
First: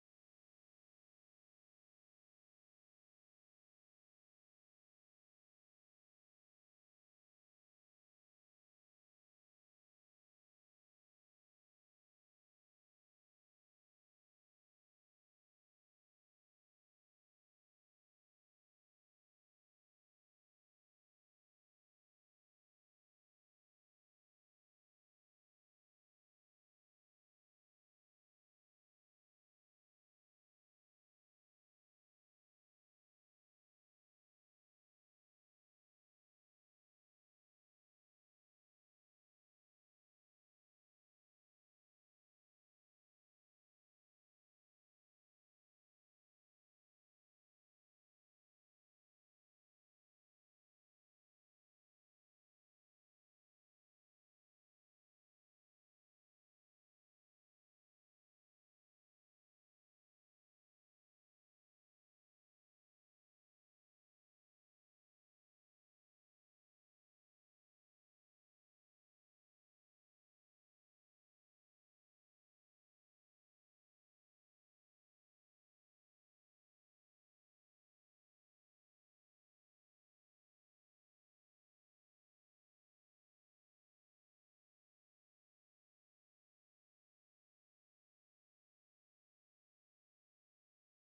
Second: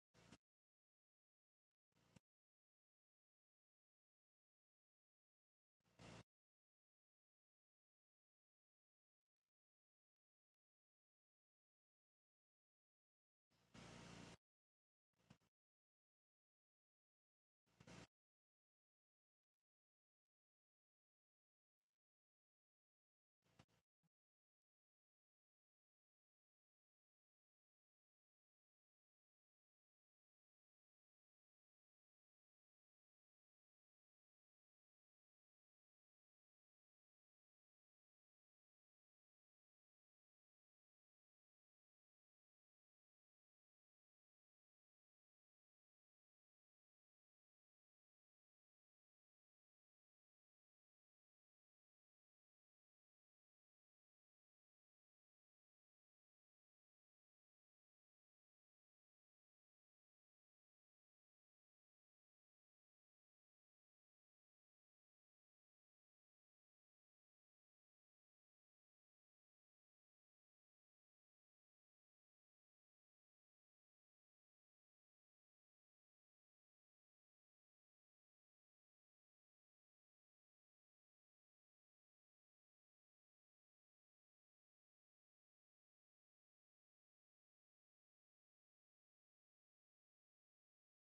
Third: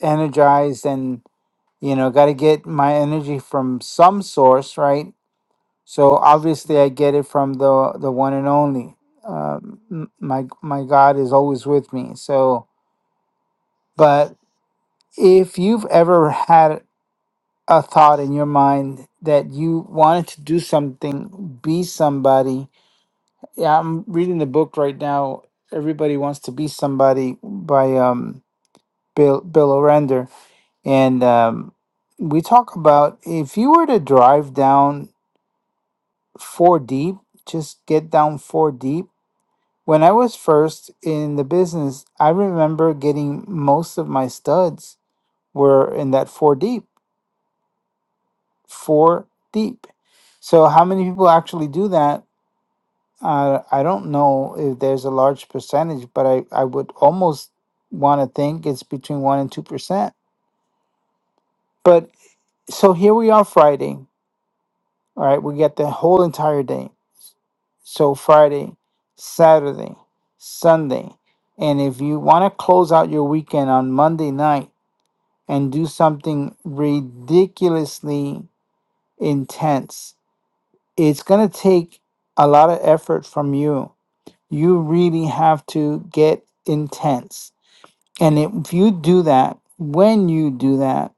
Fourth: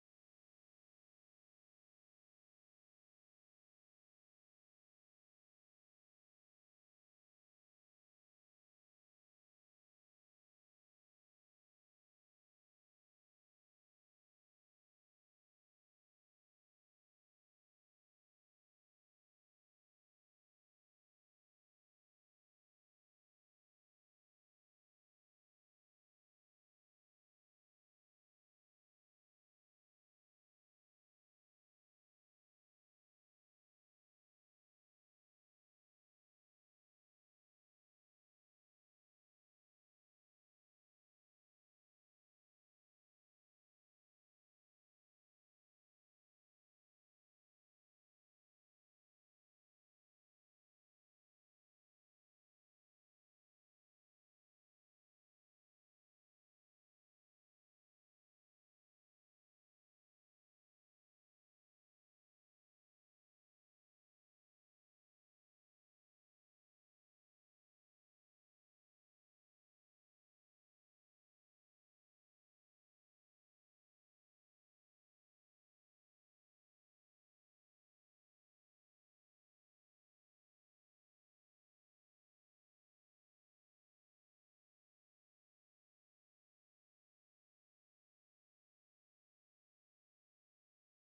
B: energized and, you know, got to get my energy from some source, right? So obviously I get it from the, the one and only. Um, m- my, my God is always with me. So, but if you've ever had a thought in your mind that you wanted to do something, be somebody, Yeah, I'm reading the book right now. Everybody Wants to Be Somebody by um, Bill Bill O'Render, and um, we talk about if you were to drive down four deep, just get down four deep. When I was first in the business, I remember getting most of my studs were in that four deep, four deep. So how many people actually do that? I I don't know if there's a large percentage, but I, I would almost want to think it's between 1% and 2%. But so here we are Friday, all right? We get the whole entire day. So Friday, Saturday, Sunday. And if you want to close out your weekend on Monday night and do something ridiculously intense, it's going to take a lot of effort from you you really have to get intense. And if you do that, when you do that,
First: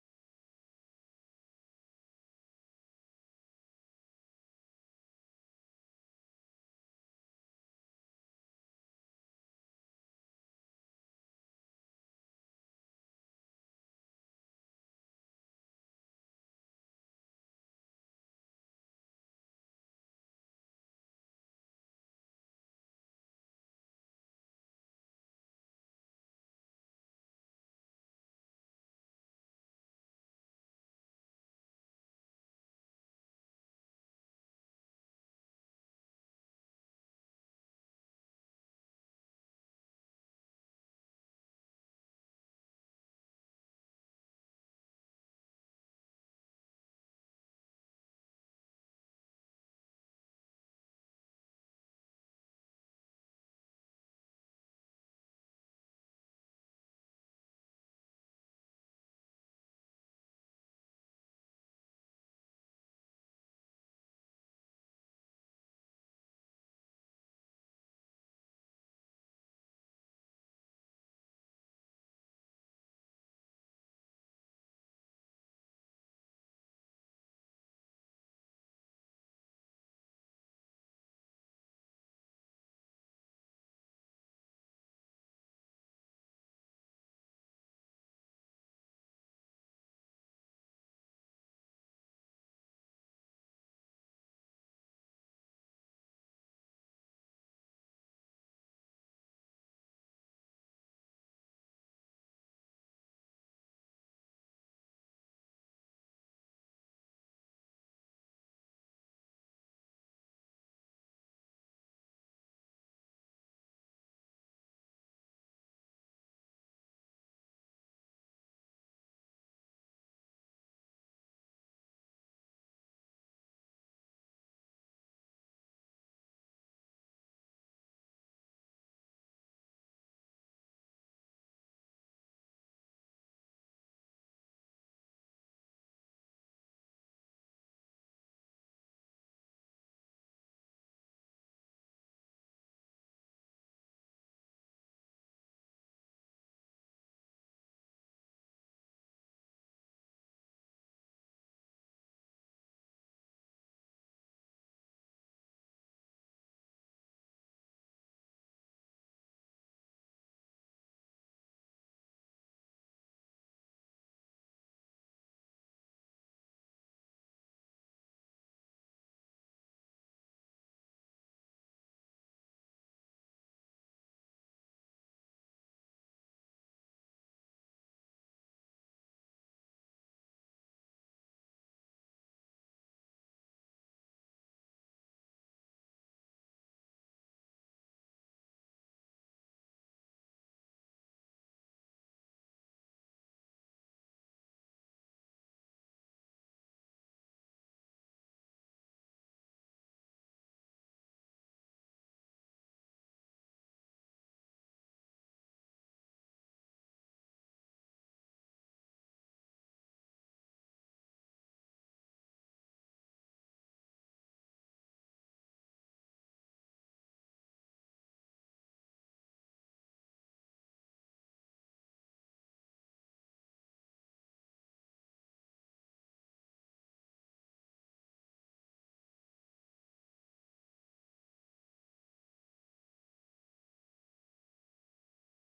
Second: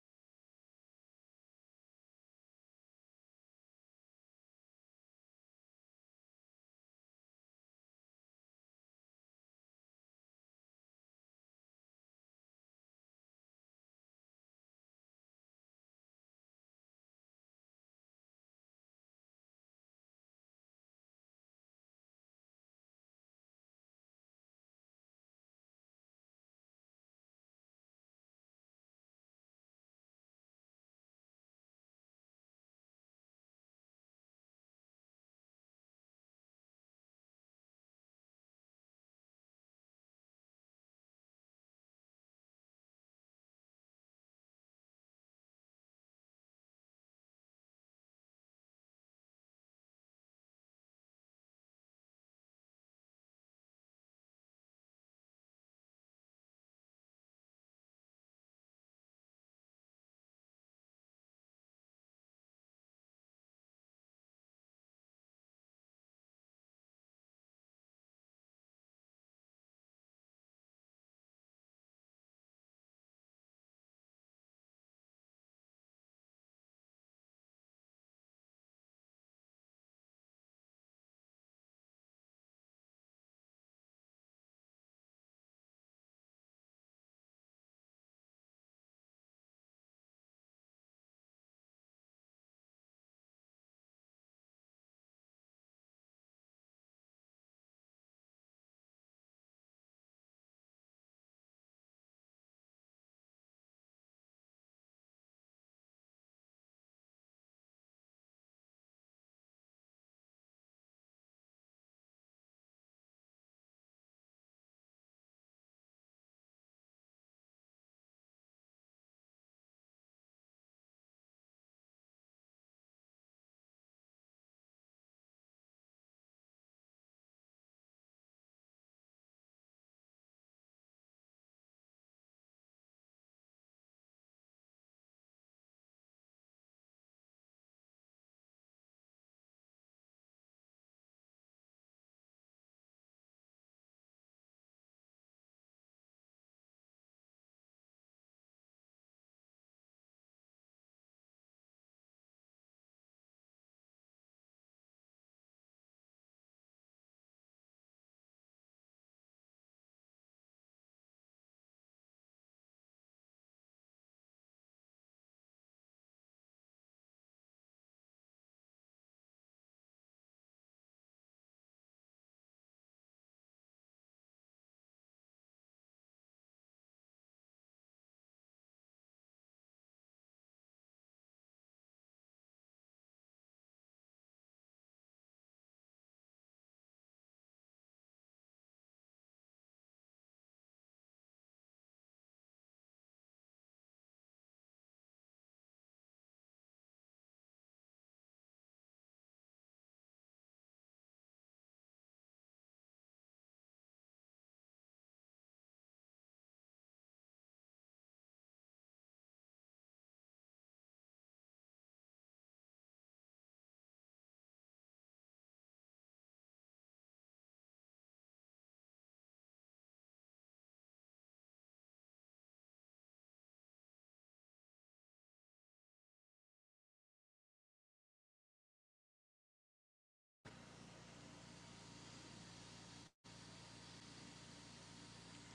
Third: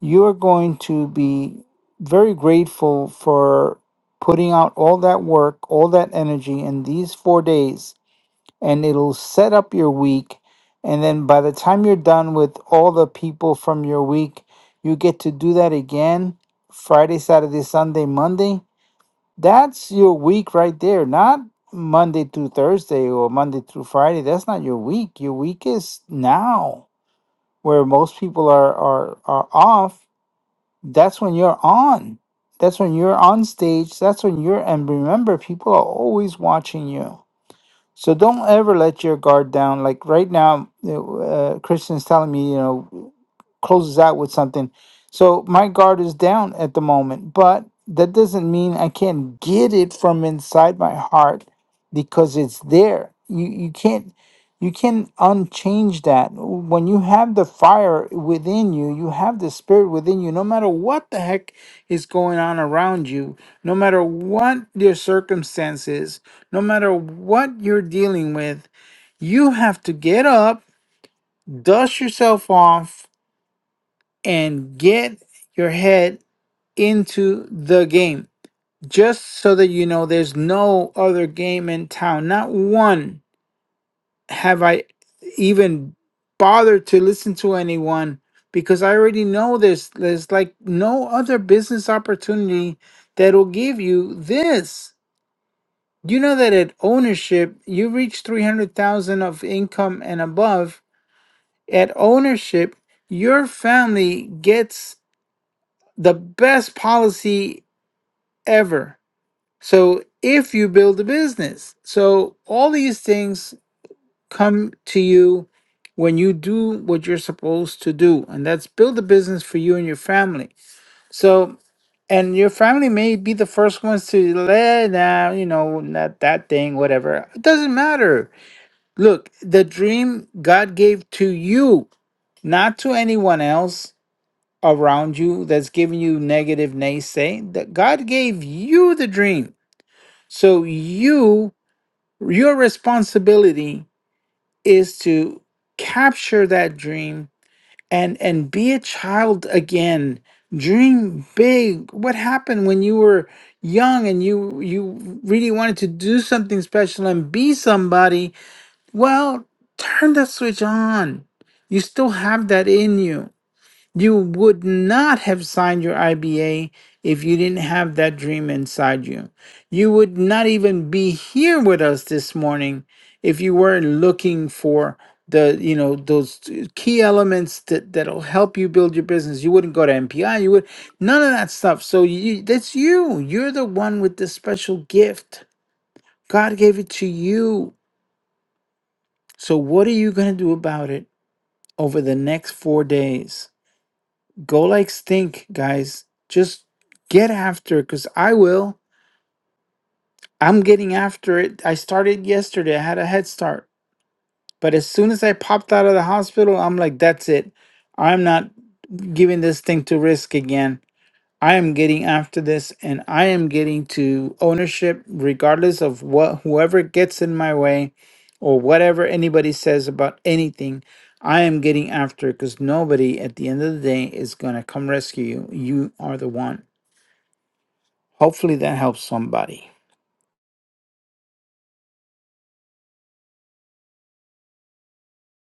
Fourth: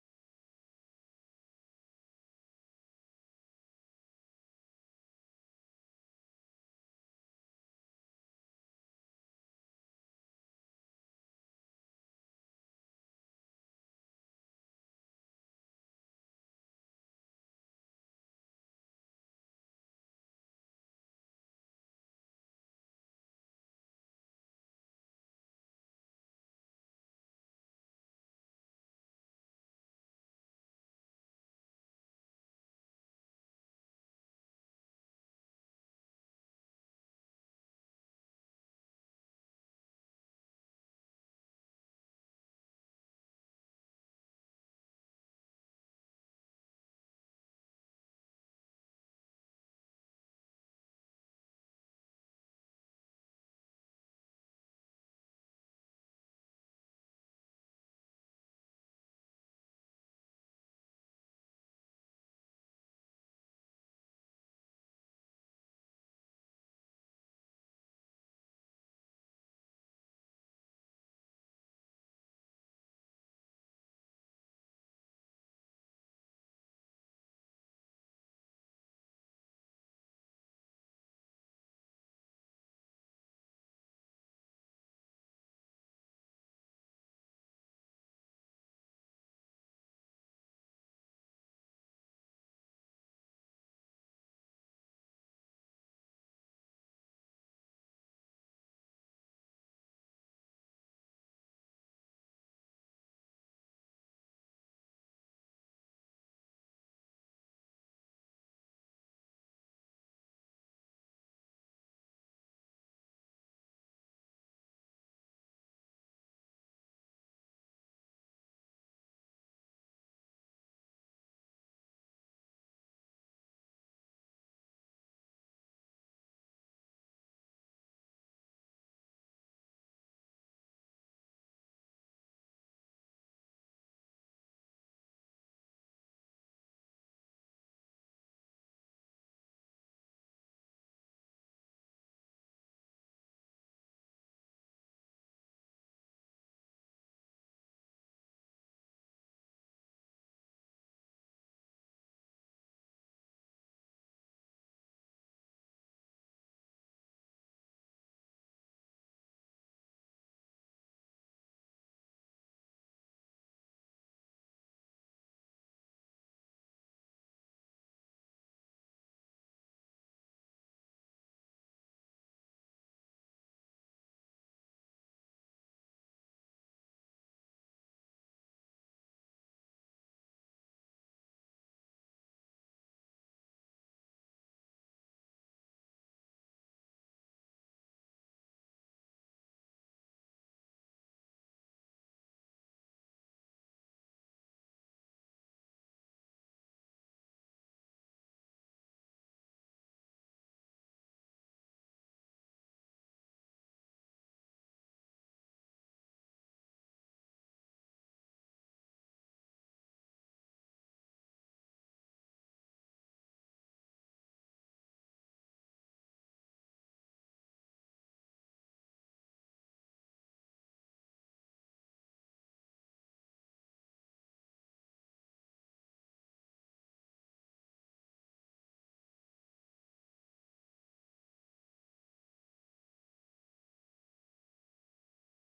B: you're going to be very grateful for putting out all that work, all that energy in these four days, and it'll set up your week. And then by the time you're done with all the people from your week, you get to do that again Friday, Saturday, Sunday, Monday that's your week right there, not Monday through Thursday or Monday through Friday. That's not your week. Your week is now, where most people are are are off. That's when you're on. That's when you're on stage. That's when you're and remember, people are always watching you. So don't ever let your guard down. Like right now, you know, uh, Christian's telling me, you know, closes out with something. So my guard is down at the moment, but that doesn't mean I can't get it from inside my heart because it's there. You you can't you can unchange that. When you have the fire within you, you have the spirit within you, no matter what the heck is going on around you, no matter what your circumstances no matter what you're dealing with, you have to get up, dust yourself off, and get your head into the game. Just so that you know, there's no other game in town. Not one have I even bothered to listen to anyone because I already know this. There's like no other business opportunity that'll give you this Do you know that at ownership, you reach 300,000 of income and above, at ownership, your family gets the best policy ever. So if you build a business, so all these things come to you when you do what you're supposed to do, and that's build a business for you and your family. So and your family may be the first ones to let nah, you know, not that thing, whatever. It doesn't matter Look, the dream God gave to you, not to anyone else around you that's giving you negative naysay. That God gave you the dream. So you your responsibility is to capture that dream and and be a child again. Dream big. What happened when you were young and you you really wanted to do something special and be somebody well, turn that switch on. You still have that in you. You would not have signed your IBA if you didn't have that dream inside you. You would not even be here with us this morning if you weren't looking for the you know those key elements that that'll help you build your business you wouldn't go to mpi you would none of that stuff so you that's you you're the one with the special gift god gave it to you so what are you going to do about it over the next four days. Go like stink, guys. Just get after it because I will. I'm getting after it. I started yesterday, I had a head start. But as soon as I popped out of the hospital, I'm like, that's it. I'm not giving this thing to risk again. I am getting after this and I am getting to ownership regardless of what whoever gets in my way or whatever anybody says about anything. I am getting after it because nobody at the end of the day is going to come rescue you. You are the one. Hopefully that helps somebody.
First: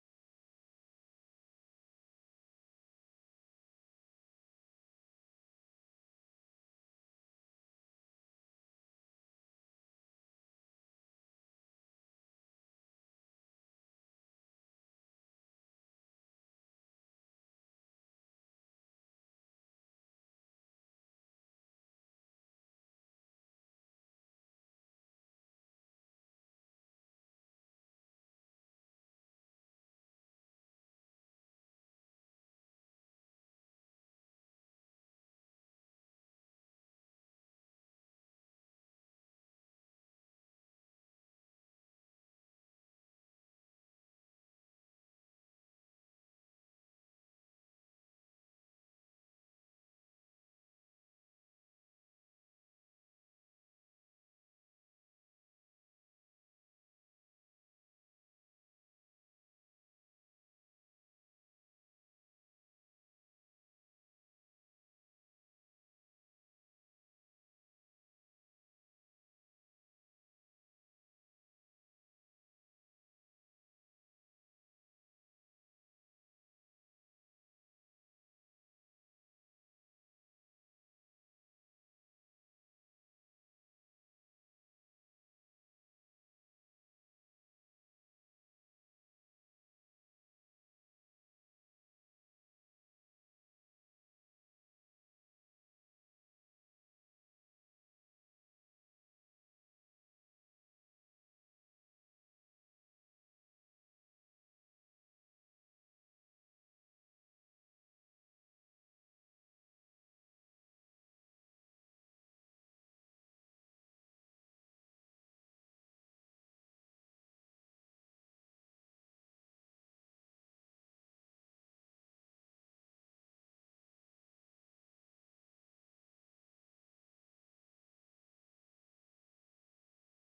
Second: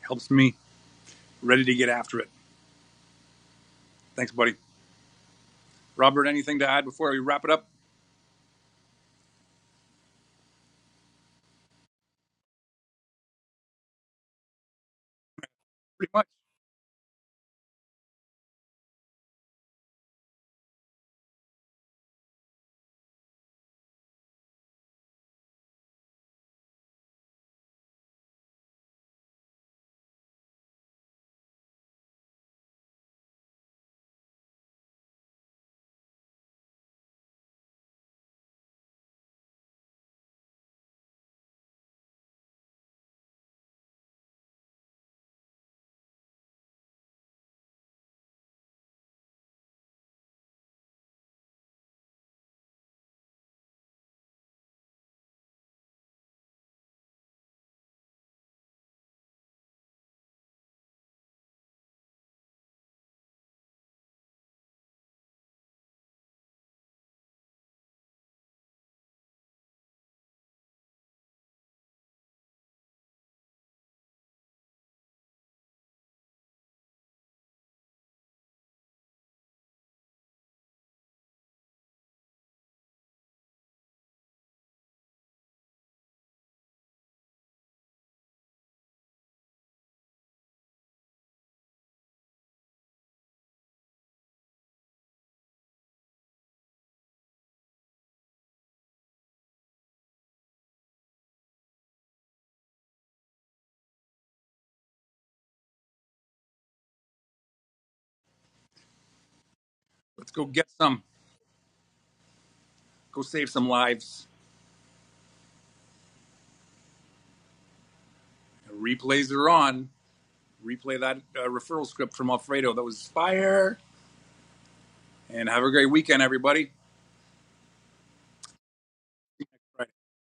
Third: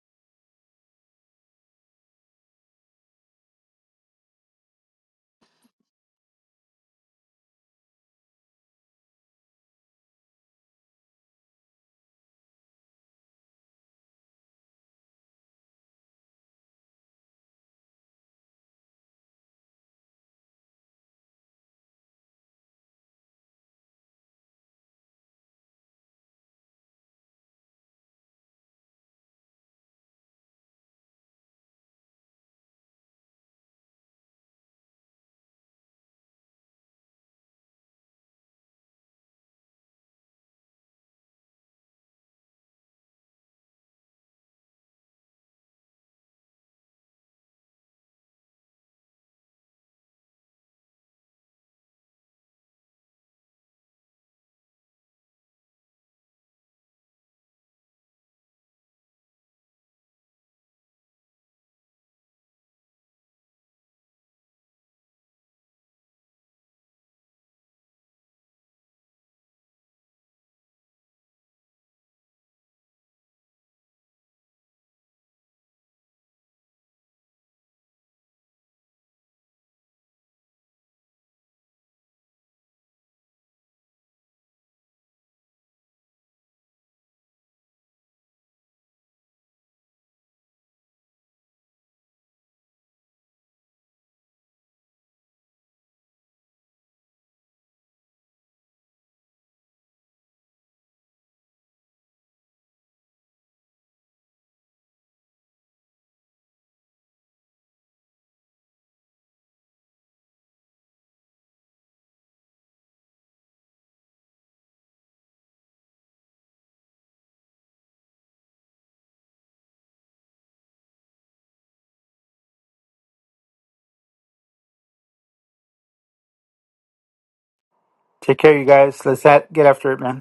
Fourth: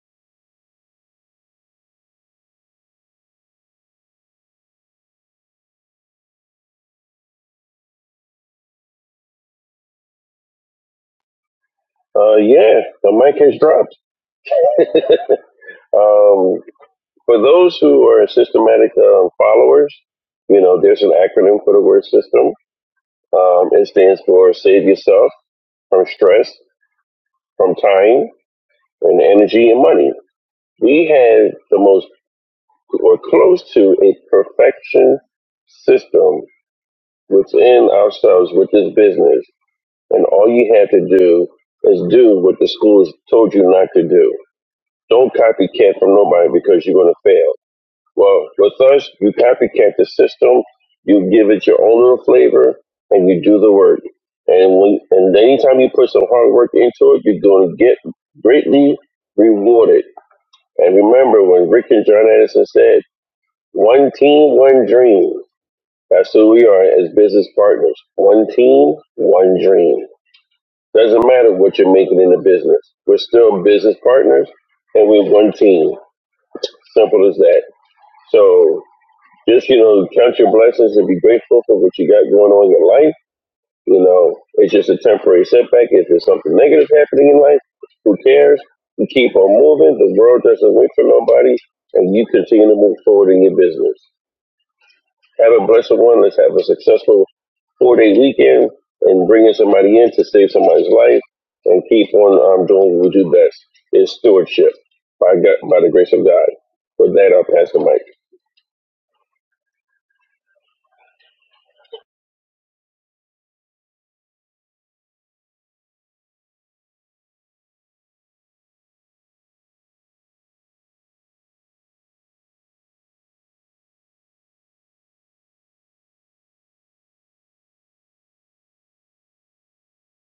A: Helps me ready to get after it. Thanks, buddy. Robert, anything to add before we wrap it up?
C: Uh, yeah, the mic has dropped.
A: Pretty much.
C: Um, For those who are systematic um, followers, you know, there's an acronym for the word system. Um, it stands for save yourself from stress, from time, and energy and money. We have the most or close to a perfection system within ourselves with this business. And all you have to do is do what the schools told you not to do. Don't copycat from nobody because you're going to fail. Well, with us, you copycat the system, you give it your own little flavor, and you do the work. And when and anytime you put some hard work into it, you're going to get greatly rewarded. And remember when Rick and John Addison said, "One team, one dream." That's who we are as business partners. One team, one dream. Doesn't matter what you're making in the business. We're still business partners, and we're one team. Simple as that. So Just, you know, count your blessings and be grateful for what you got going on in your life. You know, it's just a temporary setback. If there's something negative happening in life, who cares? You keep on moving. The world doesn't wait for nobody, and you continue to move forward in your business. Have a blessed one. Let's have a successful four day weekend and bringing somebody in to save somebody's life and keep on um, doing what we do best It's stewardship by, God, by the grace of God. With that, I'll pass the mic.
A: Let's go get some. Go save some lives. Replays are on. Replay that uh, referral script from Alfredo. That was fire. And have a great weekend, everybody.
B: Take care, you guys. Let's at- get after it, man.